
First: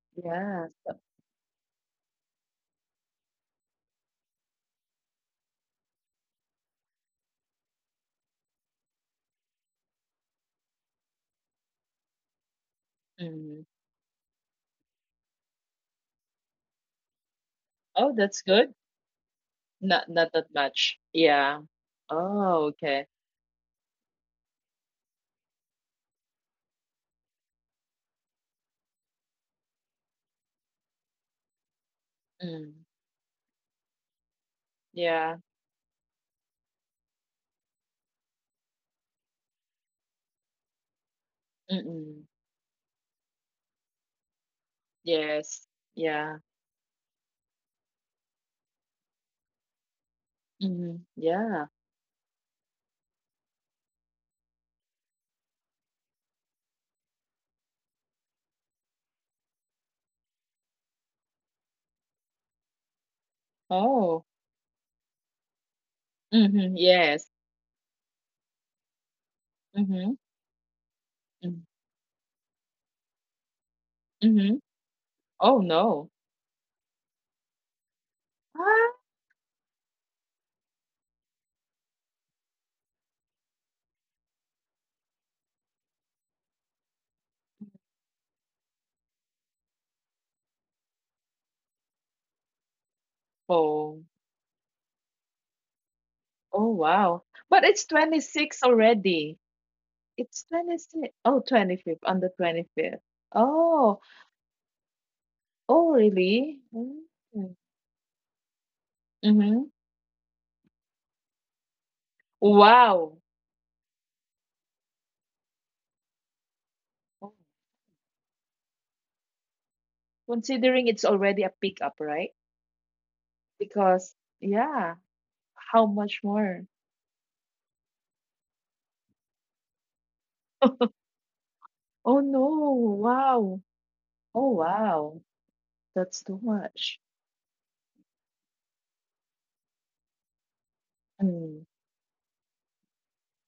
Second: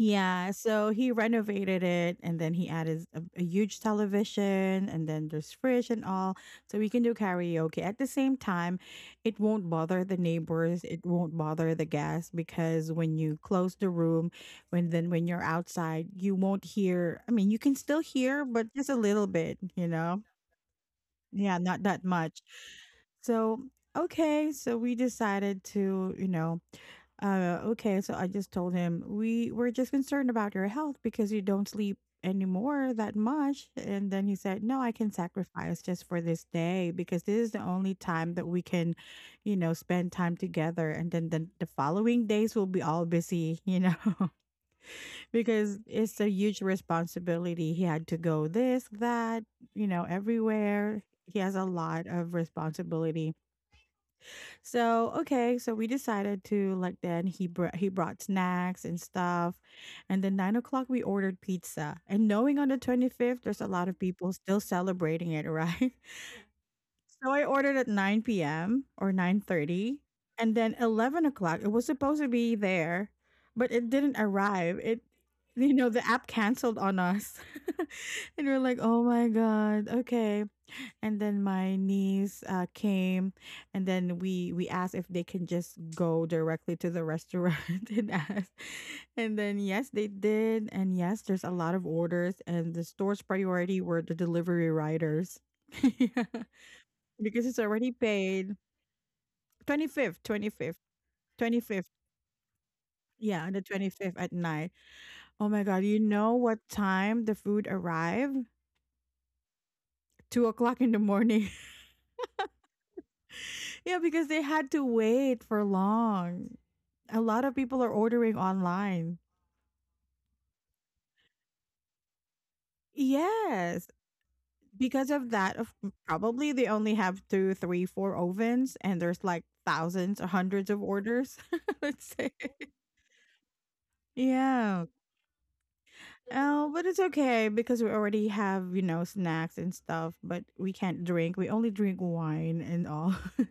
[SPEAKER 1] Yeah,
[SPEAKER 2] Yeah.
[SPEAKER 1] so
[SPEAKER 2] So-
[SPEAKER 1] he renovated it and then he added a huge television, and then there's fridge and all. So we can do karaoke. At the same time, it won't bother the neighbors, it won't bother the guests, because when you
[SPEAKER 2] Mm.
[SPEAKER 1] close the room, when you're outside, you won't hear. I mean, you can still
[SPEAKER 2] Oh, that's
[SPEAKER 1] hear, but
[SPEAKER 2] good.
[SPEAKER 1] just a little bit, you
[SPEAKER 2] Not
[SPEAKER 1] know?
[SPEAKER 2] not that much.
[SPEAKER 1] Yeah,
[SPEAKER 2] Yeah.
[SPEAKER 1] not that much.
[SPEAKER 2] Oh, okay.
[SPEAKER 1] So, okay, so we decided to, okay, so I just told him, we were just concerned about your health because you don't sleep
[SPEAKER 2] Mm.
[SPEAKER 1] anymore that much. And then he said, no, I can
[SPEAKER 2] Yeah.
[SPEAKER 1] sacrifice just for this day because this is the only time that we can, you know, spend time together. And then the following
[SPEAKER 2] Mm-mm.
[SPEAKER 1] days will be all busy, you know, [LAUGHS]
[SPEAKER 2] Yes.
[SPEAKER 1] because it's a
[SPEAKER 2] Yeah.
[SPEAKER 1] huge responsibility. He had to go this, that, you know, everywhere.
[SPEAKER 2] Mm-hmm.
[SPEAKER 1] He has a
[SPEAKER 2] Yeah.
[SPEAKER 1] lot of responsibility. So okay, so we decided to, like, then he brought snacks and stuff, and then 9 o'clock we ordered pizza. And knowing on the 25th, there's a lot of people
[SPEAKER 2] Oh.
[SPEAKER 1] still celebrating it, right? [LAUGHS]
[SPEAKER 2] Mm-hmm.
[SPEAKER 1] So
[SPEAKER 2] Yes.
[SPEAKER 1] I ordered at nine p.m. or 9:30,
[SPEAKER 2] Mm-hmm.
[SPEAKER 1] and then 11 o'clock it was
[SPEAKER 2] Mm-hmm.
[SPEAKER 1] supposed to be there, but it didn't
[SPEAKER 2] Mm-hmm.
[SPEAKER 1] arrive. It
[SPEAKER 2] Oh
[SPEAKER 1] You know, the
[SPEAKER 2] no.
[SPEAKER 1] app canceled on us, [LAUGHS] and we're like,
[SPEAKER 2] Ah.
[SPEAKER 1] oh my god, okay, and then my niece came, and then we asked if they can just go directly to the restaurant [LAUGHS] and ask, and then yes they did, and yes there's a lot of orders, and the store's priority were
[SPEAKER 2] Oh.
[SPEAKER 1] the delivery riders. [LAUGHS] Yeah,
[SPEAKER 2] Oh, wow.
[SPEAKER 1] because it's
[SPEAKER 2] But it's
[SPEAKER 1] already paid.
[SPEAKER 2] 26 already.
[SPEAKER 1] 25th.
[SPEAKER 2] It's
[SPEAKER 1] 25th.
[SPEAKER 2] 26. Oh, twenty
[SPEAKER 1] 25th.
[SPEAKER 2] fifth on the 25th.
[SPEAKER 1] Yeah, on the
[SPEAKER 2] Oh,
[SPEAKER 1] 25th at night. Oh my god,
[SPEAKER 2] oh,
[SPEAKER 1] you know what
[SPEAKER 2] really?
[SPEAKER 1] time the
[SPEAKER 2] Mm-hmm.
[SPEAKER 1] food arrived?
[SPEAKER 2] Mm-hmm.
[SPEAKER 1] 2 o'clock in the morning.
[SPEAKER 2] Wow.
[SPEAKER 1] Yeah, because they had to wait for long. A
[SPEAKER 2] Oh,
[SPEAKER 1] lot of people are ordering online.
[SPEAKER 2] Considering it's already a pickup, right?
[SPEAKER 1] Yes.
[SPEAKER 2] Because, yeah,
[SPEAKER 1] Because of that, of
[SPEAKER 2] how much
[SPEAKER 1] probably they
[SPEAKER 2] more?
[SPEAKER 1] only have two, three, four ovens, and there's like thousands hundreds of
[SPEAKER 2] [LAUGHS]
[SPEAKER 1] orders, [LAUGHS] let's
[SPEAKER 2] Oh,
[SPEAKER 1] say.
[SPEAKER 2] no. Wow. Oh,
[SPEAKER 1] Yeah.
[SPEAKER 2] wow. That's too
[SPEAKER 1] Oh, but
[SPEAKER 2] much.
[SPEAKER 1] it's okay because we already have, you know, snacks and stuff, but we can't drink. We
[SPEAKER 2] Mm.
[SPEAKER 1] only drink wine and all. [LAUGHS]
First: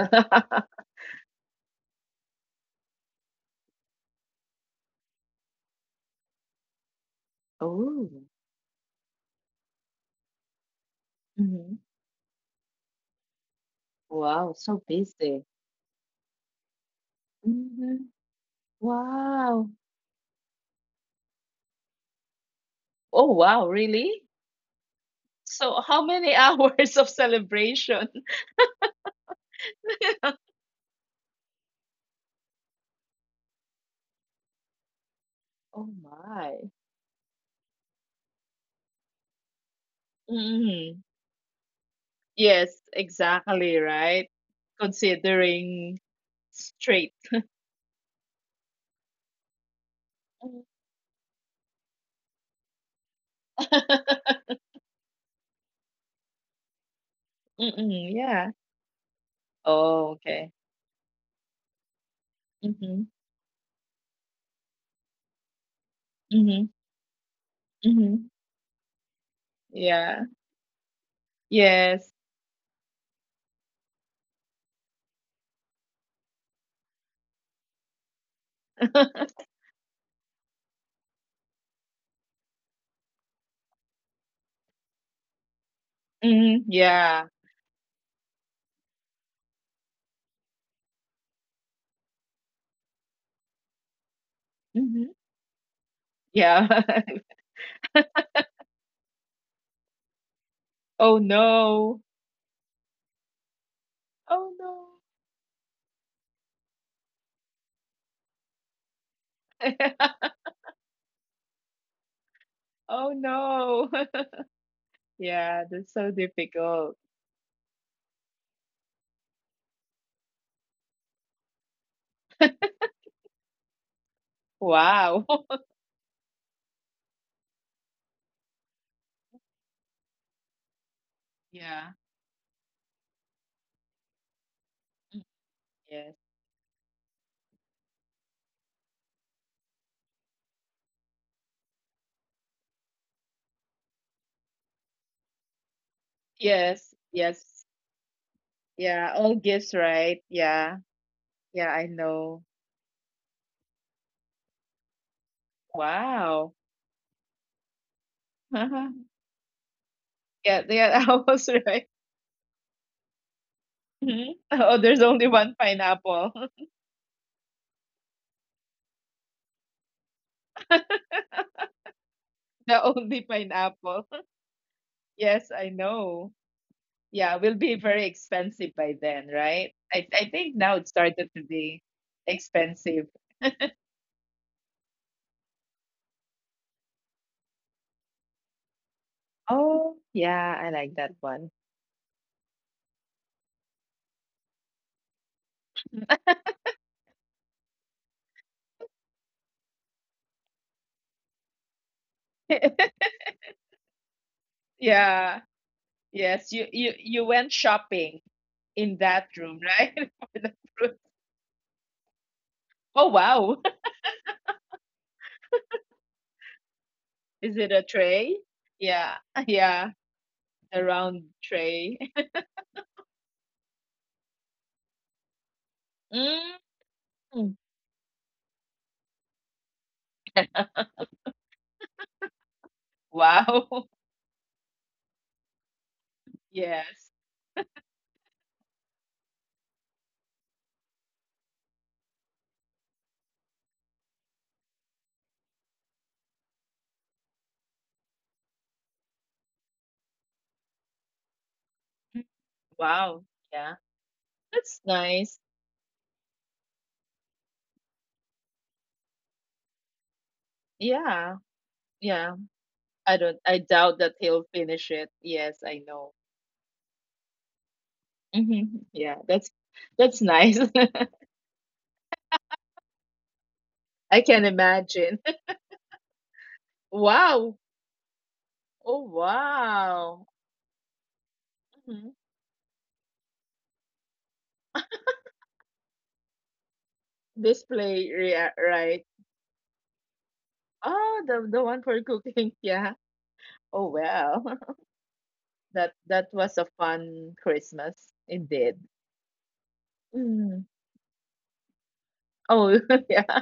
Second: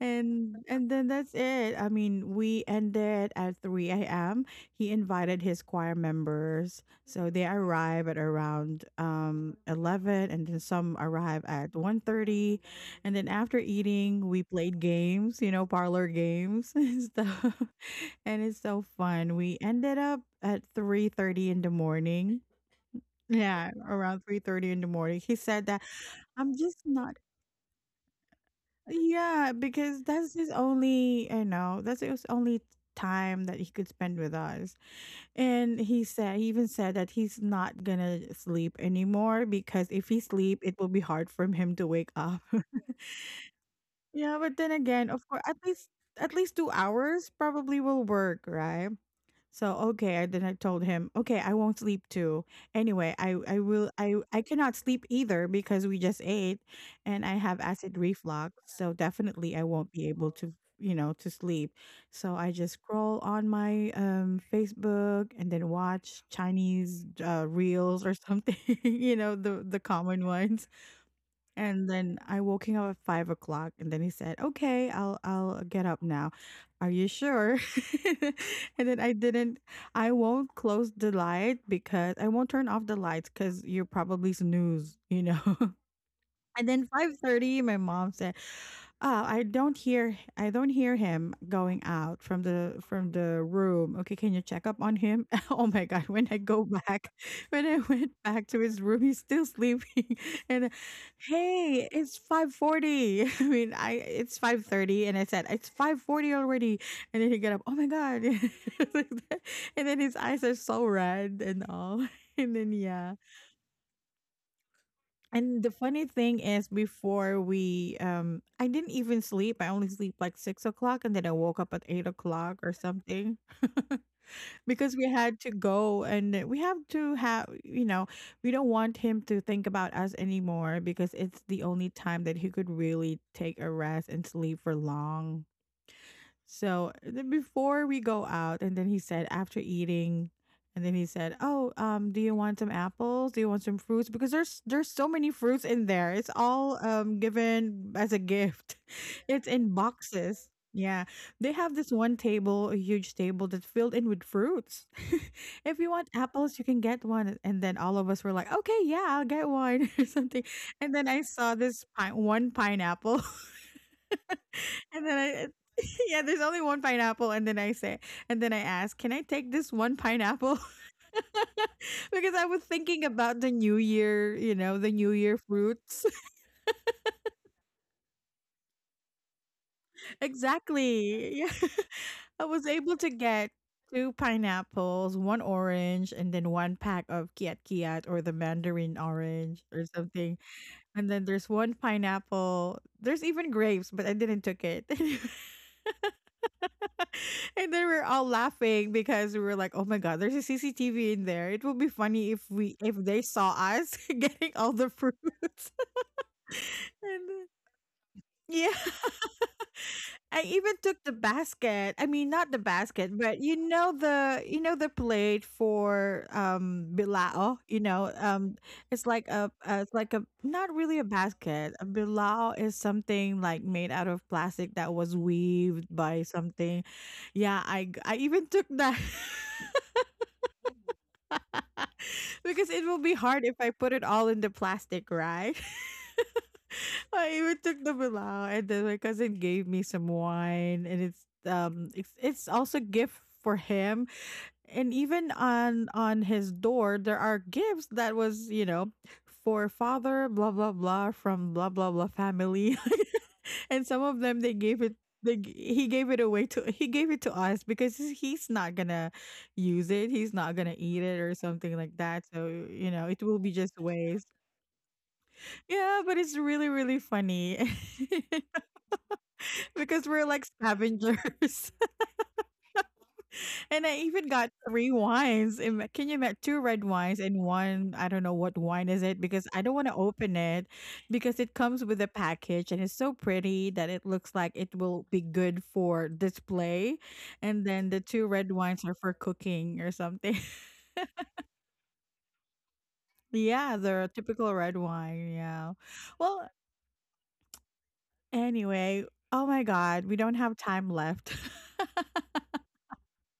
[SPEAKER 1] And and then that's it. I mean, we ended at 3 a.m. He invited his choir members. So they arrive
[SPEAKER 2] Oh,
[SPEAKER 1] at around 11, and then some arrive at
[SPEAKER 2] hmm.
[SPEAKER 1] 1:30. And then after eating, we
[SPEAKER 2] Wow,
[SPEAKER 1] played
[SPEAKER 2] so
[SPEAKER 1] games,
[SPEAKER 2] busy.
[SPEAKER 1] you know, parlor games [LAUGHS] and stuff.
[SPEAKER 2] Hmm.
[SPEAKER 1] And it's so fun. We
[SPEAKER 2] Wow.
[SPEAKER 1] ended up at 3:30 in the morning.
[SPEAKER 2] Oh, wow,
[SPEAKER 1] Yeah, around
[SPEAKER 2] really?
[SPEAKER 1] 3:30 in the morning. He said that
[SPEAKER 2] So how many [LAUGHS]
[SPEAKER 1] I'm just
[SPEAKER 2] hours of
[SPEAKER 1] not
[SPEAKER 2] celebration? [LAUGHS]
[SPEAKER 1] yeah, because that's his only, you know, that's his only time that he could spend with us. And
[SPEAKER 2] Oh
[SPEAKER 1] he said, he even
[SPEAKER 2] my.
[SPEAKER 1] said that he's not gonna sleep anymore because if he sleep, it will be
[SPEAKER 2] Mm.
[SPEAKER 1] hard for him to wake up. [LAUGHS]
[SPEAKER 2] Yes, exactly, right?
[SPEAKER 1] Yeah, but then again, of course,
[SPEAKER 2] Considering
[SPEAKER 1] at least two
[SPEAKER 2] straight.
[SPEAKER 1] hours probably will work, right? So okay, I then I
[SPEAKER 2] Mm.
[SPEAKER 1] told him, okay, I won't sleep too. Anyway, I will
[SPEAKER 2] [LAUGHS]
[SPEAKER 1] I cannot sleep either because we just ate, and I have
[SPEAKER 2] Mm-mm,
[SPEAKER 1] acid
[SPEAKER 2] yeah.
[SPEAKER 1] reflux, so definitely I won't be
[SPEAKER 2] Oh,
[SPEAKER 1] able
[SPEAKER 2] okay.
[SPEAKER 1] to, you know, to sleep. So I just
[SPEAKER 2] Mm-hmm.
[SPEAKER 1] scroll on my Facebook and then watch
[SPEAKER 2] Mm-hmm.
[SPEAKER 1] Chinese reels or
[SPEAKER 2] Mm-hmm.
[SPEAKER 1] something, [LAUGHS] you know, the
[SPEAKER 2] Yeah.
[SPEAKER 1] common ones. And
[SPEAKER 2] Yes.
[SPEAKER 1] then I woke him up at 5 o'clock, and then he said, "Okay, I'll get up now. Are you sure?" [LAUGHS] And
[SPEAKER 2] [LAUGHS]
[SPEAKER 1] then I didn't. I won't turn off the lights because you're probably snooze, you know.
[SPEAKER 2] Mm-hmm.
[SPEAKER 1] And then
[SPEAKER 2] Yeah.
[SPEAKER 1] 5:30, my mom said, "Oh, I don't hear him going out from the room. Okay, can you check up on
[SPEAKER 2] Mm-hmm.
[SPEAKER 1] him?" [LAUGHS] Oh my god, when I go
[SPEAKER 2] Yeah.
[SPEAKER 1] back,
[SPEAKER 2] [LAUGHS]
[SPEAKER 1] [LAUGHS] when I went back to his room, he's still sleeping. [LAUGHS] And
[SPEAKER 2] Oh
[SPEAKER 1] hey,
[SPEAKER 2] no.
[SPEAKER 1] it's 5:40. [LAUGHS] I mean, I it's
[SPEAKER 2] Oh no.
[SPEAKER 1] 5:30, and I said, "It's 5:40 already." And then he get up, "Oh my god." [LAUGHS] Like that. And then his
[SPEAKER 2] [LAUGHS]
[SPEAKER 1] eyes are so red and all. [LAUGHS] And then
[SPEAKER 2] Oh
[SPEAKER 1] yeah.
[SPEAKER 2] no. [LAUGHS]
[SPEAKER 1] And
[SPEAKER 2] Yeah,
[SPEAKER 1] the
[SPEAKER 2] that's
[SPEAKER 1] funny
[SPEAKER 2] so
[SPEAKER 1] thing is,
[SPEAKER 2] difficult.
[SPEAKER 1] I didn't even sleep. I only sleep like 6 o'clock, and then I woke up at 8 o'clock or something, [LAUGHS] because we
[SPEAKER 2] Wow.
[SPEAKER 1] had to
[SPEAKER 2] [LAUGHS]
[SPEAKER 1] go, and we have to have, you know, we don't want him to think about us anymore because it's the only
[SPEAKER 2] Yeah.
[SPEAKER 1] time that he could really take a rest and sleep for long.
[SPEAKER 2] Yes.
[SPEAKER 1] So then before we go out, and then he said, "Oh, do you want some apples? Do you want some fruits? Because there's so many fruits in there. It's all
[SPEAKER 2] Yes, yes.
[SPEAKER 1] given as a gift.
[SPEAKER 2] Yeah,
[SPEAKER 1] [LAUGHS]
[SPEAKER 2] all
[SPEAKER 1] It's in
[SPEAKER 2] gifts, right?
[SPEAKER 1] boxes.
[SPEAKER 2] Yeah.
[SPEAKER 1] Yeah, they
[SPEAKER 2] Yeah,
[SPEAKER 1] have
[SPEAKER 2] I
[SPEAKER 1] this one
[SPEAKER 2] know.
[SPEAKER 1] table, a huge table that's filled in with fruits. [LAUGHS] If you want
[SPEAKER 2] Wow.
[SPEAKER 1] apples, you can get one." And then all of us were like, "Okay, yeah,
[SPEAKER 2] [LAUGHS]
[SPEAKER 1] I'll get one [LAUGHS] or something."
[SPEAKER 2] Yeah,
[SPEAKER 1] And
[SPEAKER 2] yeah, [LAUGHS]
[SPEAKER 1] then
[SPEAKER 2] I
[SPEAKER 1] I
[SPEAKER 2] was
[SPEAKER 1] saw this
[SPEAKER 2] right.
[SPEAKER 1] one pineapple.
[SPEAKER 2] Mhm. Oh, there's
[SPEAKER 1] And then
[SPEAKER 2] only one
[SPEAKER 1] I, [LAUGHS] Yeah,
[SPEAKER 2] pineapple.
[SPEAKER 1] there's only
[SPEAKER 2] [LAUGHS]
[SPEAKER 1] one pineapple. And then I ask, can I take this one pineapple? [LAUGHS] Because I was
[SPEAKER 2] The
[SPEAKER 1] thinking
[SPEAKER 2] only
[SPEAKER 1] about the new
[SPEAKER 2] pineapple. [LAUGHS]
[SPEAKER 1] year, you know, the new year
[SPEAKER 2] Yes, I
[SPEAKER 1] fruits.
[SPEAKER 2] know. Yeah, will be very expensive by then, right? I
[SPEAKER 1] [LAUGHS]
[SPEAKER 2] I think now it started
[SPEAKER 1] Exactly.
[SPEAKER 2] to
[SPEAKER 1] Yeah.
[SPEAKER 2] be
[SPEAKER 1] [LAUGHS] I was able
[SPEAKER 2] expensive.
[SPEAKER 1] to get two pineapples, one orange, and then one pack of kiat kiat or the mandarin orange or
[SPEAKER 2] Oh,
[SPEAKER 1] something.
[SPEAKER 2] yeah, I like
[SPEAKER 1] And
[SPEAKER 2] that
[SPEAKER 1] then there's
[SPEAKER 2] one.
[SPEAKER 1] one pineapple. There's even grapes, but I didn't took it. [LAUGHS] And then we're all laughing because we were like, "Oh my god, there's a CCTV in there. It would be funny if we if
[SPEAKER 2] [LAUGHS]
[SPEAKER 1] they saw us [LAUGHS] getting all the
[SPEAKER 2] Yeah.
[SPEAKER 1] fruits." [LAUGHS]
[SPEAKER 2] Yes, you
[SPEAKER 1] And then-
[SPEAKER 2] went shopping
[SPEAKER 1] yeah,
[SPEAKER 2] in
[SPEAKER 1] [LAUGHS]
[SPEAKER 2] that room, right? [LAUGHS] For
[SPEAKER 1] I
[SPEAKER 2] the
[SPEAKER 1] even took
[SPEAKER 2] fruit.
[SPEAKER 1] the basket. I mean, not the
[SPEAKER 2] Oh,
[SPEAKER 1] basket, but
[SPEAKER 2] wow.
[SPEAKER 1] you know the plate for
[SPEAKER 2] Is
[SPEAKER 1] bilao.
[SPEAKER 2] it
[SPEAKER 1] You
[SPEAKER 2] a
[SPEAKER 1] know,
[SPEAKER 2] tray? Yeah. [LAUGHS] Yeah,
[SPEAKER 1] it's like a not
[SPEAKER 2] the
[SPEAKER 1] really a
[SPEAKER 2] round
[SPEAKER 1] basket. A
[SPEAKER 2] tray. [LAUGHS]
[SPEAKER 1] bilao is something like made out of plastic that was weaved by something.
[SPEAKER 2] Mm.
[SPEAKER 1] Yeah, I even took that. [LAUGHS] Because it will be hard if I
[SPEAKER 2] Wow.
[SPEAKER 1] put
[SPEAKER 2] [LAUGHS]
[SPEAKER 1] it all in the plastic, right?
[SPEAKER 2] Yes.
[SPEAKER 1] [LAUGHS] I even took the bilao, and then my cousin gave me some wine, and it's also gift for him, and even on his door there are gifts that was, you know, for father blah blah blah from blah blah blah
[SPEAKER 2] Mm,
[SPEAKER 1] family.
[SPEAKER 2] wow.
[SPEAKER 1] [LAUGHS]
[SPEAKER 2] Yeah.
[SPEAKER 1] And some of them they
[SPEAKER 2] That's
[SPEAKER 1] gave it
[SPEAKER 2] nice.
[SPEAKER 1] they, g- he gave it away to he gave it to us because he's not gonna use it, he's not gonna eat it
[SPEAKER 2] Yeah.
[SPEAKER 1] or something like that,
[SPEAKER 2] Yeah.
[SPEAKER 1] so you know
[SPEAKER 2] I
[SPEAKER 1] it
[SPEAKER 2] don't
[SPEAKER 1] will be
[SPEAKER 2] I
[SPEAKER 1] just
[SPEAKER 2] doubt that
[SPEAKER 1] waste.
[SPEAKER 2] he'll finish it. Yes, I
[SPEAKER 1] Yeah,
[SPEAKER 2] know.
[SPEAKER 1] but it's really really funny
[SPEAKER 2] Hmm.
[SPEAKER 1] [LAUGHS]
[SPEAKER 2] Yeah,
[SPEAKER 1] because
[SPEAKER 2] that's
[SPEAKER 1] we're like
[SPEAKER 2] nice. [LAUGHS]
[SPEAKER 1] scavengers. And I
[SPEAKER 2] I
[SPEAKER 1] even
[SPEAKER 2] can
[SPEAKER 1] got 3
[SPEAKER 2] imagine.
[SPEAKER 1] wines. Ima can you ima 2 red
[SPEAKER 2] [LAUGHS]
[SPEAKER 1] wines and
[SPEAKER 2] Wow.
[SPEAKER 1] 1, I don't know what wine
[SPEAKER 2] Oh
[SPEAKER 1] is it because I don't wanna
[SPEAKER 2] wow.
[SPEAKER 1] open it because it comes with a
[SPEAKER 2] Mhm.
[SPEAKER 1] package and it's so pretty that it looks like it will be good for display. And then the
[SPEAKER 2] Display
[SPEAKER 1] 2
[SPEAKER 2] rea
[SPEAKER 1] red wines are
[SPEAKER 2] right.
[SPEAKER 1] for cooking or something. [LAUGHS]
[SPEAKER 2] Oh, the one for cooking. [LAUGHS] Yeah.
[SPEAKER 1] Yeah,
[SPEAKER 2] Oh
[SPEAKER 1] the
[SPEAKER 2] wow.
[SPEAKER 1] typical red wine, yeah.
[SPEAKER 2] That that
[SPEAKER 1] Well,
[SPEAKER 2] was a fun Christmas indeed.
[SPEAKER 1] anyway, oh my god, we don't have
[SPEAKER 2] Mm.
[SPEAKER 1] time left. [LAUGHS]
[SPEAKER 2] Oh, [LAUGHS] yeah.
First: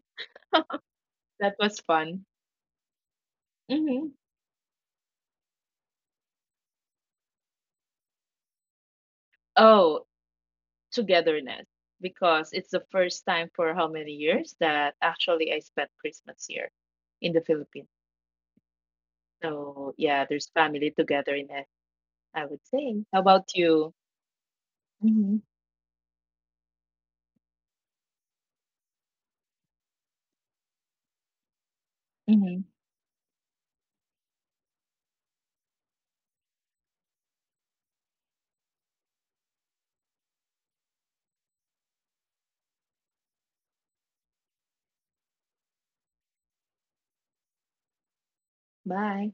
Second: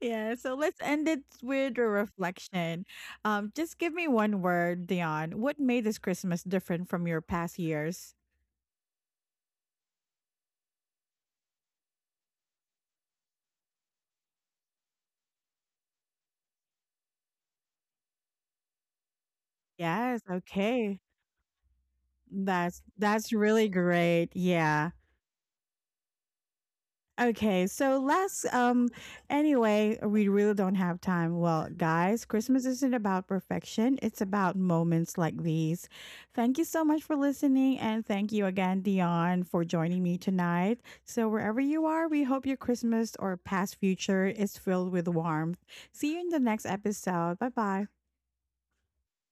[SPEAKER 1] Yeah, so let's end it
[SPEAKER 2] That
[SPEAKER 1] with
[SPEAKER 2] was
[SPEAKER 1] a
[SPEAKER 2] fun.
[SPEAKER 1] reflection. Just give me
[SPEAKER 2] Hmm.
[SPEAKER 1] one word, Dion. What made this Christmas different from your past years?
[SPEAKER 2] Oh, togetherness because it's the first time for how many years that actually I spent Christmas here in the Philippines. So,
[SPEAKER 1] Yes,
[SPEAKER 2] yeah, there's family
[SPEAKER 1] okay.
[SPEAKER 2] togetherness, I would
[SPEAKER 1] That's
[SPEAKER 2] say. How
[SPEAKER 1] that's
[SPEAKER 2] about
[SPEAKER 1] really
[SPEAKER 2] you?
[SPEAKER 1] great. Yeah.
[SPEAKER 2] Hmm.
[SPEAKER 1] Okay, so last we really don't have time. Well, guys,
[SPEAKER 2] Hmm.
[SPEAKER 1] Christmas isn't about perfection. It's about moments like these. Thank you so much for listening, and thank you again, Dion, for joining me tonight. So wherever you are, we hope your Christmas or past future is filled with warmth. See you in the next episode. Bye-bye.
[SPEAKER 2] Bye.